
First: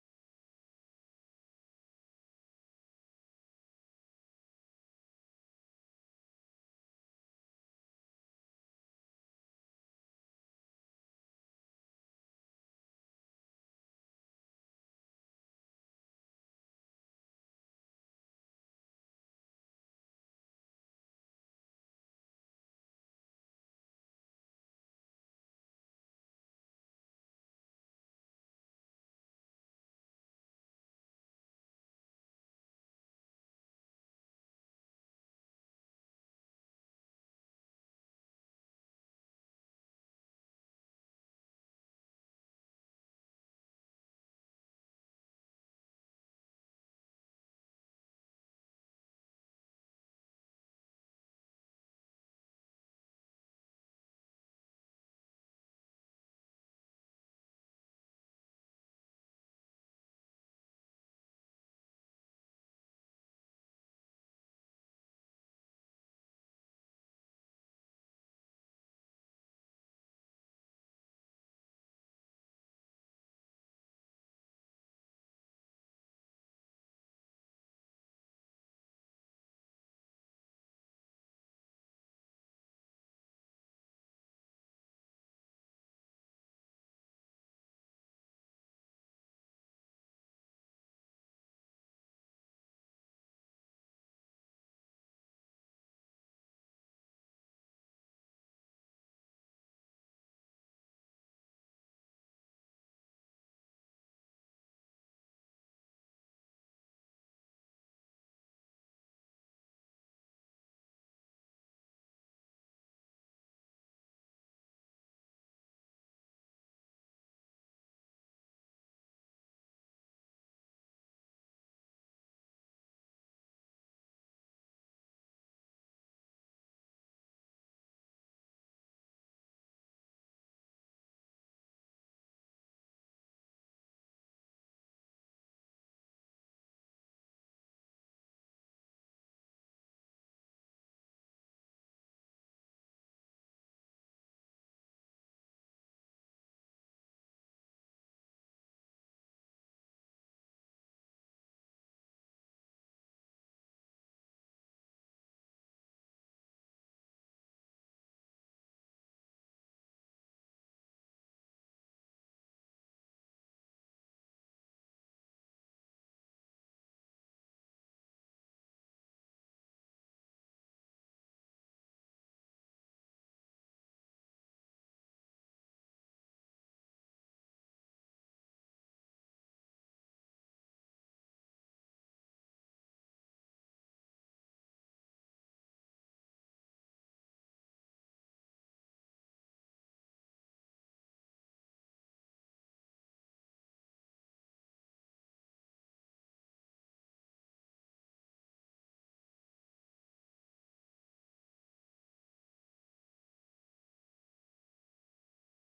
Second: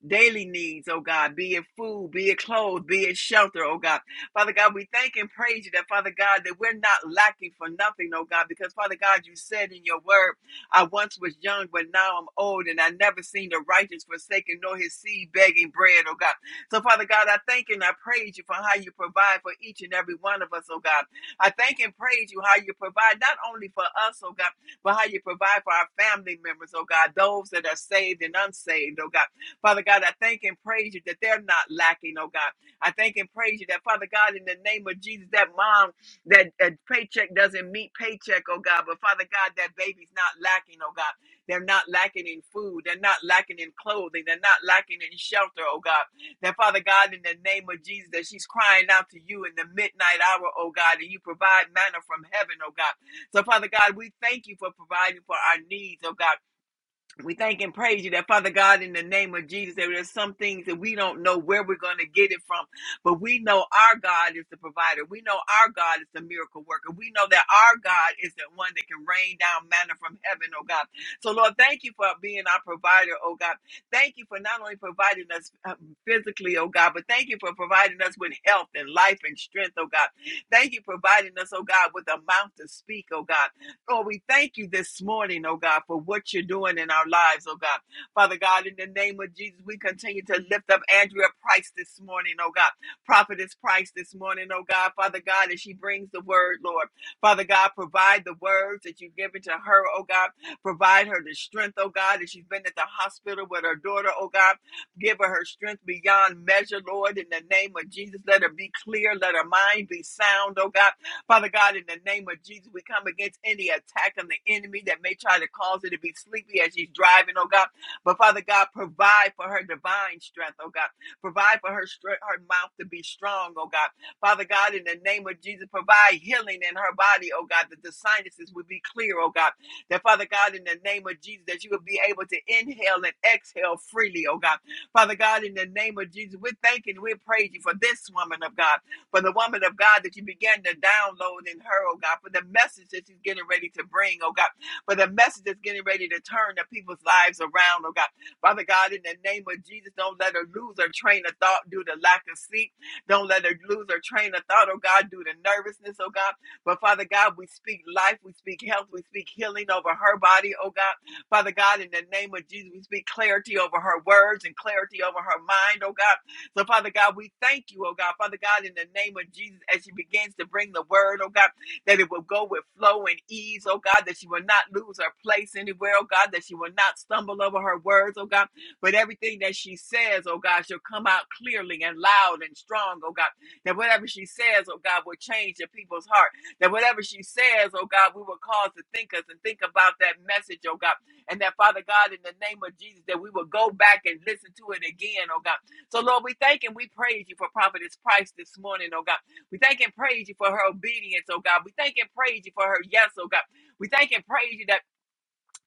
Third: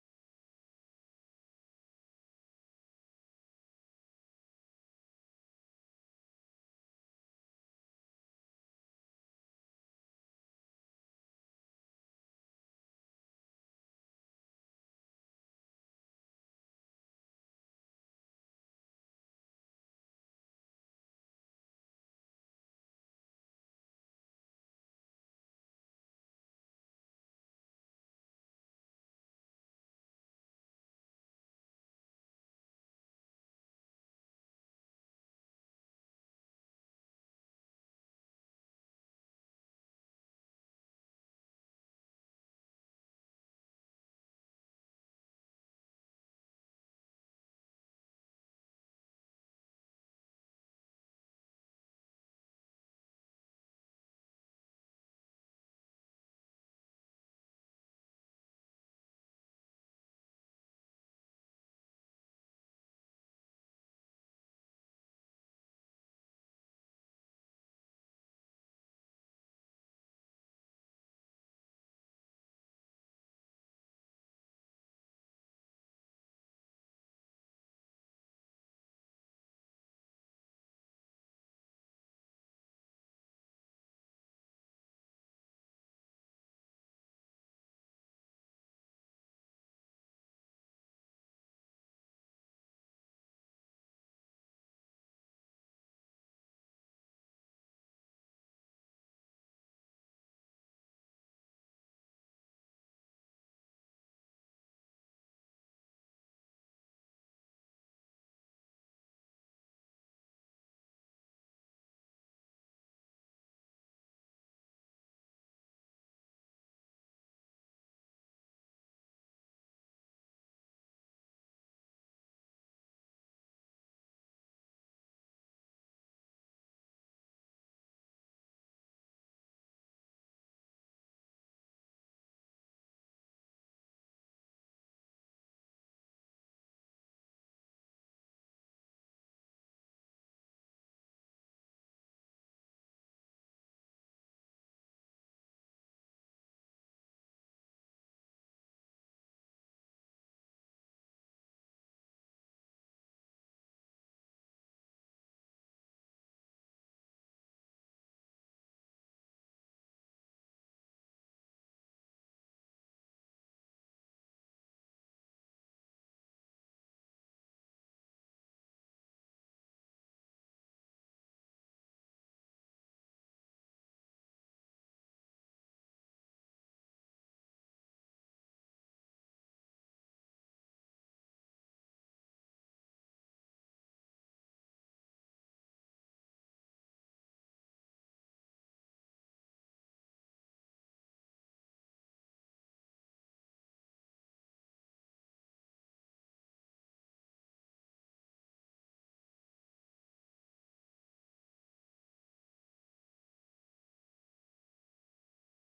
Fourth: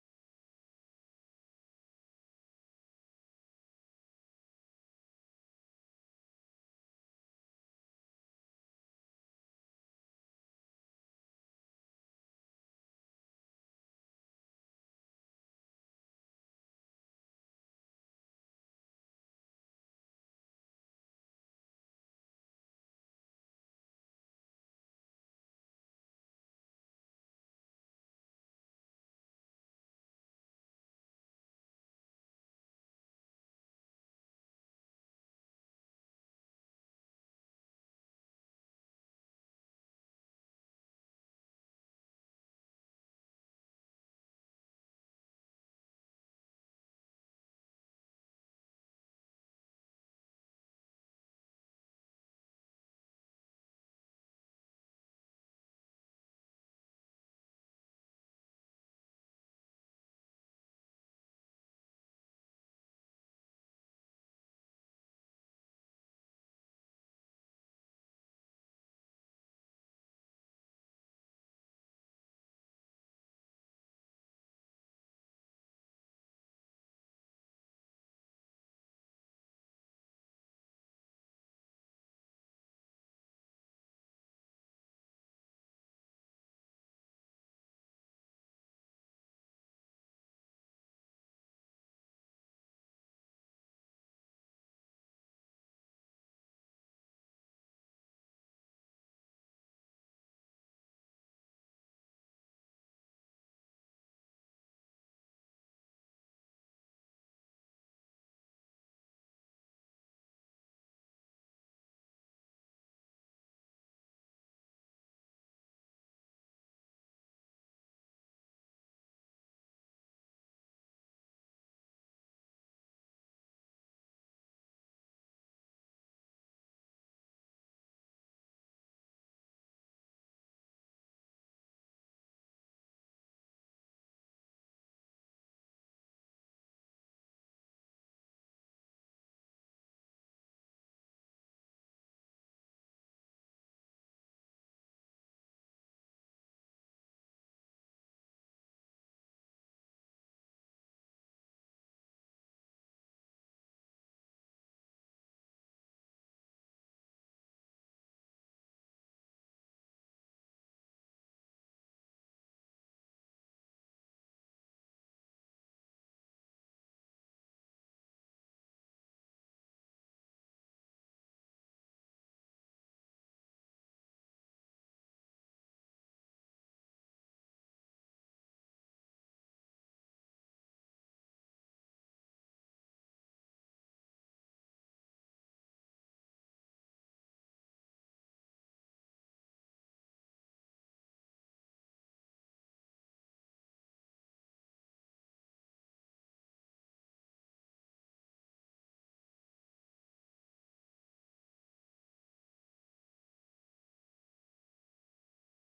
daily needs, oh God, be it food, be it clothes, be it shelter, oh God. Father God, we thank and praise you that, Father God, that we're not lacking for nothing, oh God, because, Father God, you said in your word, I once was young, but now I'm old, and I never seen the righteous forsaken, nor his seed begging bread, oh God. So, Father God, I thank you and I praise you for how you provide for each and every one of us, oh God. I thank and praise you how you provide not only for us, oh God, but how you provide for our family members, oh God, those that are saved and unsaved, oh God. Father God, I thank and praise you that they're not lacking, oh God. I thank and praise you that, Father God, in the name of Jesus, that mom that uh, paycheck doesn't meet paycheck, oh God. But Father God, that baby's not lacking, oh God. They're not lacking in food. They're not lacking in clothing. They're not lacking in shelter, oh God. That Father God, in the name of Jesus, that she's crying out to you in the midnight hour, oh God, and you provide manna from heaven, oh God. So Father God, we thank you for providing for our needs, oh God. We thank and praise you that, Father God, in the name of Jesus, there are some things that we don't know where we're going to get it from, but we know our God is the provider. We know our God is the miracle worker. We know that our God is the one that can rain down manna from heaven, oh God. So, Lord, thank you for being our provider, oh God. Thank you for not only providing us uh, physically, oh God, but thank you for providing us with health and life and strength, oh God. Thank you for providing us, oh God, with a mouth to speak, oh God. Lord, we thank you this morning, oh God, for what you're doing in our lives, oh God. Father God, in the name of Jesus, we continue to lift up Andrea Price this morning, oh God. Prophetess Price this morning, oh God. Father God, as she brings the word, Lord. Father God, provide the words that you've given to her, oh God. Provide her the strength, oh God, as she's been at the hospital with her daughter, oh God. Give her her strength beyond measure, Lord, in the name of Jesus. Let her be clear. Let her mind be sound, oh God. Father God, in the name of Jesus, we come against any attack on the enemy that may try to cause her to be sleepy as she's driving, oh God. But Father God, provide for her divine strength, oh God. Provide for her strength, her mouth to be strong, oh God. Father God, in the name of Jesus, provide healing in her body, oh God, that the sinuses would be clear, oh God. That Father God, in the name of Jesus, that you would be able to inhale and exhale freely, oh God. Father God, in the name of Jesus, we're thanking, we praise you for this woman of God for the woman of God that you began to download in her, oh God, for the message that she's getting ready to bring, oh God, for the message that's getting ready to turn the people's lives around, oh God. Father God, in the name of Jesus, don't let her lose her train of thought due to lack of sleep. Don't let her lose her train of thought, oh God, due to nervousness, oh God. But Father God, we speak life, we speak health, we speak healing over her body, oh God. Father God, in the name of Jesus, we speak clarity over her words and clarity over her mind, oh God. So, Father God, we thank you, oh God. Father God, in the name of Jesus, as she begins to bring the word, oh God, that it will go with flow and ease, oh God, that she will not lose her place anywhere, oh God, that she will not stumble over her words, oh God, but everything that she says, oh God, shall come out clearly and loud and strong, oh God, that whatever she says, oh God, will change the people's heart, that whatever she says, oh God, we will cause to think us and think about that message, oh God, and that Father God, in the name of Jesus, that we will go back and listen to it again, oh God so, Lord, we thank and we praise you for Prophetess Price this morning, oh God. We thank and praise you for her obedience, oh God. We thank and praise you for her yes, oh God. We thank and praise you that.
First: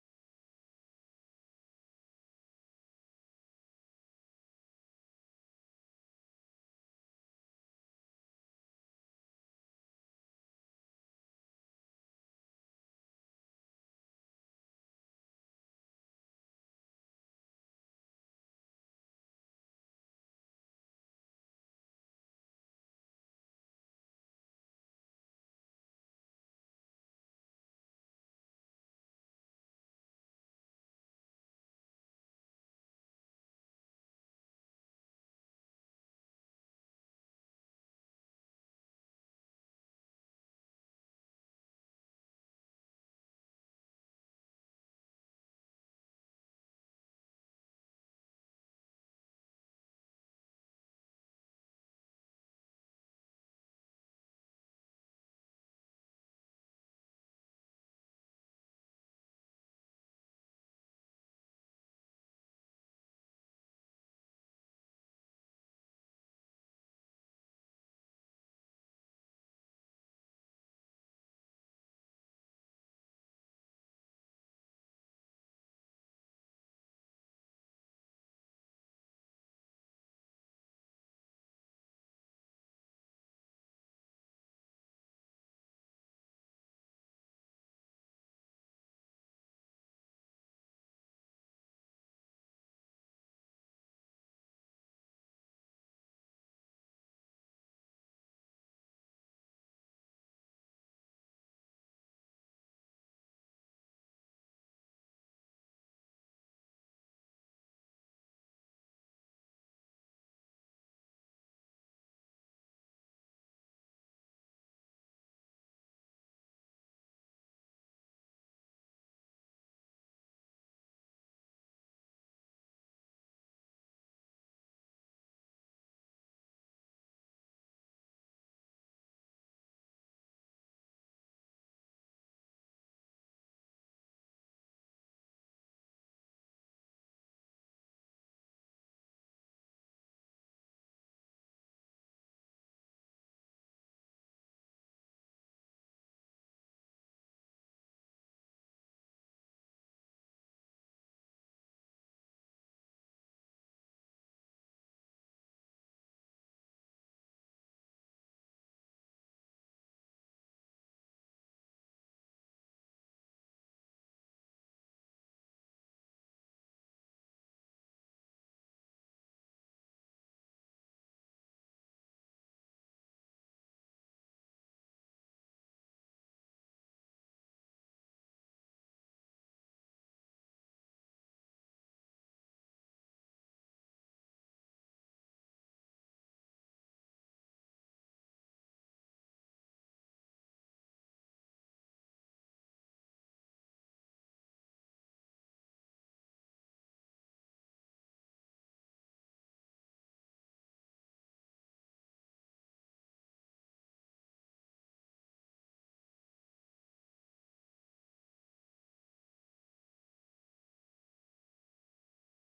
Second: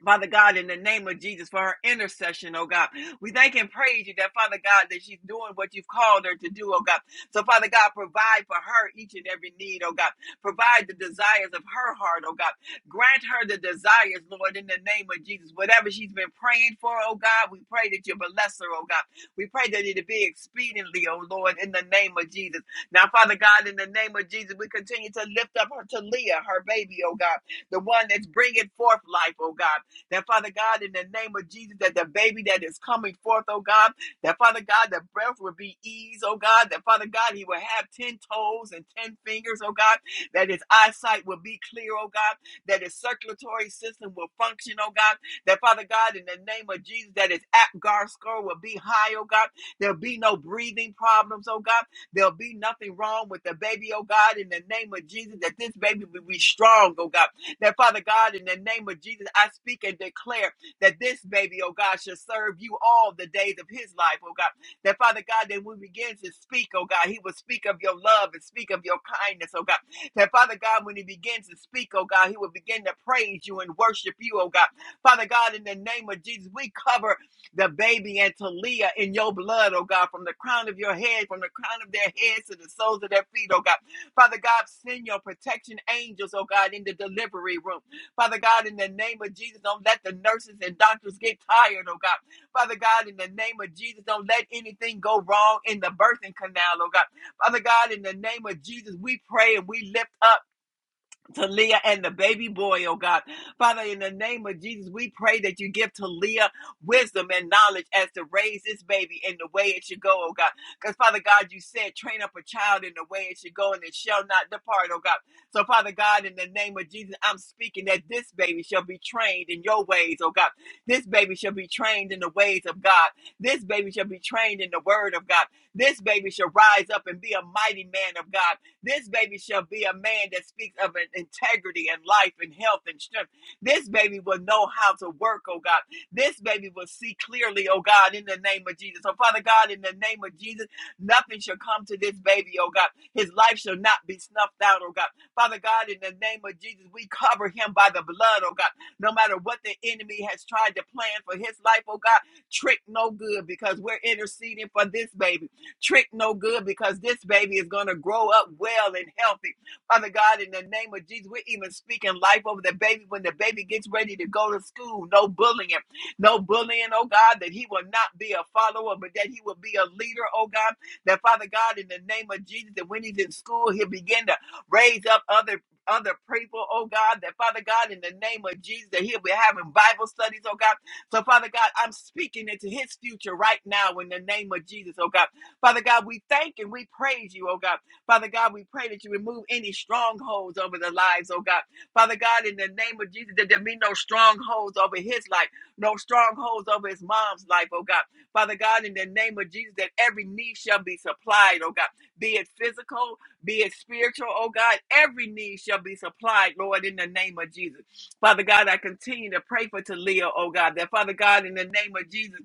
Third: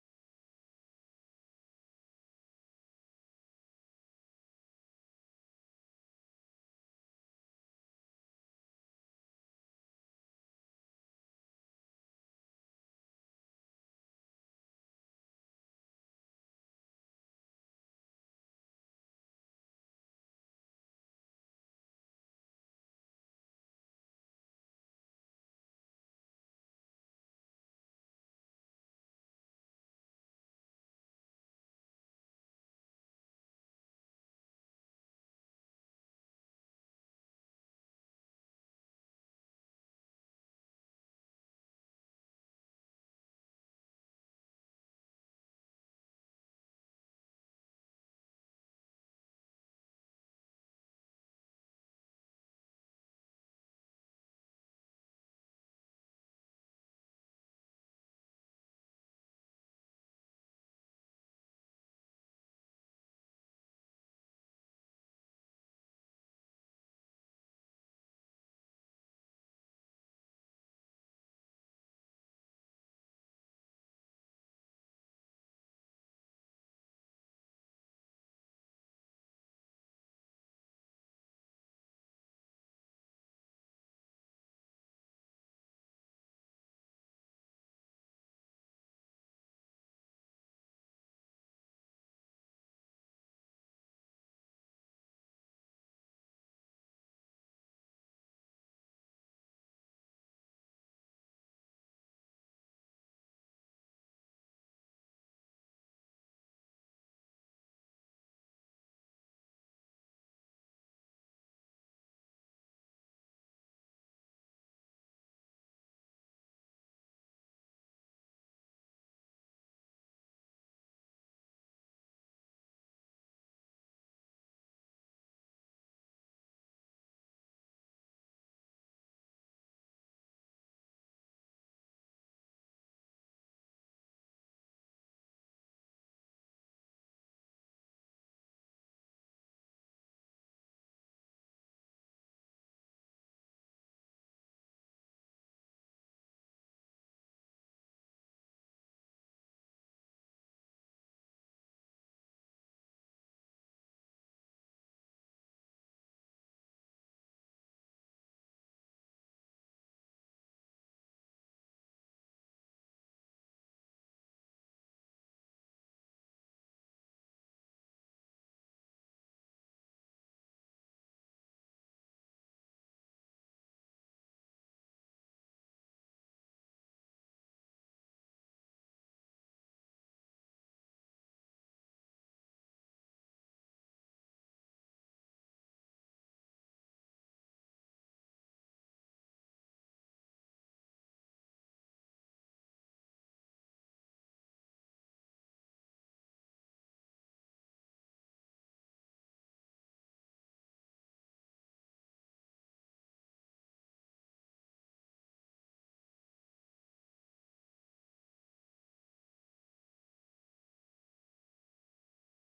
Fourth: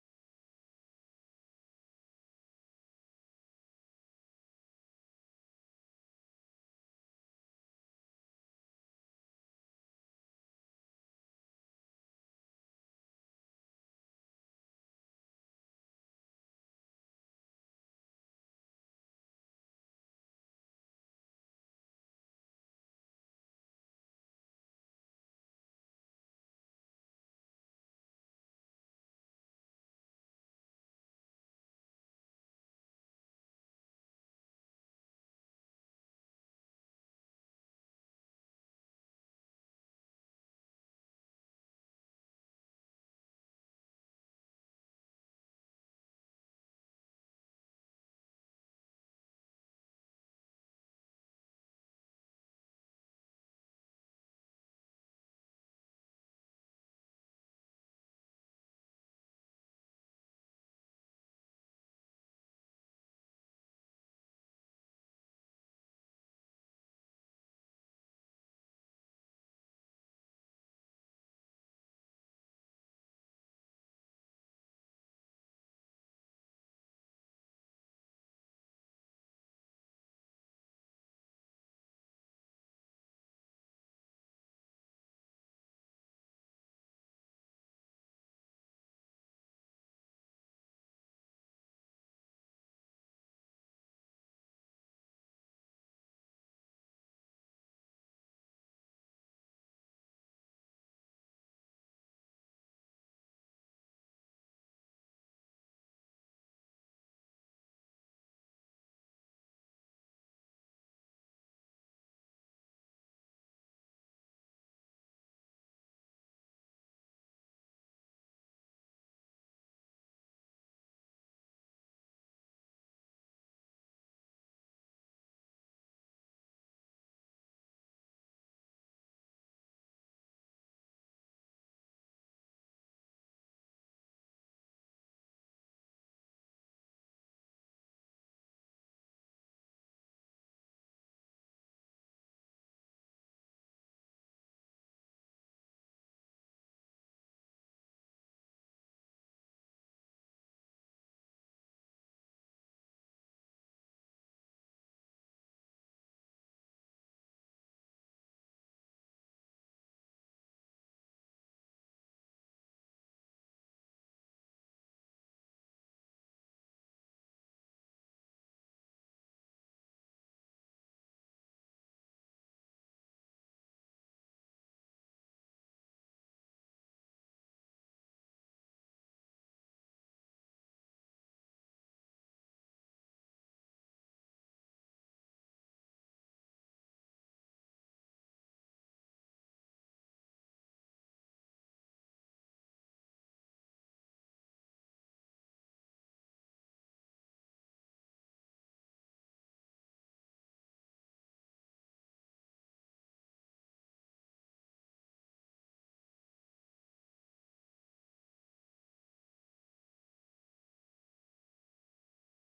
Father God, in the name of Jesus, for her intercession, oh God. We thank and praise you that, Father God, that she's doing what you've called her to do, oh God. So, Father God, provide for her each and every need, oh God. Provide the desires of her heart, oh God. Grant her the desires, Lord, in the name of Jesus. Whatever she's been praying for, oh God, we pray that you bless her, oh God. We pray that it be expediently, oh Lord, in the name of Jesus. Now, Father God, in the name of Jesus, we continue to lift up her to Leah, her baby, oh God the one that's bringing forth life, oh God. That Father God, in the name of Jesus, that the baby that is coming forth, oh God, that Father God, the breath will be ease, oh God, that Father God, he will have 10 toes and 10 fingers, oh God, that his eyesight will be clear, oh God, that his circulatory system will function, oh God, that Father God, in the name of Jesus, that his apgar score will be high, oh God, there'll be no breathing problems, oh God, there'll be nothing wrong with the baby, oh God, in the name of Jesus, that this baby will be strong, oh God, that Father God, in the name of Jesus, I speak and declare that this baby, oh God, shall serve you all the days of his life, oh God. That Father God, that when we begin to speak, oh God, he will speak of your love and speak of your kindness, oh God. That Father God, when he begins to speak, oh God, he will begin to praise you and worship you, oh God. Father God, in the name of Jesus, we cover the baby and Talia in your blood, oh God, from the crown of your head, from the crown of their heads to the soles of their feet, oh God. Father God, send your protection angels, oh God, in the delivery room. Father God, in the name of Jesus, don't let the nurses and doctors get tired, oh God. Father God, in the name of Jesus, don't let anything go wrong in the birthing canal, oh God. Father God, in the name of Jesus, we pray and we lift up. Talia and the baby boy, oh God. Father, in the name of Jesus, we pray that you give Talia wisdom and knowledge as to raise this baby in the way it should go, oh God. Because, Father God, you said, train up a child in the way it should go and it shall not depart, oh God. So, Father God, in the name of Jesus, I'm speaking that this baby shall be trained in your ways, oh God. This baby shall be trained in the ways of God. This baby shall be trained in the word of God. This baby shall rise up and be a mighty man of God. This baby shall be a man that speaks of an integrity and life and health and strength. This baby will know how to work, oh God. This baby will see clearly, oh God, in the name of Jesus. So, Father God, in the name of Jesus, nothing shall come to this baby, oh God. His life shall not be snuffed out, oh God. Father God, in the name of Jesus, we cover him by the blood, oh God. No matter what the enemy has tried to plan for his life, oh God, trick no good because we're interceding for this baby trick no good because this baby is going to grow up well and healthy. Father God, in the name of Jesus, we're even speaking life over the baby when the baby gets ready to go to school. No bullying, no bullying, oh God, that he will not be a follower, but that he will be a leader, oh God. That Father God, in the name of Jesus, that when he's in school, he'll begin to raise up other other people, oh God, that Father God, in the name of Jesus, that he'll be having Bible studies, oh God. So Father God, I'm speaking into his future right now in the name of Jesus, oh God. Father God, we thank and we praise you, oh God. Father God, we pray that you remove any strongholds over the lives, oh God. Father God, in the name of Jesus, that there be no strongholds over his life, no strongholds over his mom's life, oh God. Father God, in the name of Jesus, that every need shall be supplied, oh God. Be it physical, be it spiritual, oh God, every need shall be supplied, Lord, in the name of Jesus. Father God, I continue to pray for Talia, oh God, that Father God, in the name of Jesus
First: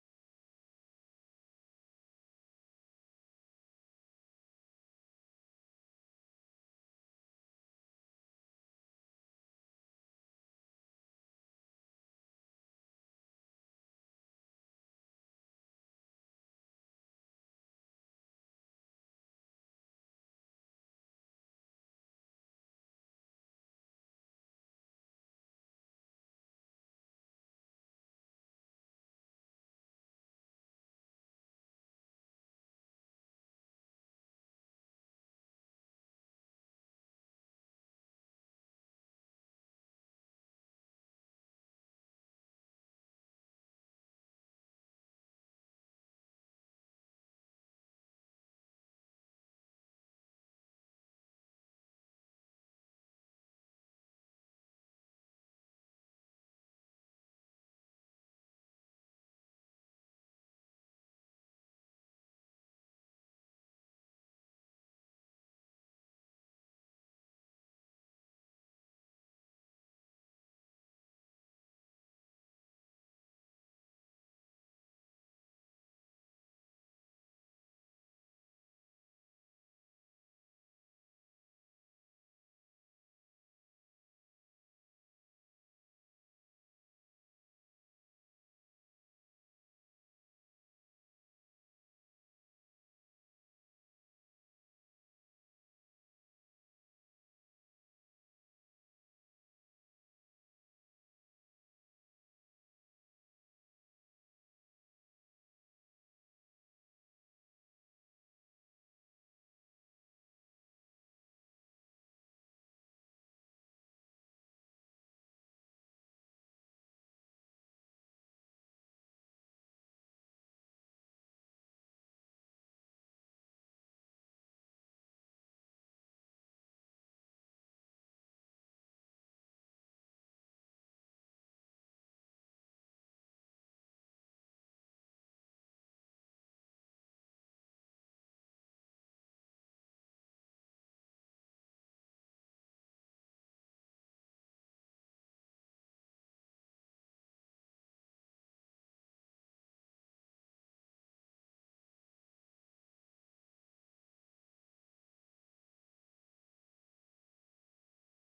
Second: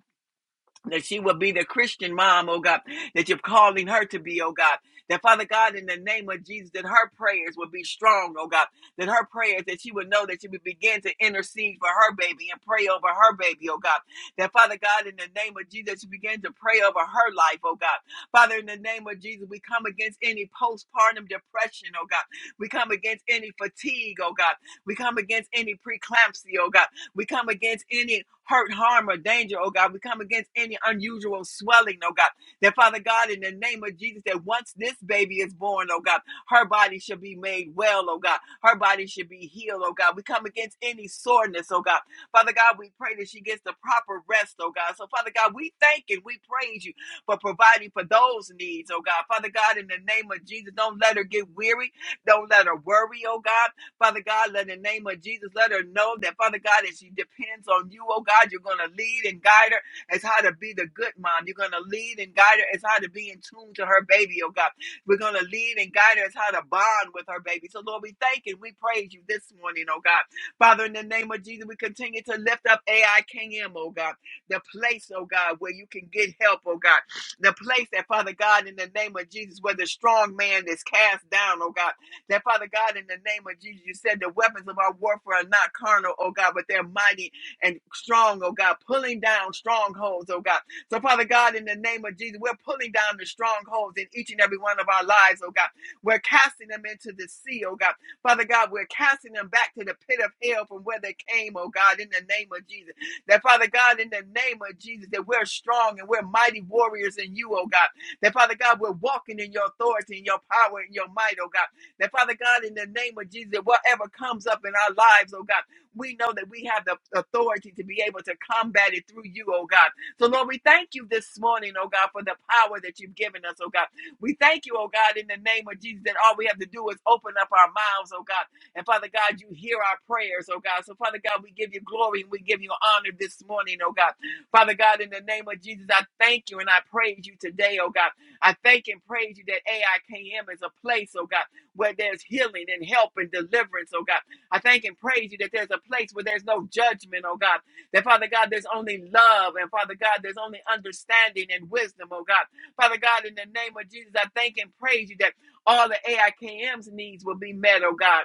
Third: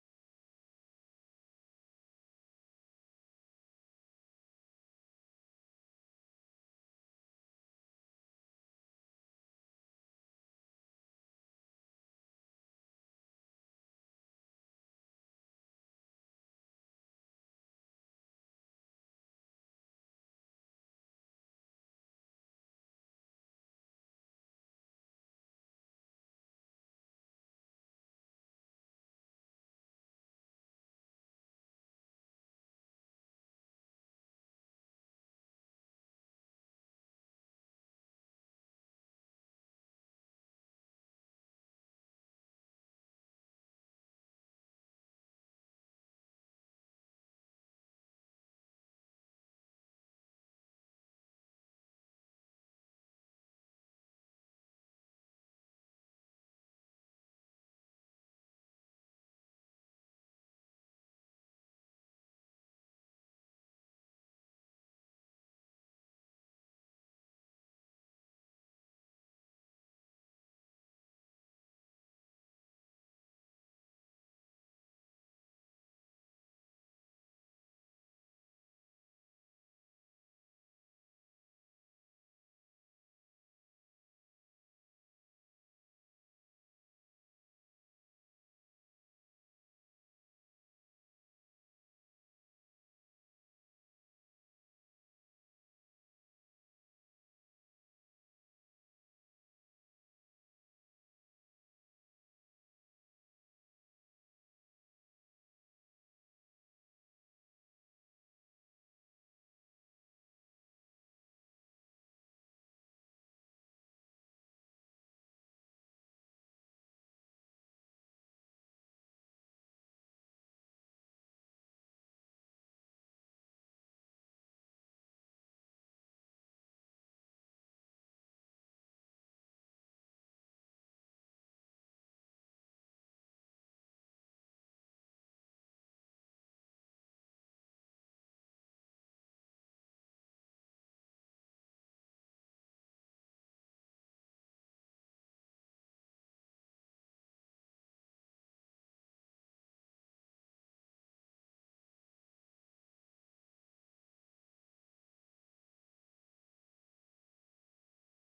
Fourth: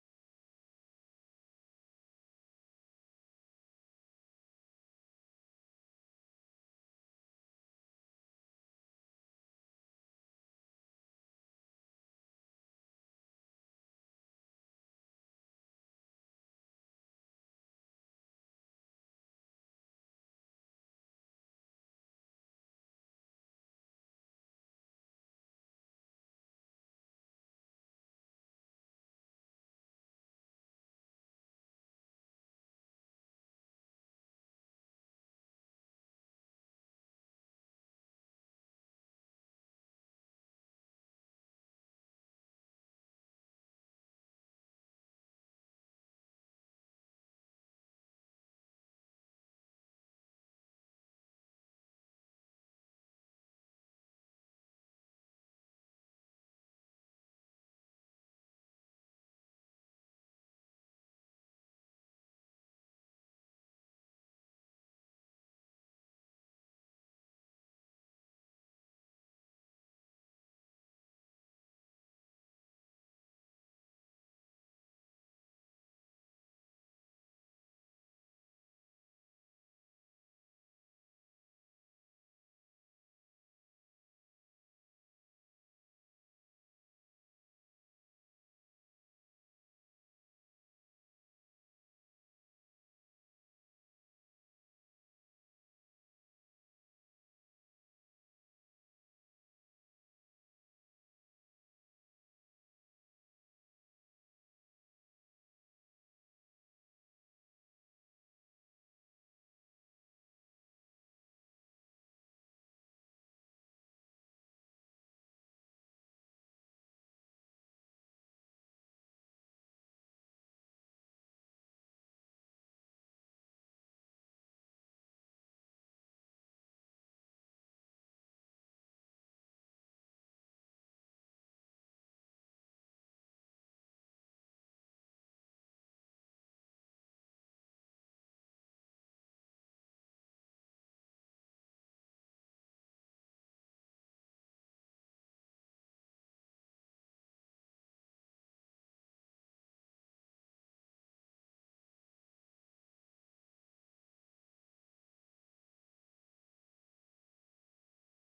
that she will be the Christian mom, oh God, that you're calling her to be, oh God. That Father God, in the name of Jesus, that her prayers will be strong, oh God. That her prayers, that she would know that she would begin to intercede for her baby and pray over her baby, oh God. That Father God, in the name of Jesus, you begin to pray over her life, oh God. Father, in the name of Jesus, we come against any postpartum depression, oh God. We come against any fatigue, oh God. We come against any preeclampsia, oh God. We come against any hurt, harm, or danger, oh God. We come against any unusual swelling, oh God. That Father God, in the name of Jesus, that once this baby is born, oh God, her body shall be made well, oh God. Her body should be healed, oh God. We come against any soreness, oh God. Father God, we pray that she gets the proper rest, oh God. So, Father God, we thank and we praise you for providing for those needs, oh God. Father God, in the name of Jesus, don't let her get weary. Don't let her worry, oh God. Father God, let in the name of Jesus, let her know that, Father God, as she depends on you, oh God, you're going to lead and guide her as how to be the good mom. You're going to lead and guide her as how to be in tune to her baby, oh God. We're going to lead and guide her as how to bond with her baby. So, Lord, we thank and we praise you this morning, oh God. Father, in the name of Jesus, we continue to lift up AIKM, oh God, the place, oh God, where you can get help, oh God. The place that, Father God, in the name of Jesus, where the strong man is cast down, oh God. That Father God, in the name of Jesus, you said the weapons of our warfare are not carnal, oh God, but they're mighty and strong, oh God, pulling down strongholds, oh God. So, Father God, in the name of Jesus, we're pulling down the strongholds in each and every one of our lives, oh God. We're casting them into the sea, oh God. Father God, we're casting them back to the pit of hell from where they came, oh God, in the name of Jesus. That, Father God, in the name of Jesus, that we're strong and we're mighty warriors in you, oh God. That, Father God, we're walking in your authority and your power and your might, oh God. That Father God, in the name of Jesus, whatever comes up in our lives, oh God, we know that we have the authority to be able to combat it through you, oh God. So, Lord, we thank you this morning, oh God, for the power that you've given us, oh God. We thank you, oh God, in the name of Jesus, that all we have to do is open up our mouths, oh God. And Father God, you hear our prayers, oh God. So, Father God, we give you glory and we give you honor this morning, oh God. Father God, in the name of Jesus, I thank you and I praise you today, oh God. I thank and praise you that AIKM is a place, oh God where there's healing and help and deliverance, oh God. I thank and praise you that there's a place where there's no judgment, oh God. That Father God, there's only love, and Father God, there's only understanding and wisdom, oh God. Father God, in the name of Jesus, I thank and praise you that all the AIKM's needs will be met, oh God.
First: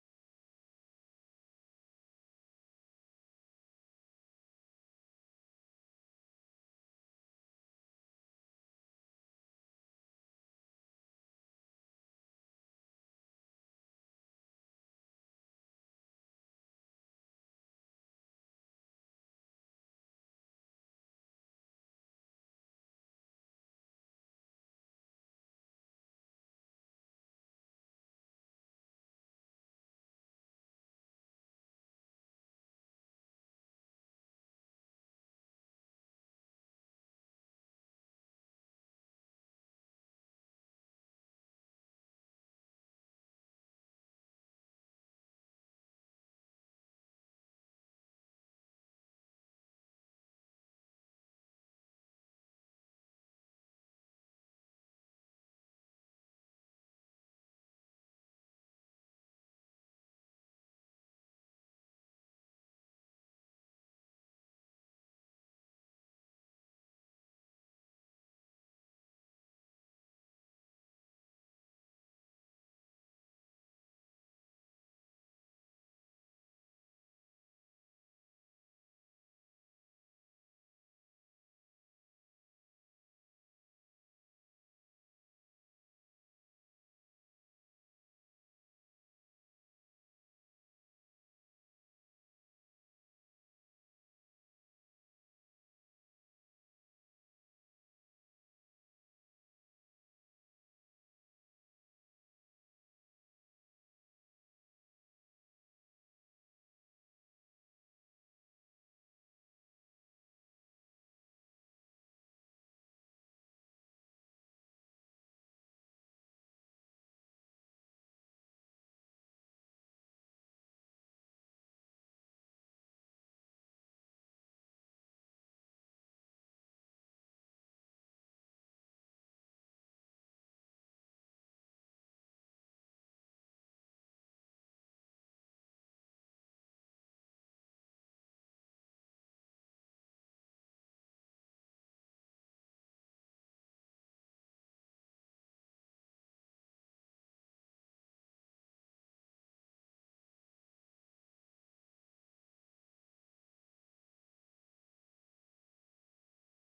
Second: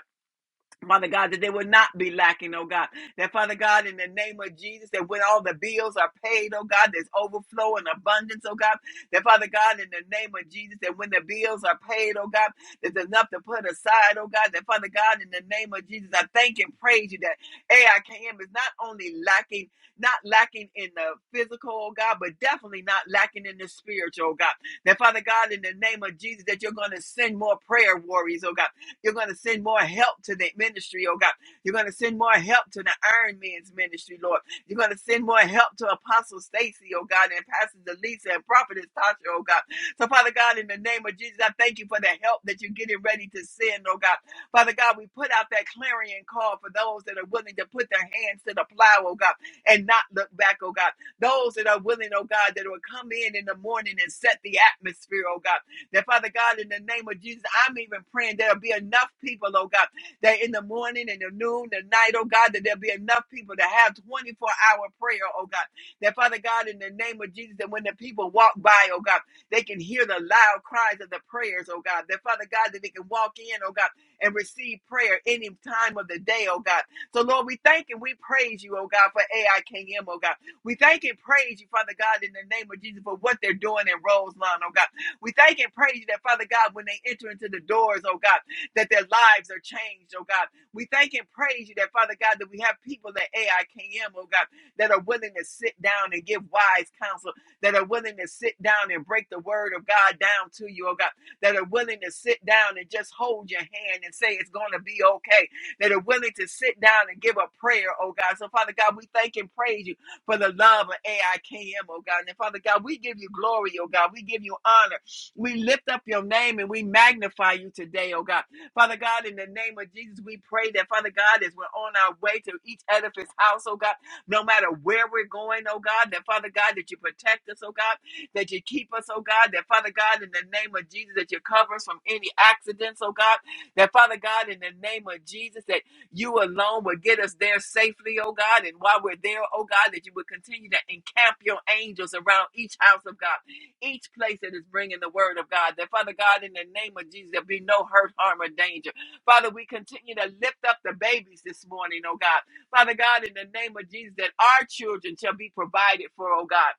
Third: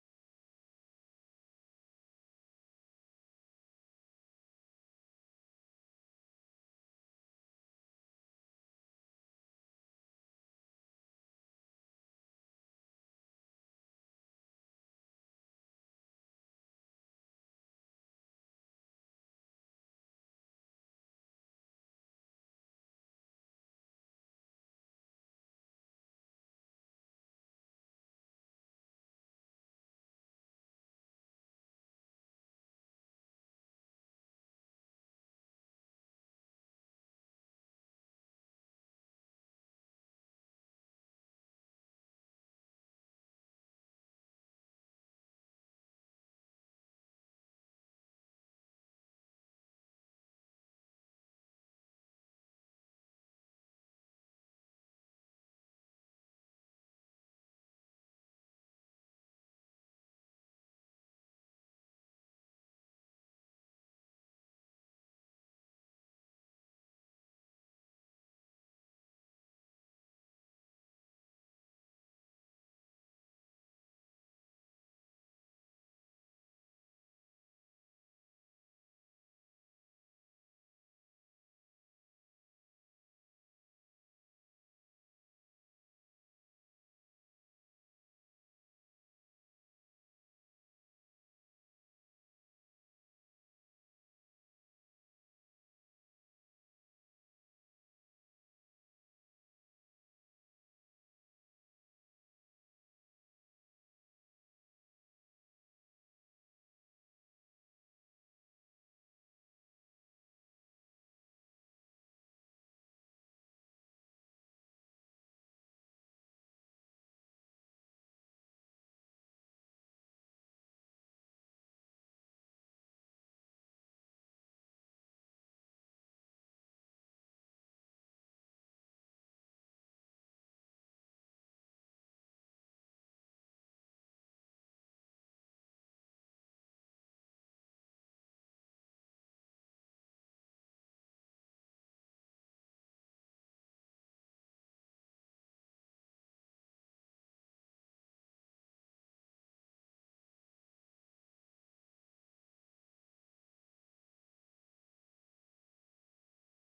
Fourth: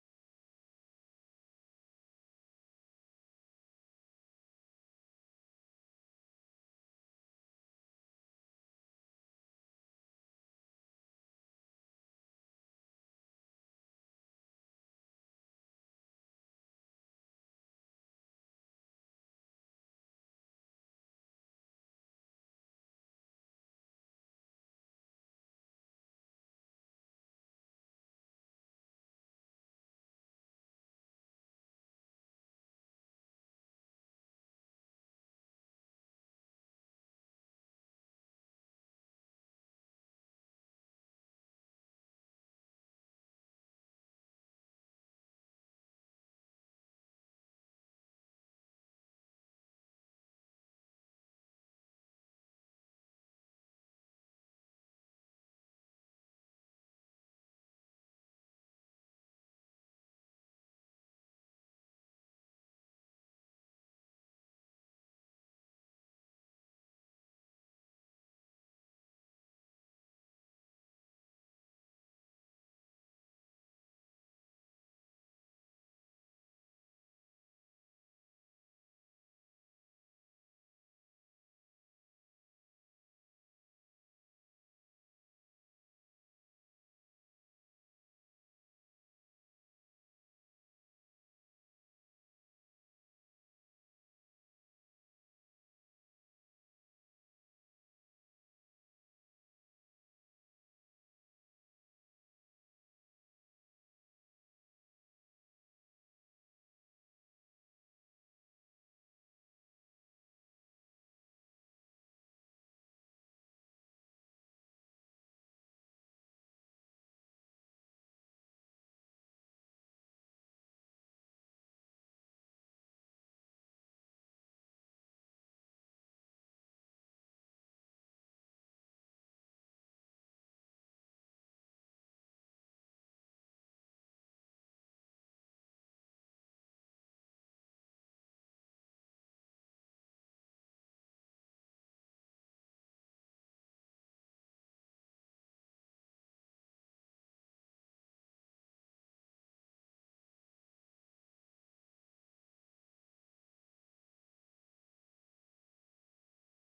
Father God, that they will not be lacking, oh God. That Father God, in the name of Jesus, that when all the bills are paid, oh God, there's overflow and abundance, oh God. That Father God, in the name of Jesus, that when the bills are paid, oh God, there's enough to put aside, oh God. That Father God, in the name of Jesus, I thank and praise you that AIKM is not only lacking, not lacking in the physical, oh God, but definitely not lacking in the spiritual, oh God. That Father God, in the name of Jesus, that you're going to send more prayer warriors, oh God you're going to send more help to the ministry, oh God. You're going to send more help to the Iron Man's ministry, Lord. You're going to send more help to Apostle Stacy, oh God, and Pastor Delisa and Prophetess Tasha, oh God. So, Father God, in the name of Jesus, I thank you for the help that you're getting ready to send, oh God. Father God, we put out that clarion call for those that are willing to put their hands to the plow, oh God, and not look back, oh God. Those that are willing, oh God, that will come in in the morning and set the atmosphere, oh God. That Father God, in the name of Jesus, I'm even praying there'll be enough people, oh God, that in the morning and the noon, the night, oh God, that there'll be enough people to have 24 hour prayer, oh God. That Father God, in the name of Jesus, that when the people walk by, oh God, they can hear the loud cries of the prayers, oh God. That Father God, that they can walk in, oh God, and receive prayer any time of the day, oh God. So Lord, we thank and we praise you, oh God, for AIKM, oh God. We thank and praise you, Father God, in the name of Jesus, for what they're doing in Roseland, oh God. We thank and praise you that, Father God, when they enter into the doors, oh God, that their lives are changed, oh God. We thank and praise you that, Father God, that we have people at AIKM, oh God, that are willing to sit down and give wise counsel, that are willing to sit down and break the word of God down to you, oh God, that are willing to sit down and just hold your hand and say it's going to be okay, that are willing to sit down and give a prayer, oh God. So, Father God, we thank and praise you for the love of AIKM, oh God. And Father God, we give you glory, oh God. We give you honor. We lift up your name and we magnify you today, oh God. Father God, in the name of Jesus, we pray that, Father God, as we're on our way to each edifice house, oh God, no matter where we're going, oh God, that, Father God, that you protect us, oh God, that you keep us, oh God, that, Father God, in the name of Jesus, that you cover us from any accidents, oh God, that, Father God, in the name of Jesus, that you alone will get us there safely, oh God. And while we're there, oh God, that you will continue to encamp your angels around each house of God each place that is bringing the word of God. That Father God, in the name of Jesus, there be no hurt, harm, or danger. Father, we continue to lift up the babies this morning, oh God. Father God, in the name of Jesus, that our children shall be provided for, oh God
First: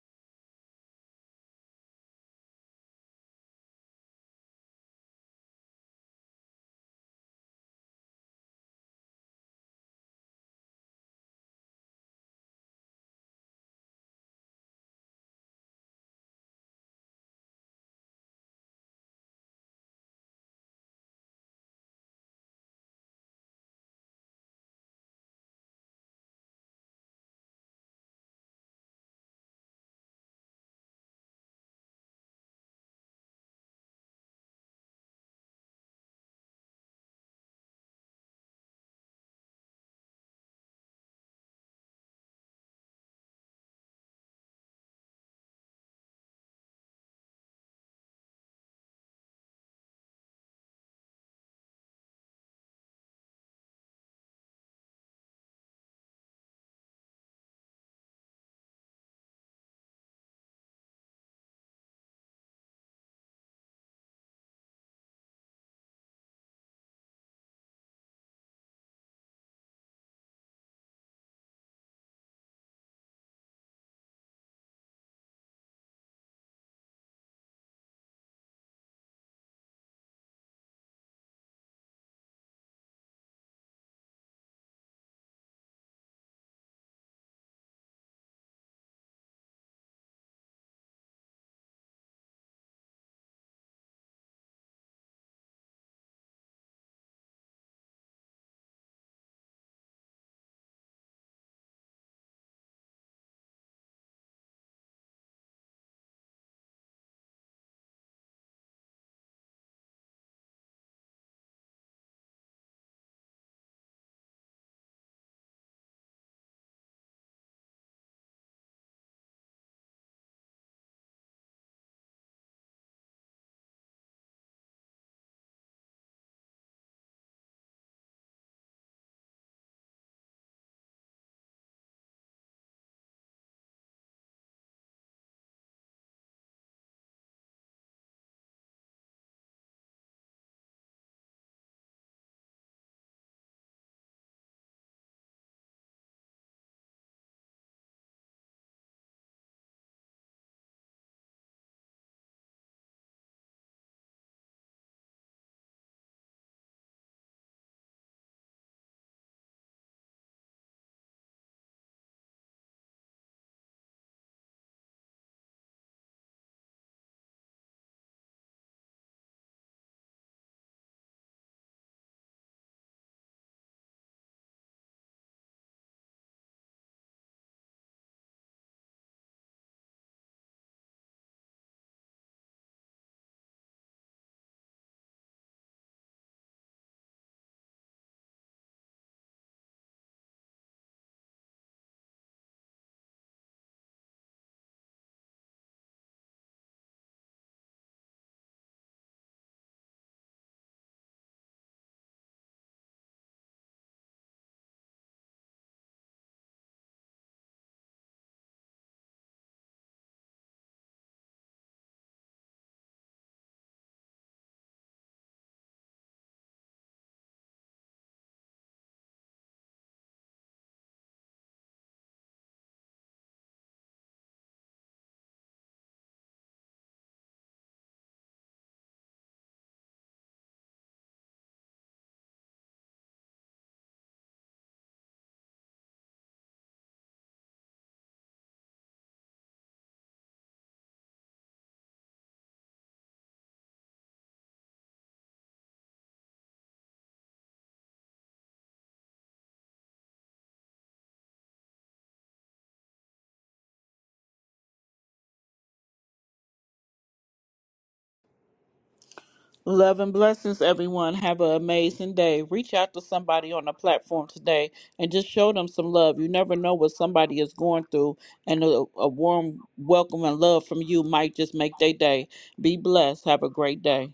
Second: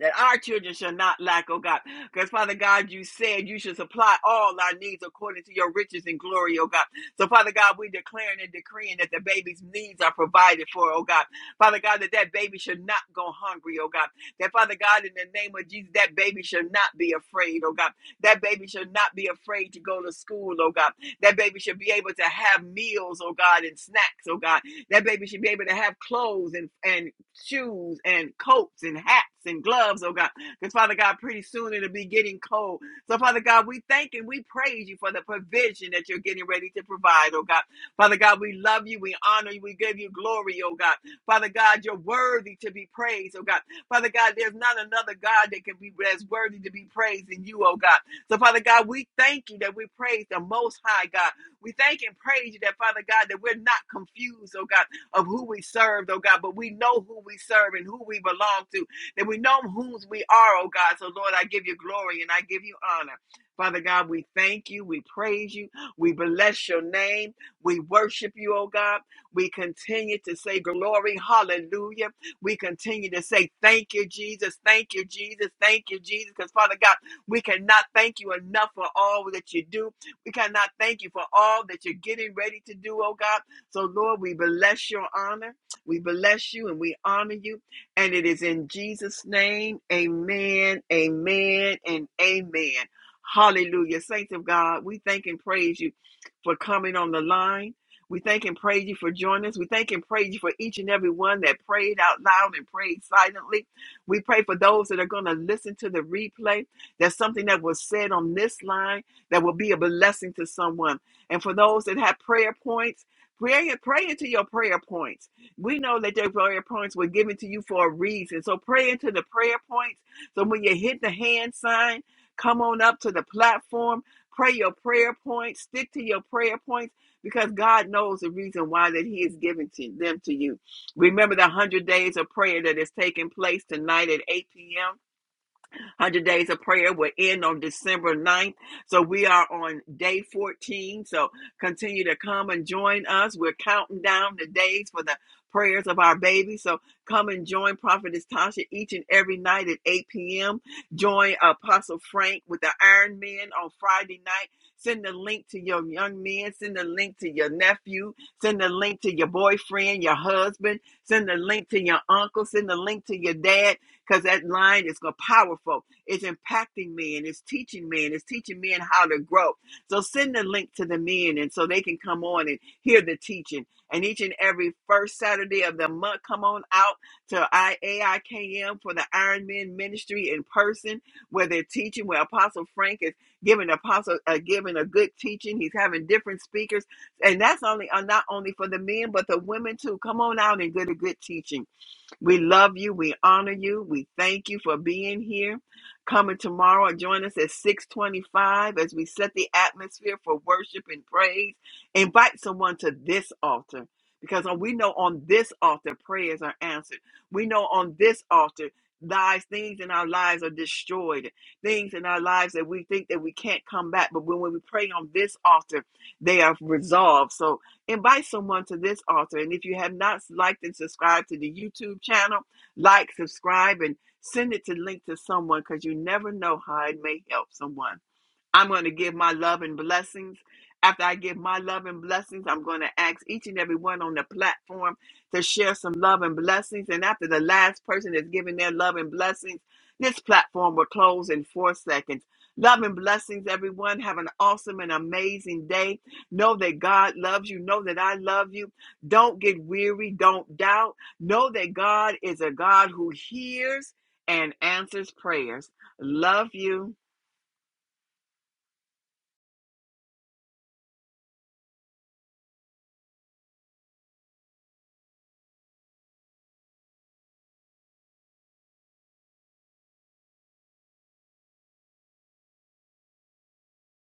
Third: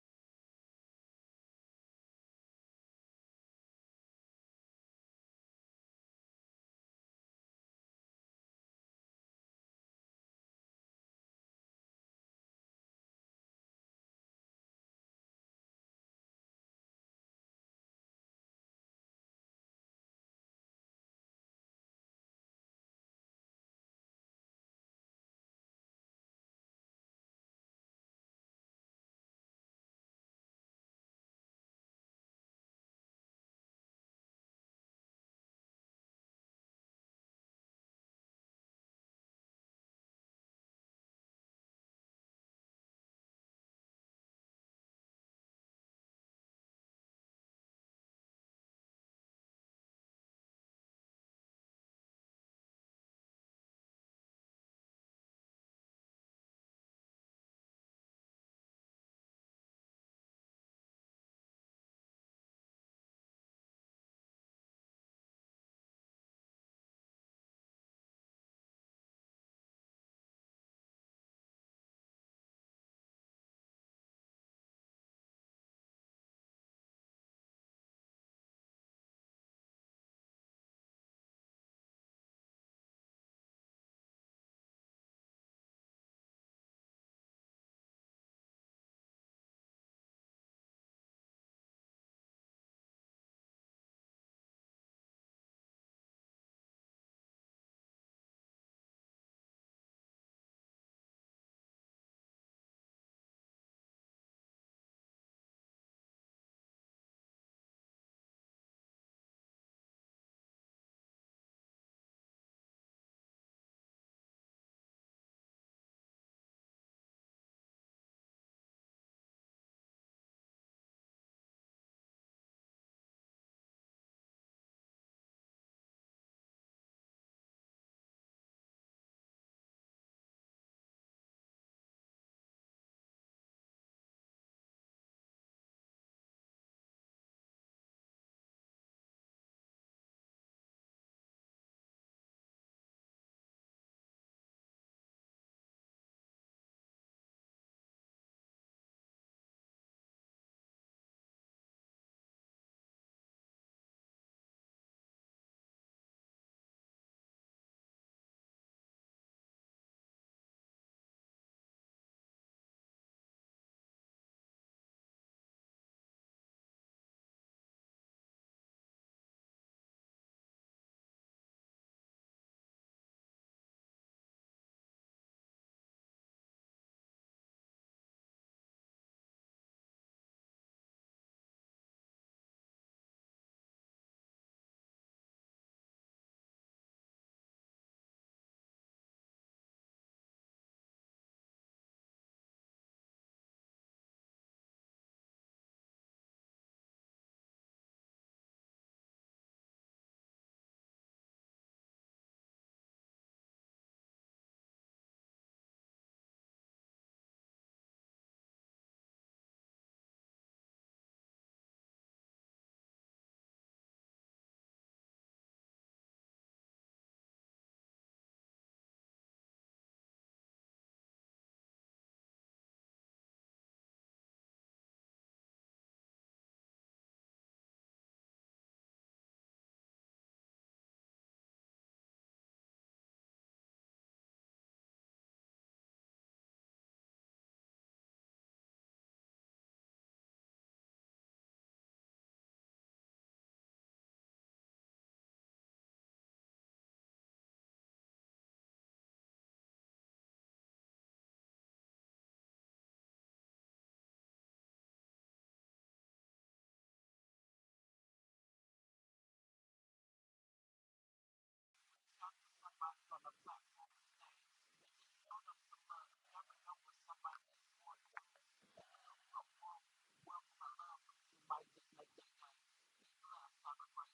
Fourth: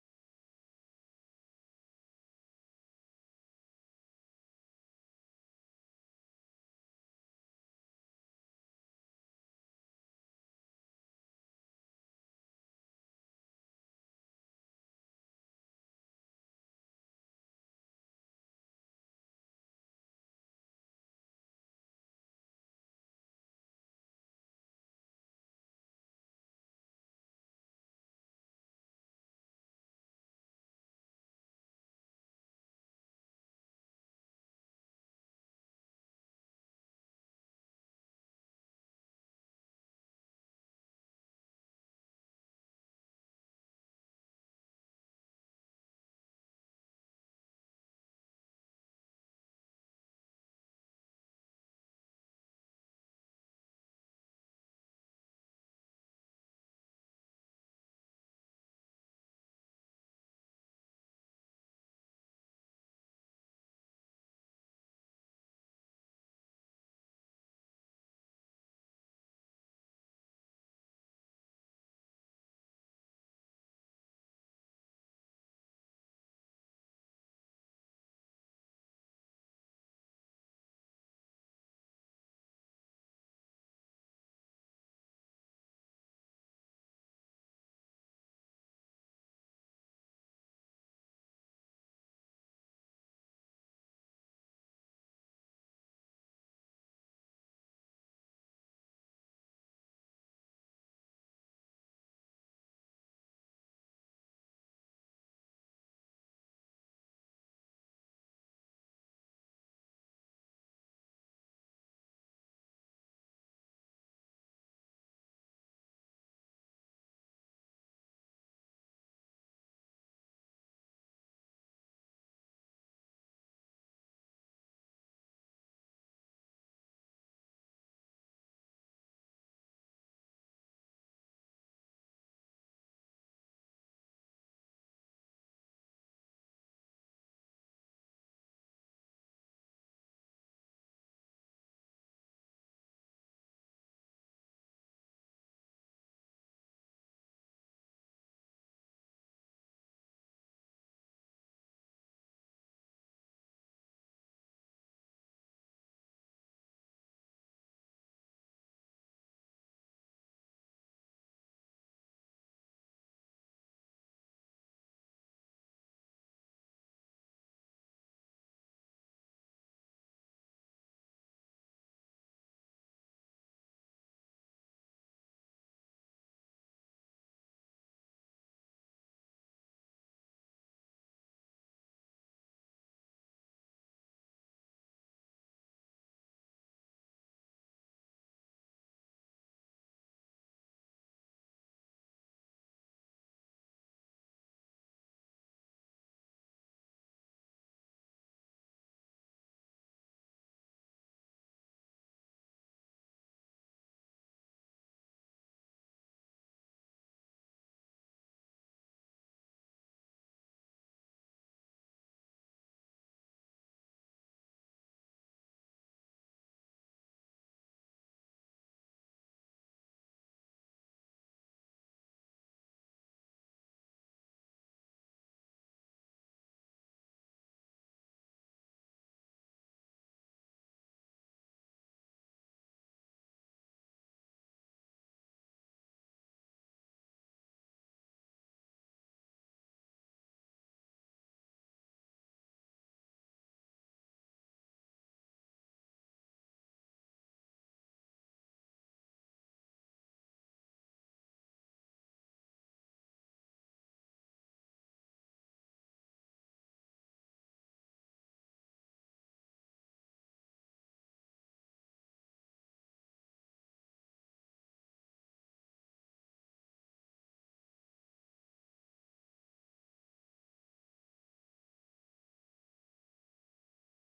that our children shall not lack, oh God. Because Father God, you said you should supply all our needs according to your riches and glory, oh God. So Father God, we declaring and decreeing that the baby's needs are provided for, oh God. Father God, that that baby should not go hungry, oh God. That Father God, in the name of Jesus, that baby should not be afraid, oh God. That baby should not be afraid to go to school, oh God. That baby should be able to have meals, oh God, and snacks, oh God. That baby should be able to have clothes and, and shoes and coats and hats and gloves, oh God. Because Father God, pretty soon it'll be getting cold. So Father God, we thank and we praise you for the provision that you're getting ready to provide, oh God. Father God, we love you, we honor you, we give you glory, oh God. Father God, you're worthy to be praised, oh God. Father God, there's not another God that can be as worthy to be praised than you, oh God. So Father God, we thank you that we praise the most high God. We thank and praise you that Father God that we're not confused, oh God of who we serve, oh God, but we know who we serve and who we belong to, that we know whose we are, oh God. So, Lord, I give you glory and I give you honor. Father God, we thank you, we praise you, we bless your name, we worship you, oh God. We continue to say glory, hallelujah. We continue to say thank you, Jesus, thank you, Jesus, thank you, Jesus, because Father God, we cannot thank you enough for all that you do. We cannot thank you for all that you're getting ready to do, oh God. So, Lord, we bless your honor. We bless you and we honor you. And it is in Jesus' name. Amen, amen, and amen. Hallelujah. Saints of God, we thank and praise you for coming on the line. We thank and praise you for joining us. We thank and praise you for each and every one that prayed out loud and prayed silently. We pray for those that are going to listen to the replay. That's something that was said on this line that will be a blessing to someone. And for those that have prayer points, Pray, pray into your prayer points. We know that their prayer points were given to you for a reason. So pray into the prayer points. So when you hit the hand sign, come on up to the platform. Pray your prayer points. Stick to your prayer points because God knows the reason why that He has given to them to you. Remember the one hundred days of prayer that is taking place tonight at 8 p.m. 100 Days of Prayer will end on December ninth, So we are on day 14. So continue to come and join us. We're counting down the days for the prayers of our baby. So come and join Prophetess Tasha each and every night at 8 p.m. Join Apostle Frank with the Iron Men on Friday night. Send the link to your young men. Send the link to your nephew. Send the link to your boyfriend, your husband. Send the link to your uncle. Send the link to your dad because that line is go- powerful. Is impacting me and it's teaching me and it's teaching men how to grow. So send the link to the men and so they can come on and hear the teaching. And each and every first Saturday of the month, come on out to IAIKM for the Iron Men Ministry in person, where they're teaching, where Apostle Frank is giving apostle uh, giving a good teaching. He's having different speakers, and that's only uh, not only for the men but the women too. Come on out and get a good teaching. We love you. We honor you. We thank you for being here. Coming tomorrow, and join us at 625 as we set the atmosphere for worship and praise. Invite someone to this altar because we know on this altar prayers are answered. We know on this altar lies things in our lives are destroyed things in our lives that we think that we can't come back but when we pray on this altar they are resolved so Invite someone to this altar. And if you have not liked and subscribed to the YouTube channel, like, subscribe, and send it to link to someone because you never know how it may help someone. I'm going to give my love and blessings. After I give my love and blessings, I'm going to ask each and every one on the platform to share some love and blessings. And after the last person is giving their love and blessings, this platform will close in four seconds. Love and blessings, everyone. Have an awesome and amazing day. Know that God loves you. Know that I love you. Don't get weary. Don't doubt. Know that God is a God who hears and answers prayers. Love you. Love and blessings, everyone. Have an amazing day. Reach out to somebody on the platform today and just show them some love. You never know what somebody is going through, and a, a warm welcome and love from you might just make their day. Be blessed. Have a great day.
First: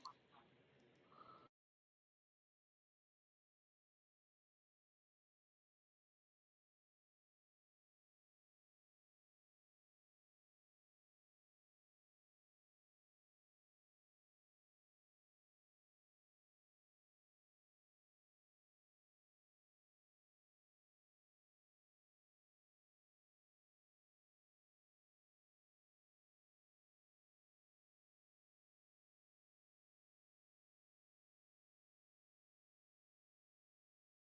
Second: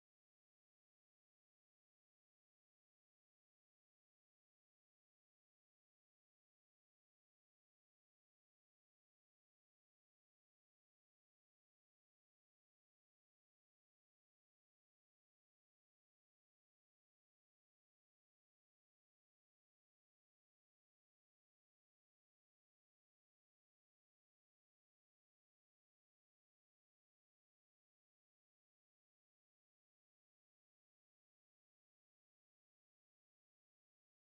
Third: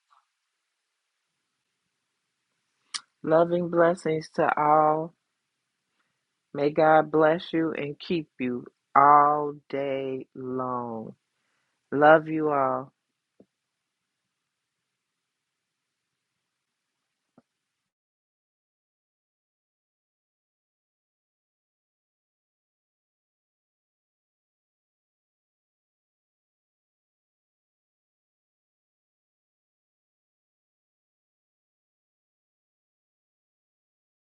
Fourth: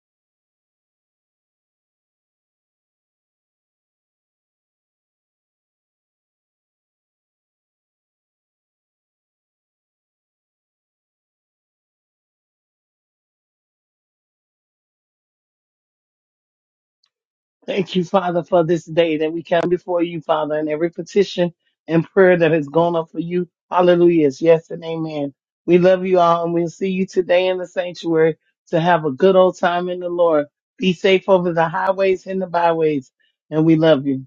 Loving blessings to all. May God bless you and keep you all day long. Love you all. Thank you, Father, for this day that we come before you, Father, and every petition and prayer that has gone up for you. Hallelujah. It's Yes and amen. We love you all and we'll see you today in the sanctuary to have a good old time in the Lord. Be safe over the highways and the byways. And we love you.